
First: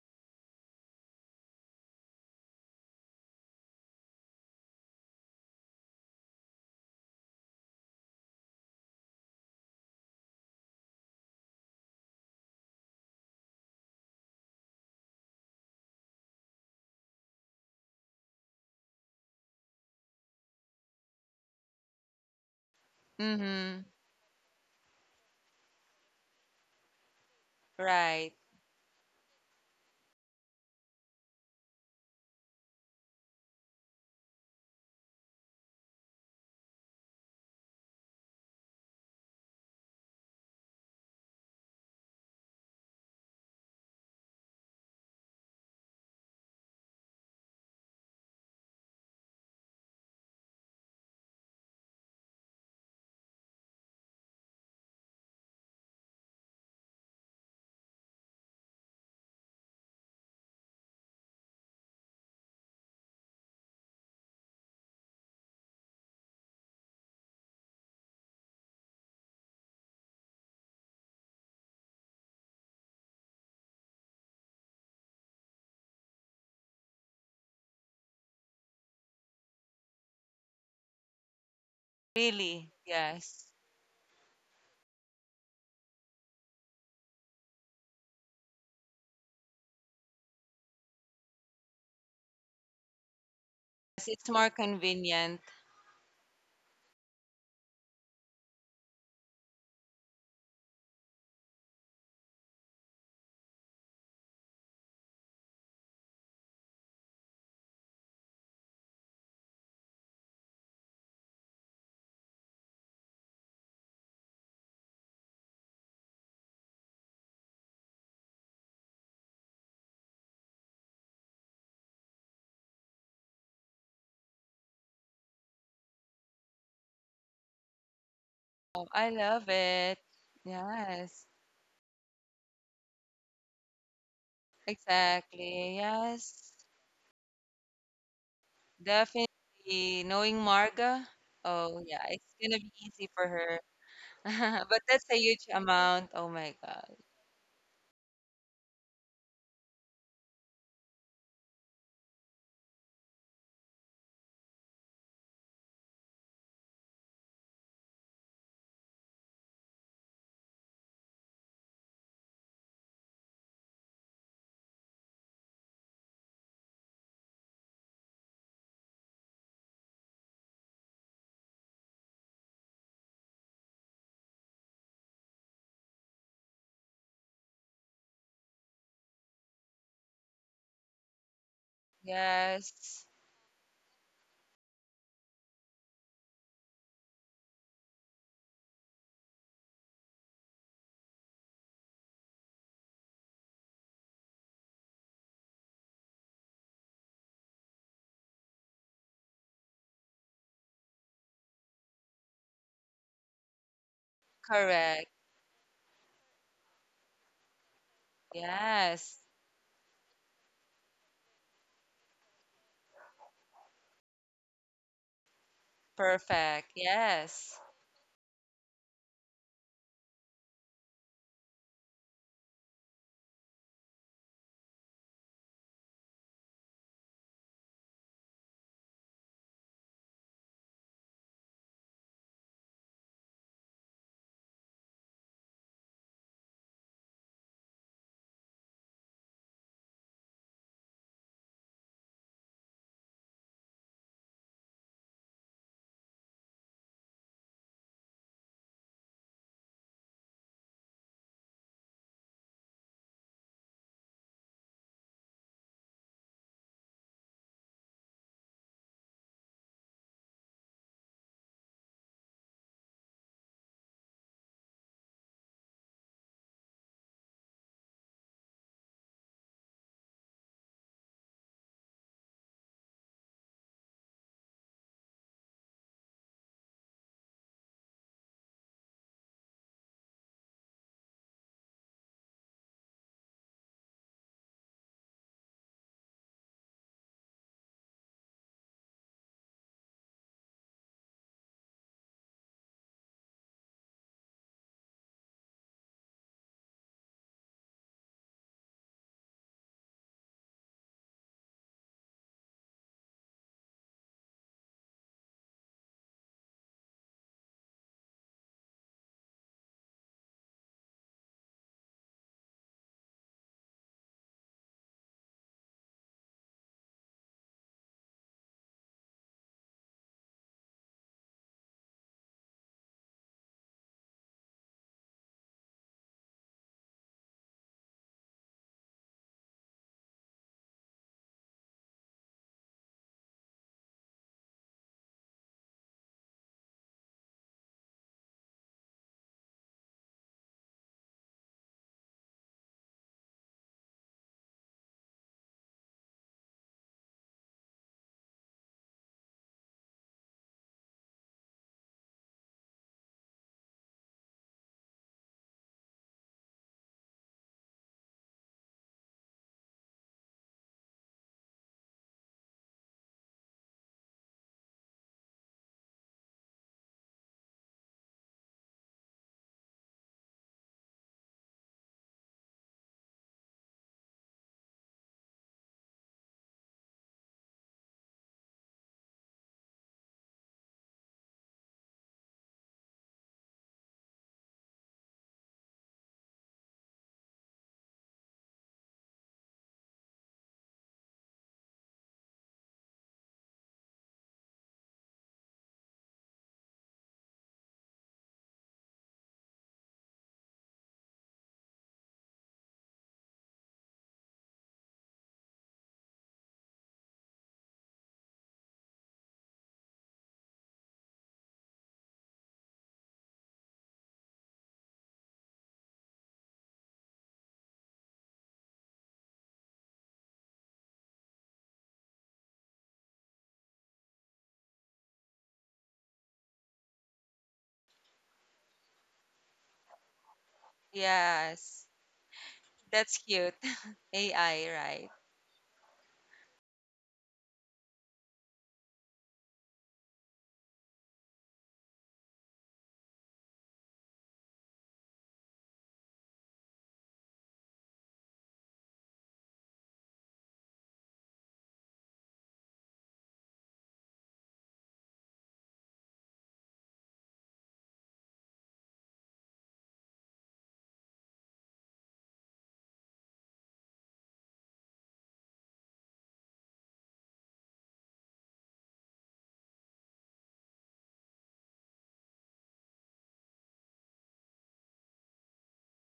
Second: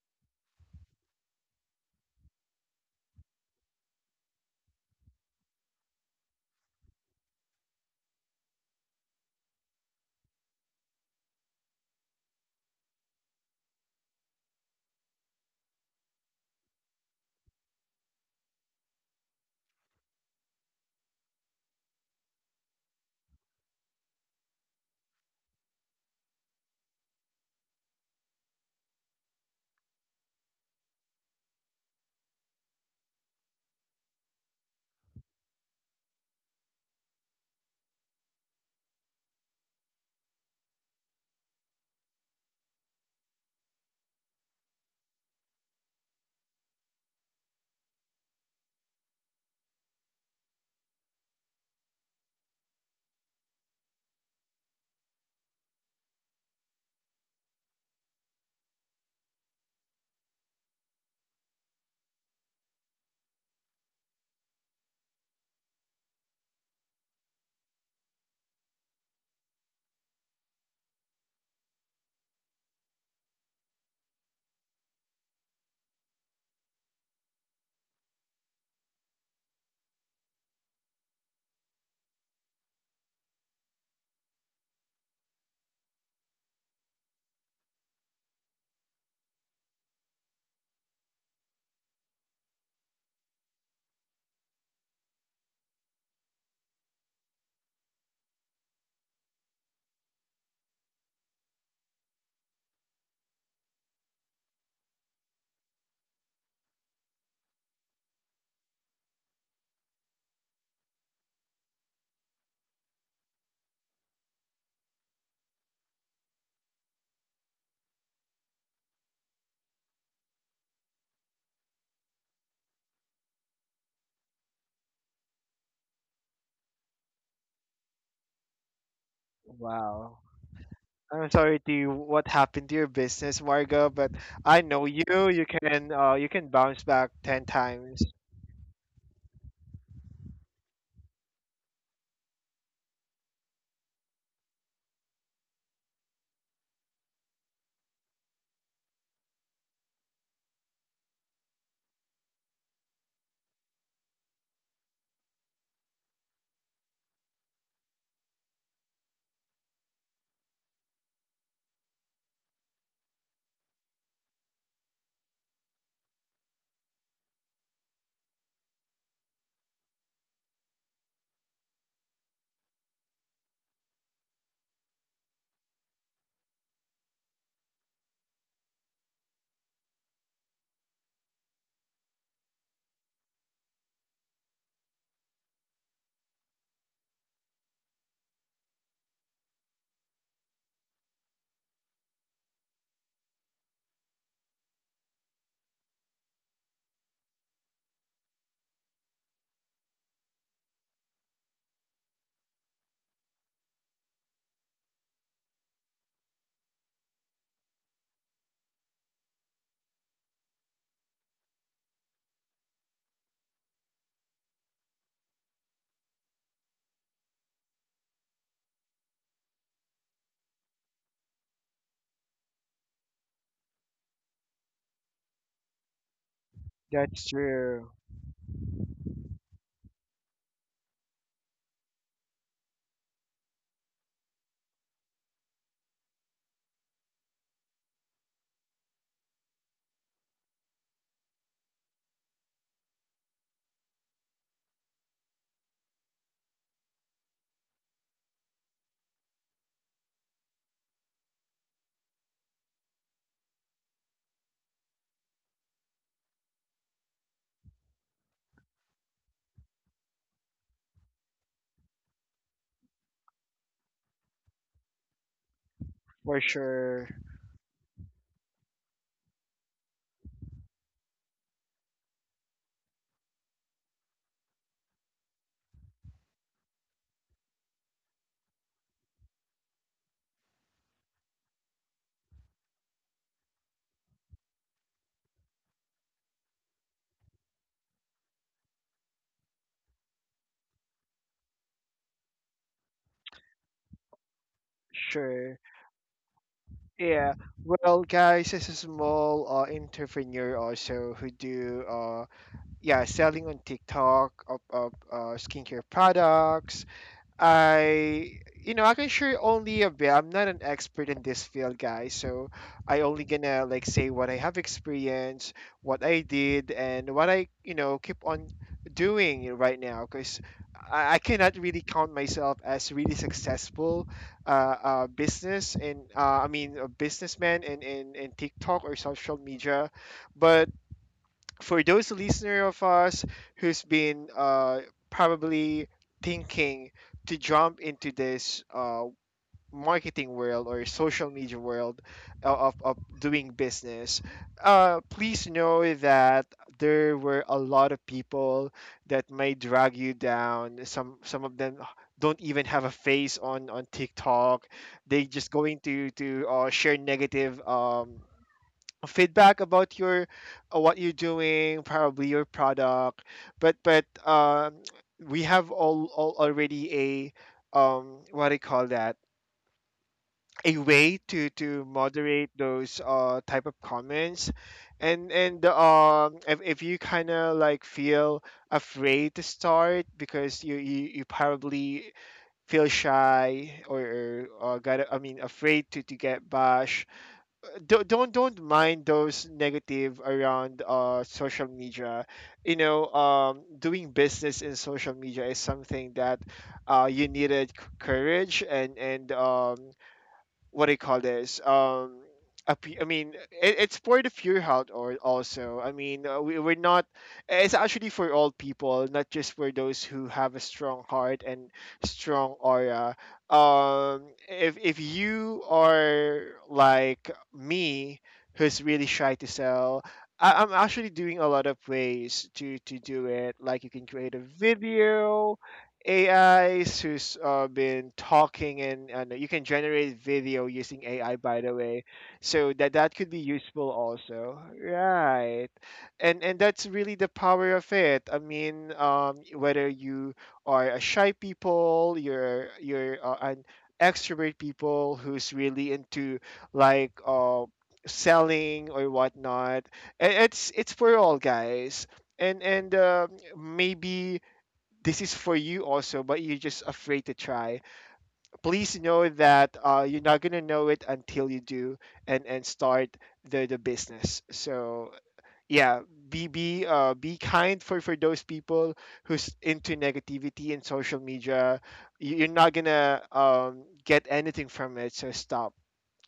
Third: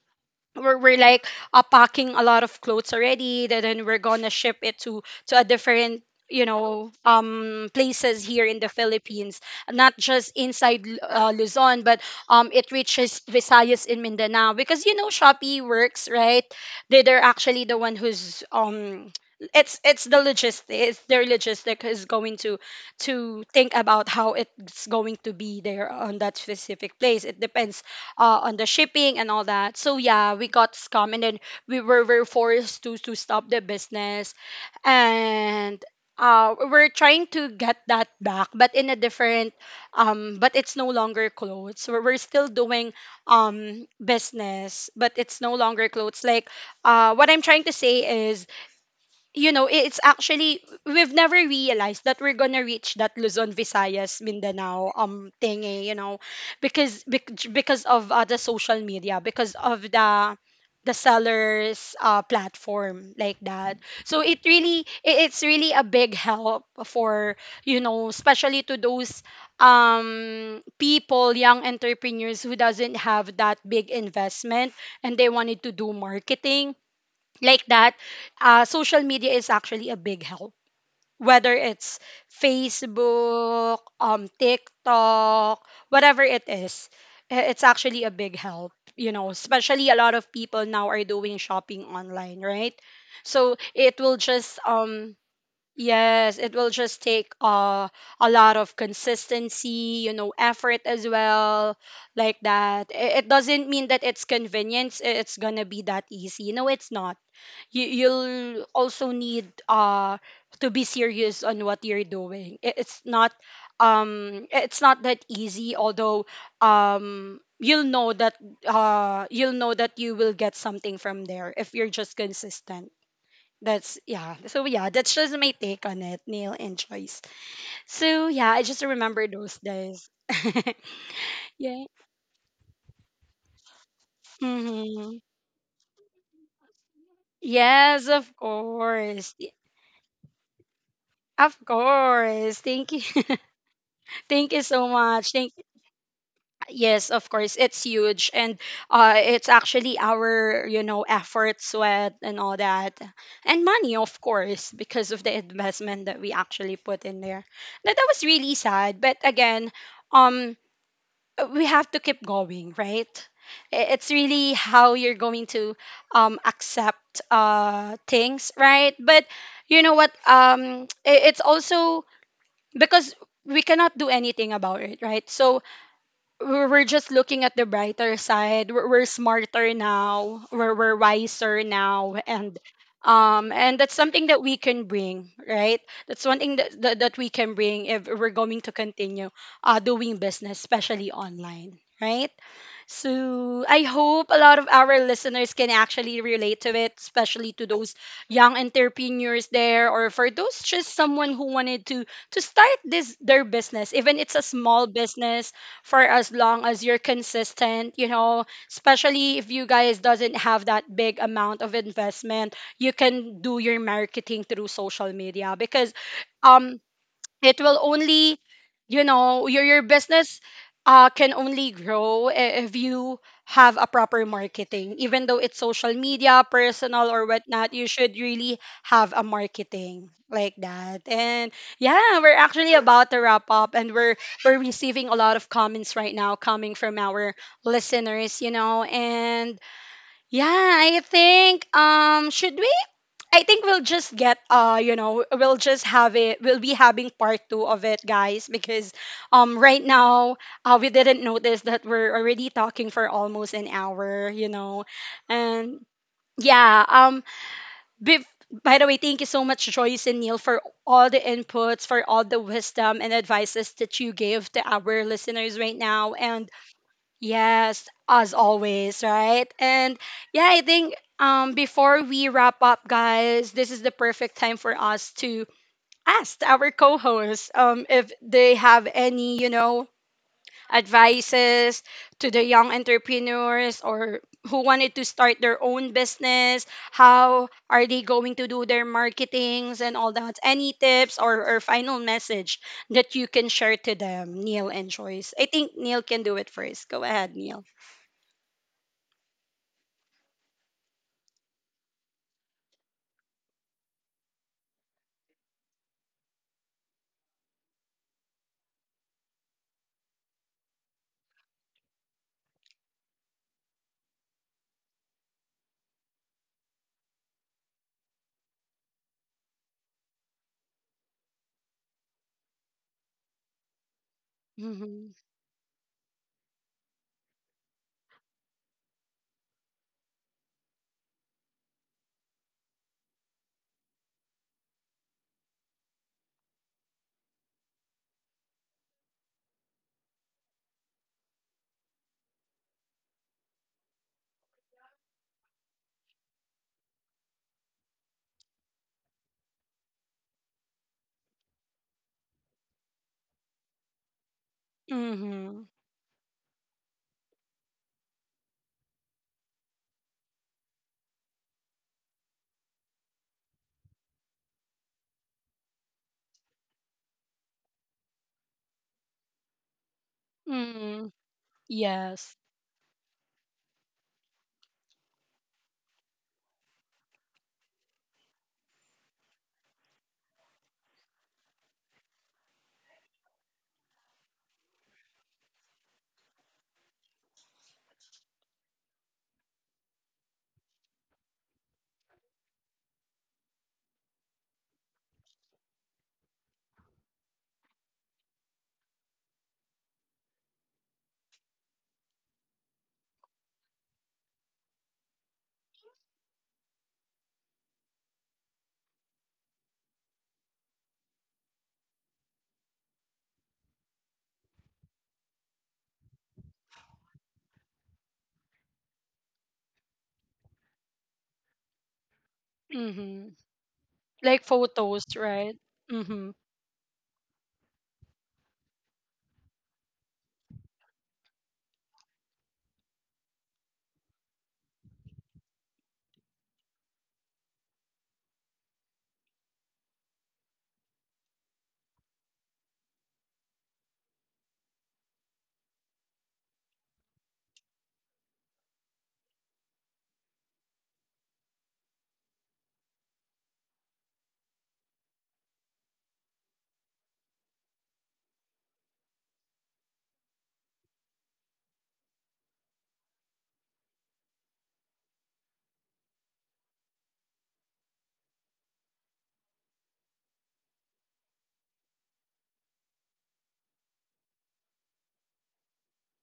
A: we're like, packing a lot of clothes already, then we're gonna ship it to a different, you know, places here in the Philippines, not just inside Luzon, but it reaches Visayas in Mindanao, because you know Shopee works, right? They, they're actually the one who's, it's the logistics, their logistic is going to think
C: Mm-hmm.
A: about how it's going to be there on that specific place. It depends
C: Right.
A: on the shipping and all that. So yeah, we got scammed, and then we were forced to stop the business, and we're trying to get that back, but in a different, but it's no longer clothes. We're still doing business, but it's no longer clothes. Like, what I'm trying to say is, you know, it's actually, we've never realized that we're gonna reach that Luzon, Visayas, Mindanao thingy, you know, because because of the social media, because of the seller's, platform like that. So it really, it's really a big help for, you know, especially to those people, young entrepreneurs who doesn't have that big investment and they wanted to do marketing like that, social media is actually a big help. Whether it's
C: Really. Yes.
A: Facebook, TikTok, whatever it is, it's actually a big help. You know, especially a lot of people now are doing shopping online, right? So it
C: Yes,
A: will
C: it's more
A: just
C: convenient.
A: yes, it will just take, a lot of consistency, you know, effort as well, like that. It doesn't mean that it's convenience. It's gonna be that easy. No, it's not. You, you'll also need to be serious on what you're doing. It's not it's not that easy, although um you'll know that you'll know that you will get something from there if you're just consistent. That's, yeah, so yeah, that's just my take on it, Neil and Joyce. So yeah, I just
C: Oh, I
A: remember
C: love
A: those
C: it.
A: days.
B: Wow.
C: Yes.
B: I'm sorry to
A: Yeah.
B: you what happened to your business, Margo, but I know you
A: Hmm.
C: Exactly.
B: can you can
C: Yes.
B: bounce back ten times.
A: Yes, of
C: Definitely.
A: course.
C: Knowing Marga,
A: Of
C: oh yeah, it's
A: course.
C: gonna be
A: Thank
C: easy
A: you.
C: for her.
A: Thank you
C: But
A: so
C: that's a
A: much.
C: huge
A: Thank.
C: amount. Oh my God.
A: Yes, of course, it's huge, and it's actually our, you know, effort, sweat, and all that, and money, of course, because of the investment that we actually put in there. That was really sad, but again, um, we have to keep going, right? It's really how you're going to accept things, right? But you know what? It's also because we cannot do anything about it, right? So we're just looking at the brighter side. We're smarter now. We're wiser now,
C: Yes.
A: and that's something that we can bring, right? That's one thing that that we can bring if we're going to continue, doing business, especially online, right? So I hope a lot of our listeners can actually relate to it, especially to those young entrepreneurs there, or for those just someone who wanted to start this their business, even it's a small
C: Correct.
A: business. For as long as you're consistent, you know,
C: Yes.
A: especially if you guys doesn't have that big amount of investment, you can do your marketing through social media, because
C: Perfect.
A: um
C: Yes.
A: it will only, you know, your business, can only grow if you have a proper marketing, even though it's social media personal
B: That's
A: or whatnot, you
B: true.
A: should really have a marketing like that. And yeah, we're actually about to wrap up, and we're receiving a lot of comments right now coming from our listeners, you know. And yeah, I think should we? I think we'll just get, you know, we'll just have it, we'll be having part 2 of it, guys, because right now, we didn't notice that we're already talking for almost an hour, you know. And yeah, bef- by the way, thank you so much Joyce and Neil for all the inputs, for all the wisdom and advices that you gave to our listeners right now.
B: For
A: And
B: sure.
A: yes, as always, right? And yeah, I think before we wrap up, guys, this is the perfect time for us to ask our co-hosts if they have any, you know, advices to the young entrepreneurs or who wanted to start their own business, how are they going to do their marketings and all that? Any tips or final message that you can share to them, Neil and Joyce? I
B: Sure.
A: think Neil can do it first. Go
B: Yeah.
A: ahead, Neil.
B: Well, guys, as a small entrepreneur also who do yeah, selling on TikTok of, skincare products, I, you know, I can share only a bit. I'm not an expert in this field, guys. So I only gonna like say what I have experienced, what I did, and what I, you know, keep on doing right now. Because I cannot really count myself as really successful
A: Mm-hmm.
B: business and I mean, a businessman in, in TikTok or social media, but for those listener of us who's been probably thinking to jump into this marketing world or social media world of, doing business, please know that there were a lot of people that may drag you down. Some of them don't even have a face on TikTok. They just
A: Mm-hmm.
B: going to share negative feedback about your what you're doing, probably your product. But we have all already a what do you call that? A
A: Mm-hmm.
B: way to
A: Yes.
B: moderate those type of comments. And If you kind of like feel afraid to start because you you probably feel shy, or got, I mean, afraid to get bashed, don't mind those negative around social media. You know, doing business in social media is something that you needed courage and what do you call this? I mean, it, it's for the pure heart, or also. I mean, we, we're not. It's actually for all people, not just for those who have a strong heart and strong aura. If you are like me, who's really shy to sell. I'm actually doing a lot of ways to do
A: Mm-hmm.
B: it. Like you can create a
A: Like photos, right?
B: video,
A: Mm-hmm.
B: AIs who's been talking, and you can generate video using AI, by the
C: Yes.
B: way, so that
C: That's
B: could be
C: cute.
B: useful also,
C: AI, right?
B: right? And that's really the power of it. I mean, whether you are a shy people, you're an extrovert people who's really into like selling or whatnot, it's for all, guys. And Maybe this is for you also, but you're just afraid to try. Please know that you're not gonna know it until you do and start the business. So yeah, be kind for those people who's into negativity and social media. You- You're not gonna get anything from it. So stop.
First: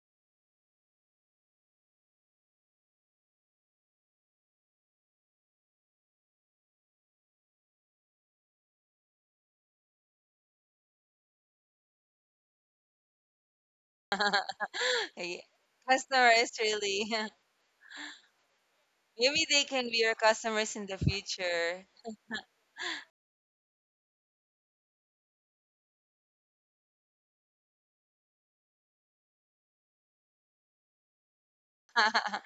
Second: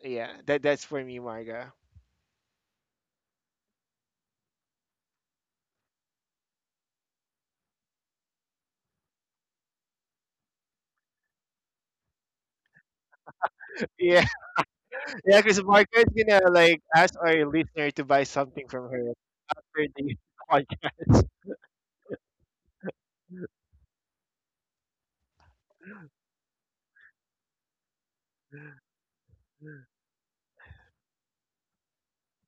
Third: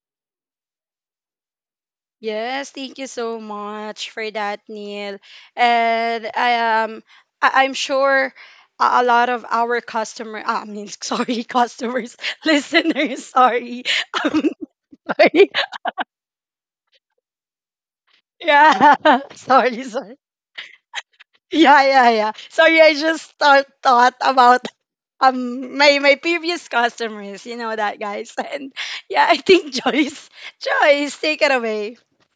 B: Yeah, that's for me, Marga.
A: Yes, thank you so much for that, Neil. And I I'm sure a lot of our customer, I mean sorry, customers, listeners, sorry.
B: Yeah,
A: I'm
B: yeah,
C: Yeah.
A: sorry.
B: because Marga is
C: Customer
B: gonna
C: is
B: like
C: really.
B: ask our listener to buy something from her
A: Yeah.
C: Maybe they
A: Sorry,
B: for
C: can be
A: sorry.
B: the
C: your customers in the
B: podcast.
A: Yeah,
C: future.
A: yeah, yeah. Sorry, I just thought about my previous customers, you know that, guys. And yeah, I think, Joyce, Joyce, take it away.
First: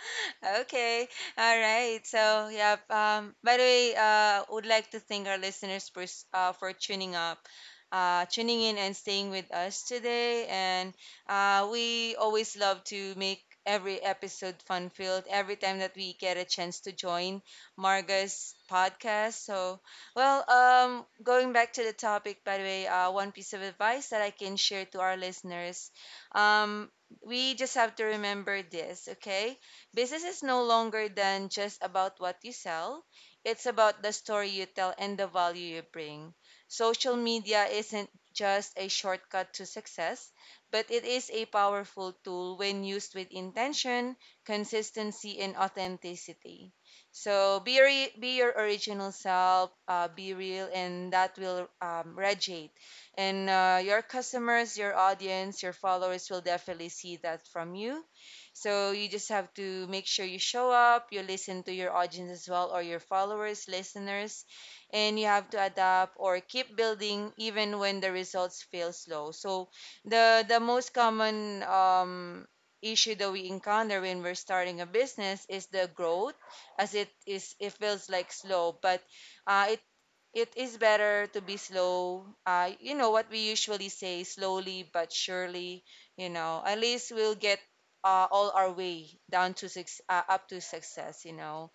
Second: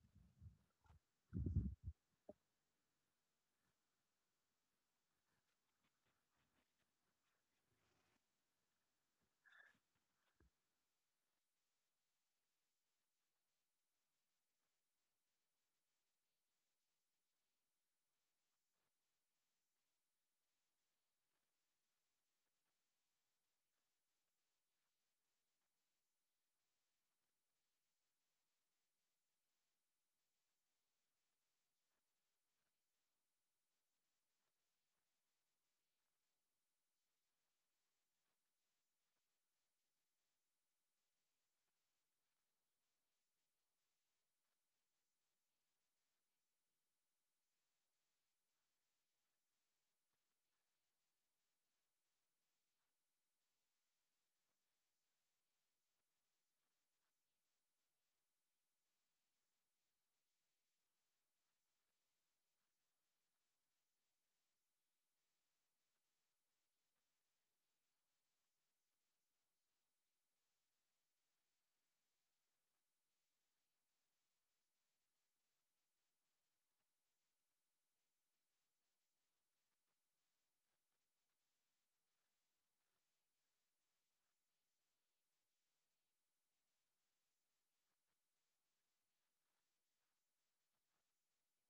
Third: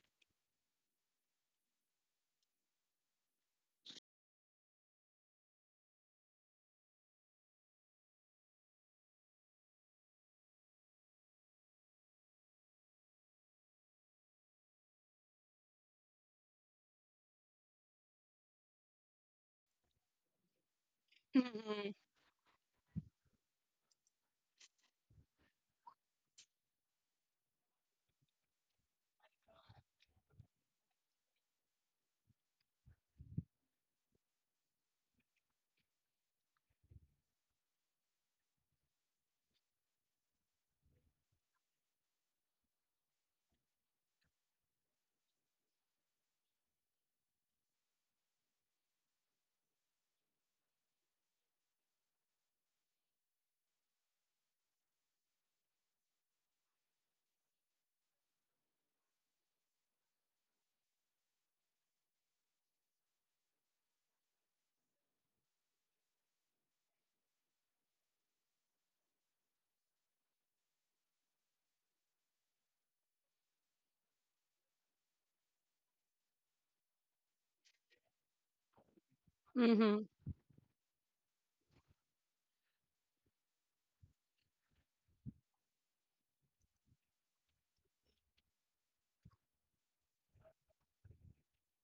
C: Okay. All right. So, yeah. By the way, would like to thank our listeners for for tuning up, tuning in and staying with us today. And we always love to make every episode fun filled every time that we get a chance to join Marga's podcast. So, well, going back to the
A: Mm-hmm.
C: topic, by the way, one piece of advice that I can share to our listeners. Um, we just have to remember this, okay? Business is no longer than just about what you sell. It's about the story you tell and the value you bring. Social media isn't just a shortcut to success, but it is a powerful tool when used with intention, consistency, and authenticity. So be your original self, be real, and that will radiate, and your customers, your audience, your followers will definitely see that from you. So you just have to make sure you show up, you listen to your audience as well, or your followers, listeners, and you have to adapt or keep building even when the results feel slow. So the most common issue that we encounter when we're starting a business is the growth. As it is, it feels like slow, but uh,
A: Mm-hmm.
C: it is better to be slow. You know what we usually say, slowly but surely. You know, at least we'll get all our way down to six, up to success. You know,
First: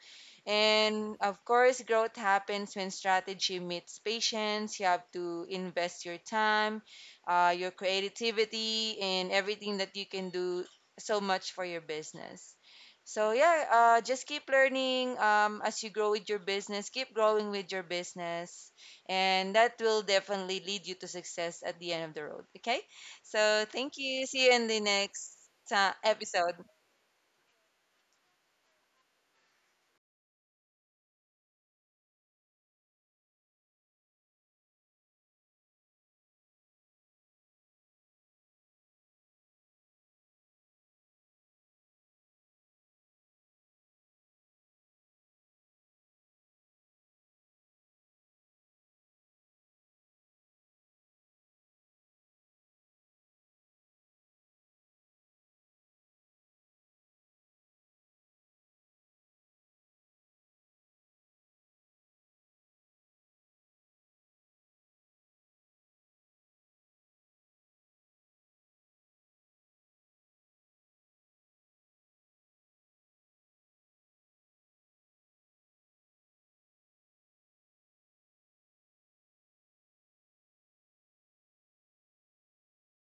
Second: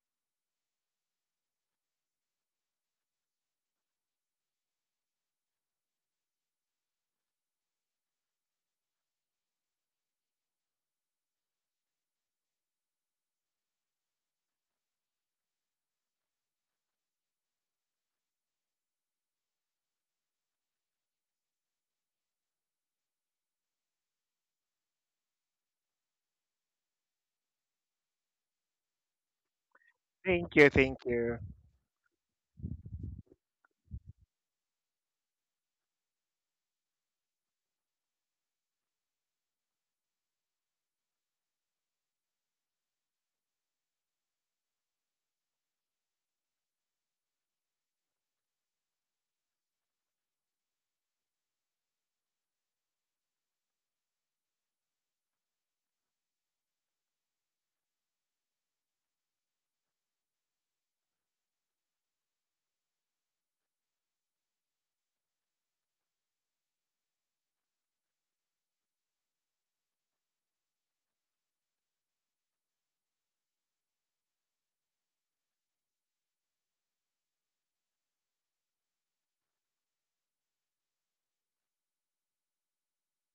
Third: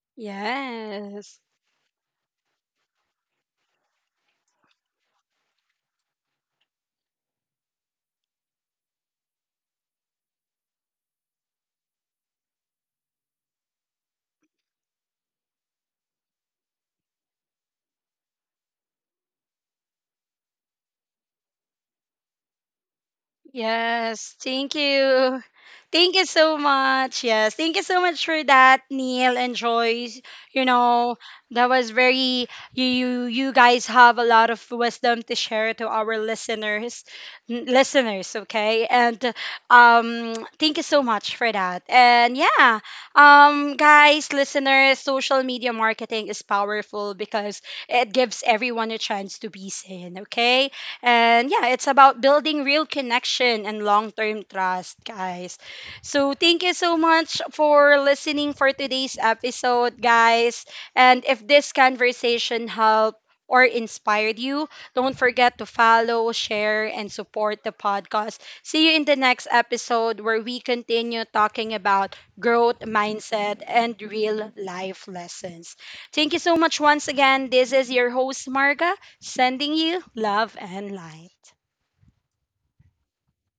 C: and
A: Yes.
C: of course, growth happens when strategy meets patience. You have to invest your time, your creativity, and everything that you can do so much for your business. So, yeah, just keep learning, as you grow with your business, keep growing with your business, and that will definitely lead you to success at the end of the road. Okay? So, thank you.
A: Yes,
C: See you in
A: thank
C: the next
A: you. Thank you
C: episode.
A: so much. Yes, thank you so much for that, Neil and Joyce.
B: Thank
A: You
B: you, thank
A: know,
B: you.
A: that was very, you you guys have a lot of wisdom to share to our listeners, listeners, okay? And thank you so much for that. And yeah, guys, listeners, social media marketing is powerful because it gives everyone a chance to be seen, okay? And yeah, it's about building real connection and long term trust, guys. So thank you so much for listening for today's episode, guys. And if this conversation helped, or inspired you, don't forget to follow, share, and support the podcast. See you in the next episode where we continue talking about growth mindset and real life lessons. Thank you so much once again. This is your host, Marga, sending you love and light.